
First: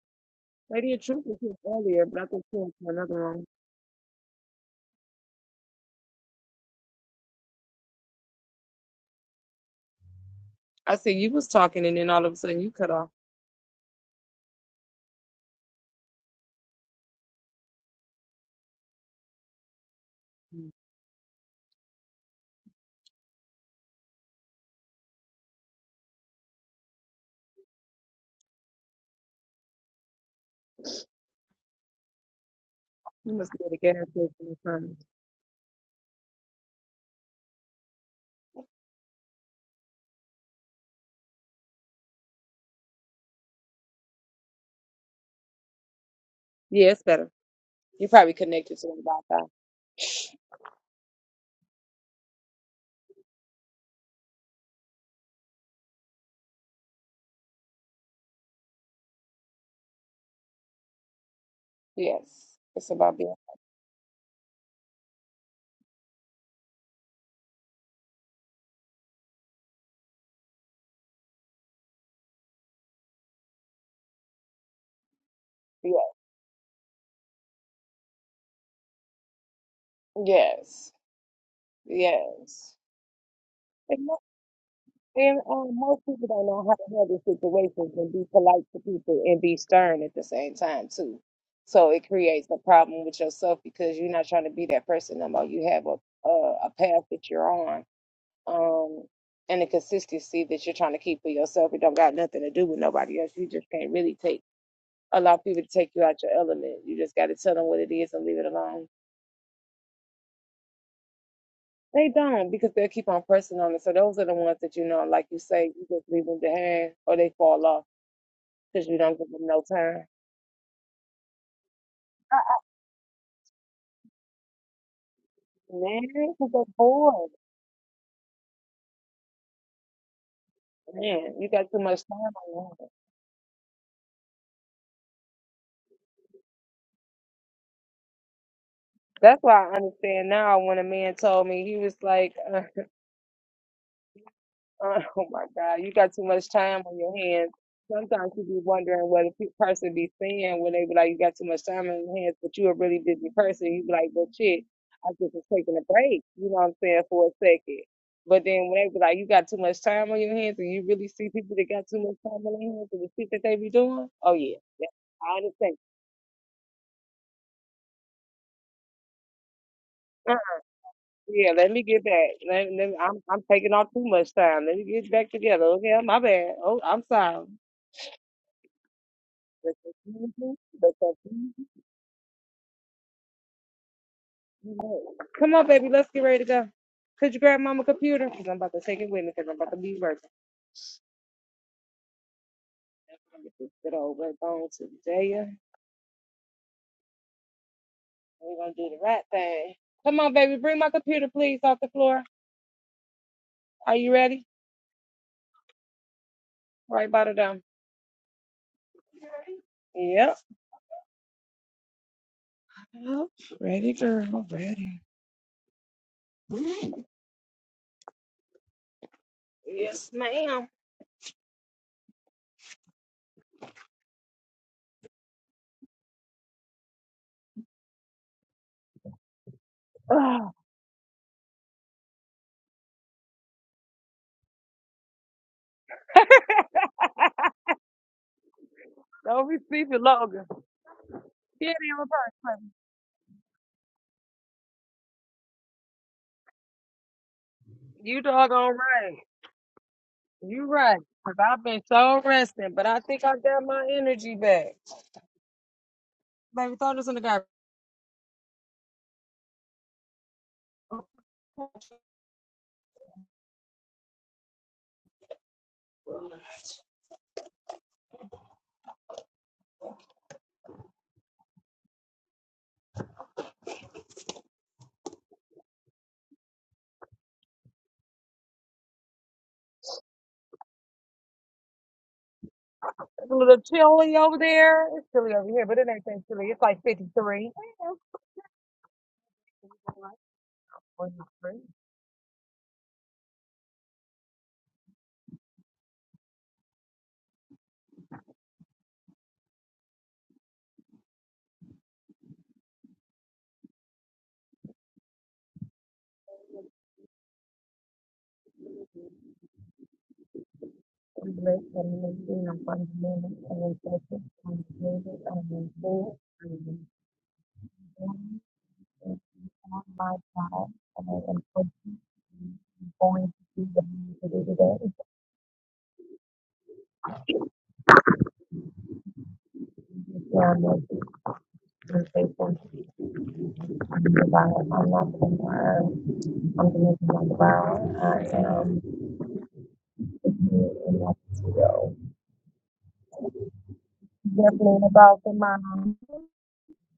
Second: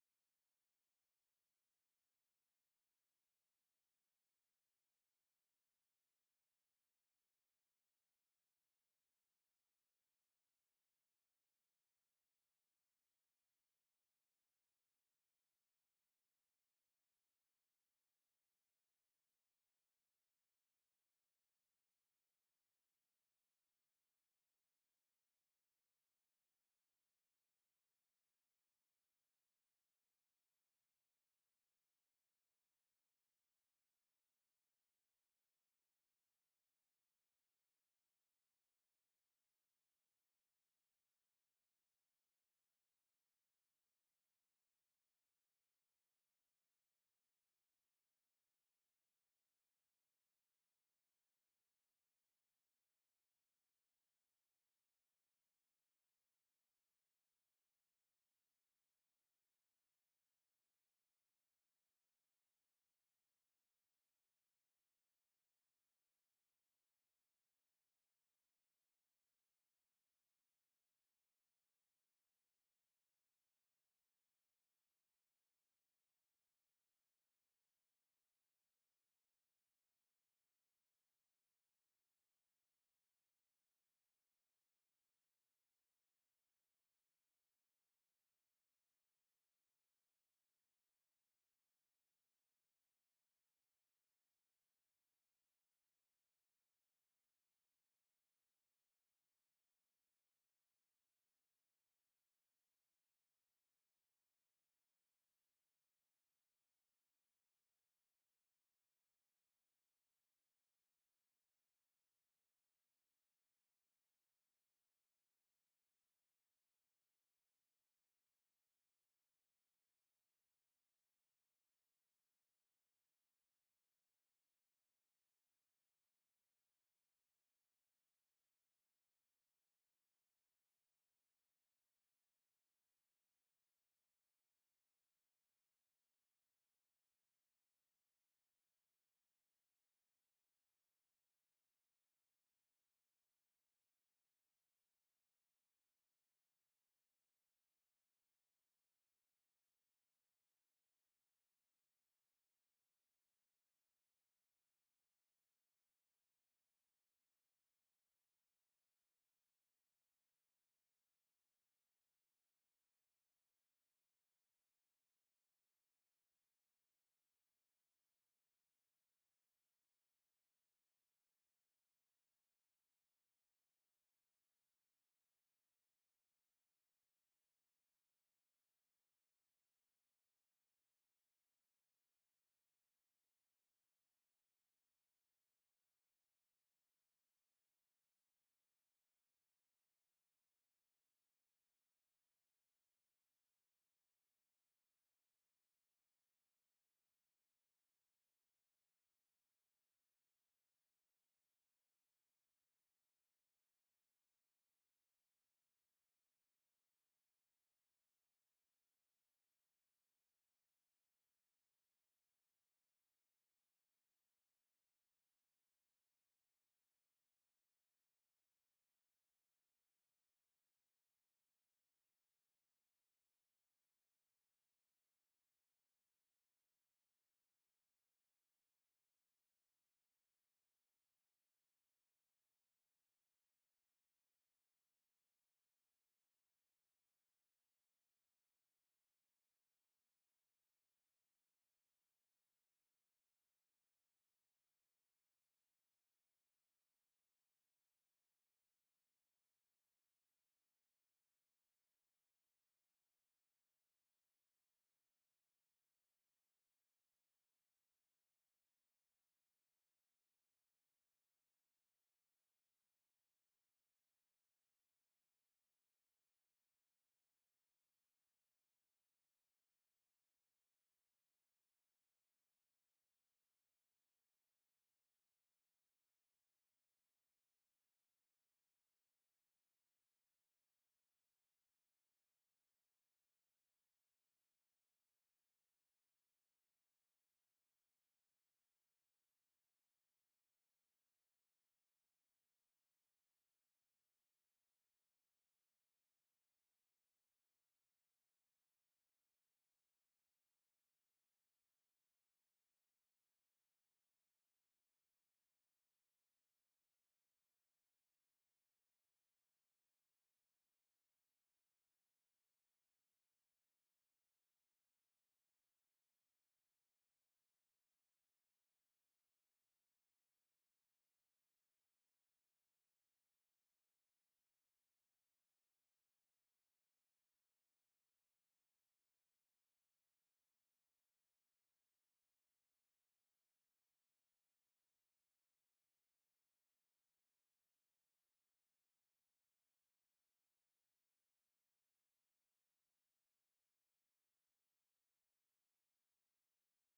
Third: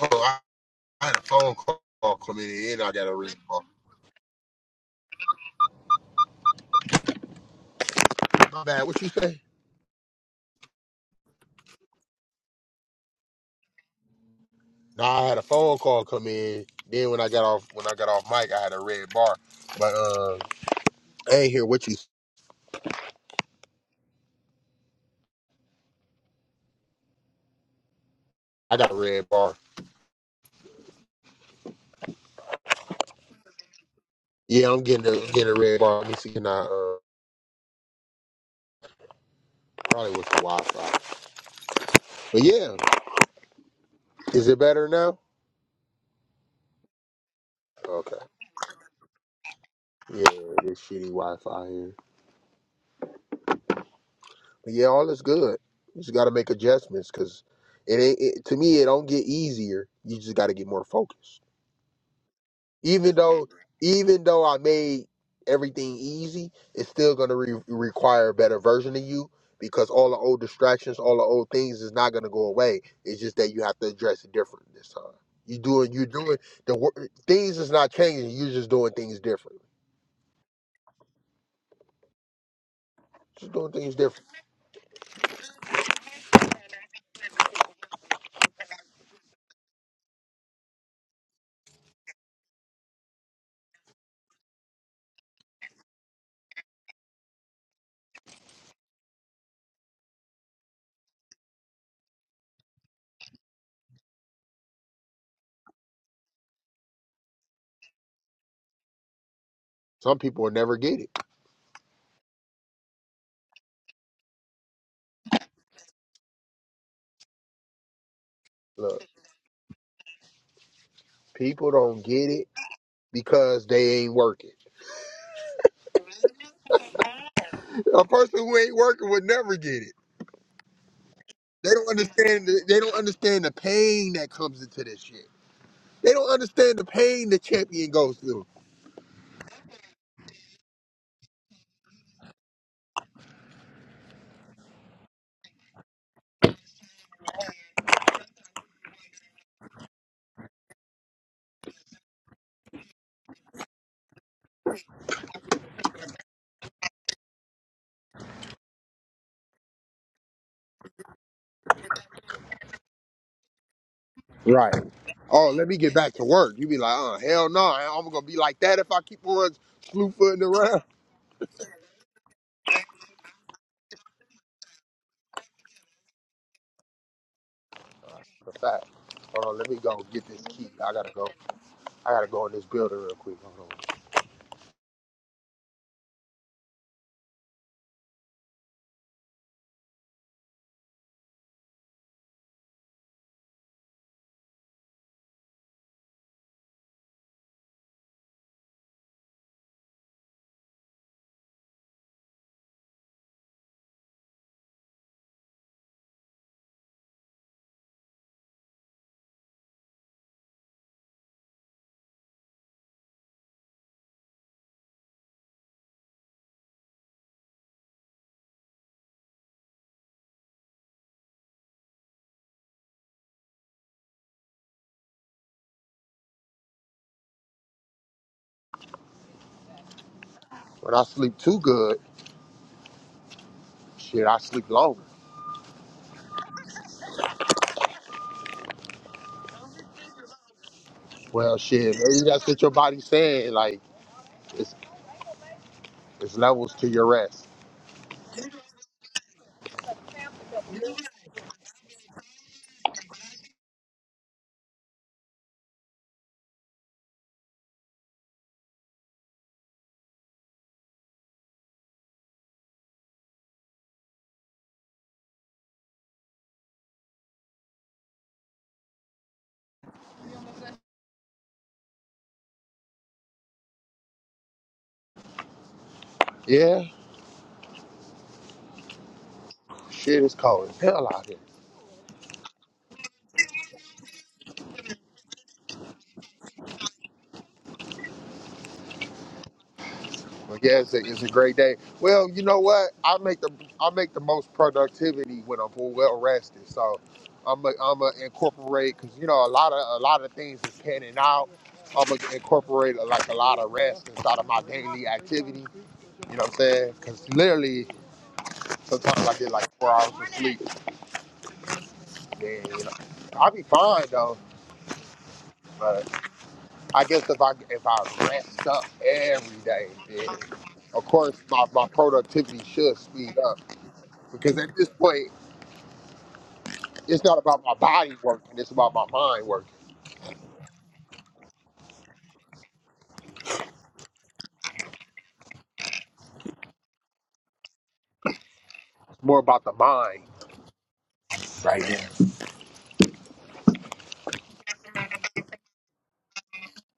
S2: Oh, I, I had a phone call come in and I got a ring call. My bad, what you say? No, I had a phone call come in. Then when I got off when I got off mic, I had a red bar. But uh, I ain't hear what you. s- I got a red bar. Yeah, I'm getting a I'm getting a red bar. Let me see. Can I uh, probably with the Wi-Fi. But yeah, is it better now? Okay. Yeah, this shitty Wi-Fi here. But yeah, all is good. You just got to make adjustments because it ain't. It, to me, it don't get easier. You just got to get more focused. even though even though I made everything easy, it's still going to re- require a better version of you because all the old distractions, all the old things is not going to go away. It's just that you have to address it different this time. You doing you doing the wor- things is not changing. You're just doing things different. Just doing things different. Some people will never get it. Look, people don't get it because they ain't working. A person who ain't working would never get it. They don't understand. The, they don't understand the pain that comes into this shit. They don't understand the pain the champion goes through. Right. Oh, let me get back to work. You be like, uh, hell no, I'm gonna be like that if I keep on slew footing around. For fact. Hold on, let me go get this key. I gotta go. I gotta go in this building real quick. Hold on. When I sleep too good, shit, I sleep longer. Well, shit, maybe that's what your body's saying. Like, it's it's levels to your rest. Yeah, shit, it's cold as hell out here. Well, yes, it- it's a great day. Well, you know what? I make the I make the most productivity when I'm well rested. So I'm i I'm gonna incorporate because you know a lot of a lot of things is panning out. I'm gonna incorporate uh, like a lot of rest inside of my daily activity. You know what I'm saying? Because literally sometimes I get like four hours of sleep. Then you know I'll be fine though. But I guess if I if I rest up every day, then of course my, my productivity should speed up. Because at this point, it's not about my body working, it's about my mind working. It's more about the mind. Right there.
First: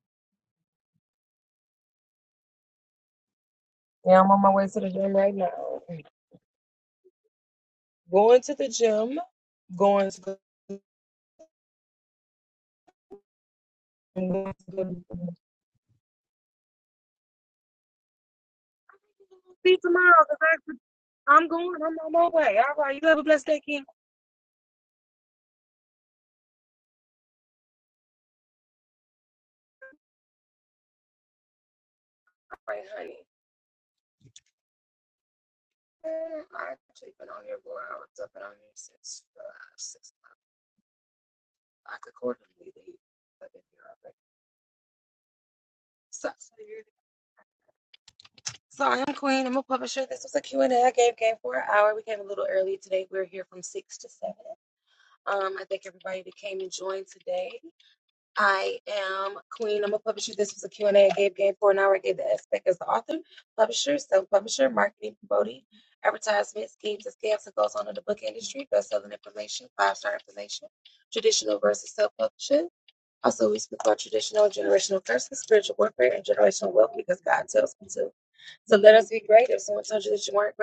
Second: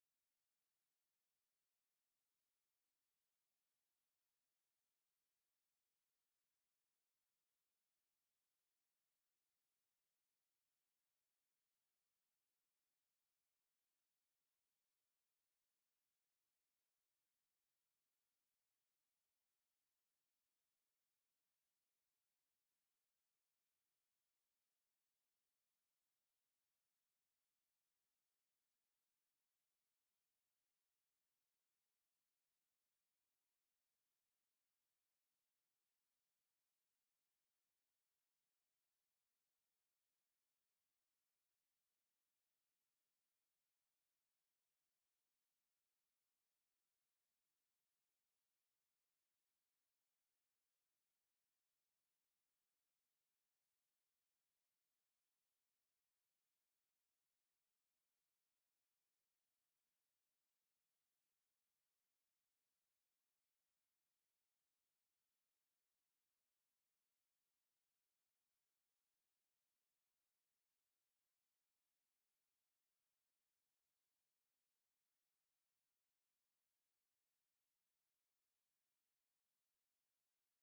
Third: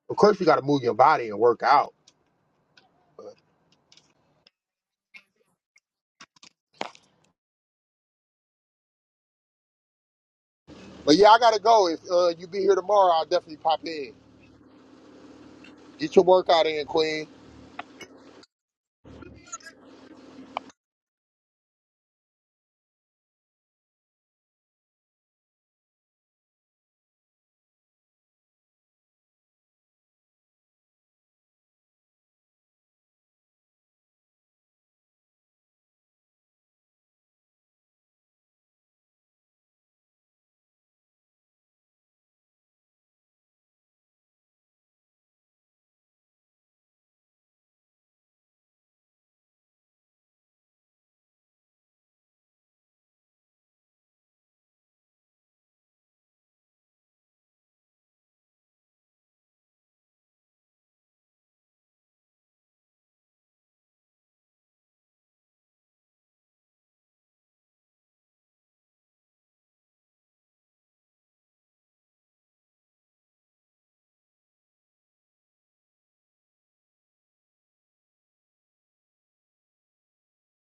S2: Of course, you got to move your body and work out. But yeah, I got to go. If uh, you be here tomorrow, I'll definitely pop in. Get your workout in, Queen.
S1: hear from six to seven. Um, I thank everybody that came and joined today. I am Queen. I'm a publisher. This was a Q and A I gave game for an hour. I gave the aspect as the author, publisher, self-publisher, marketing, promoting, advertisement, schemes, and scams that goes on in the book industry, best-selling information, five-star information, traditional versus self-publishing. Also, we speak about traditional and generational curses, spiritual warfare, and generational wealth because God tells me to. So let us be great. If someone told you that you weren't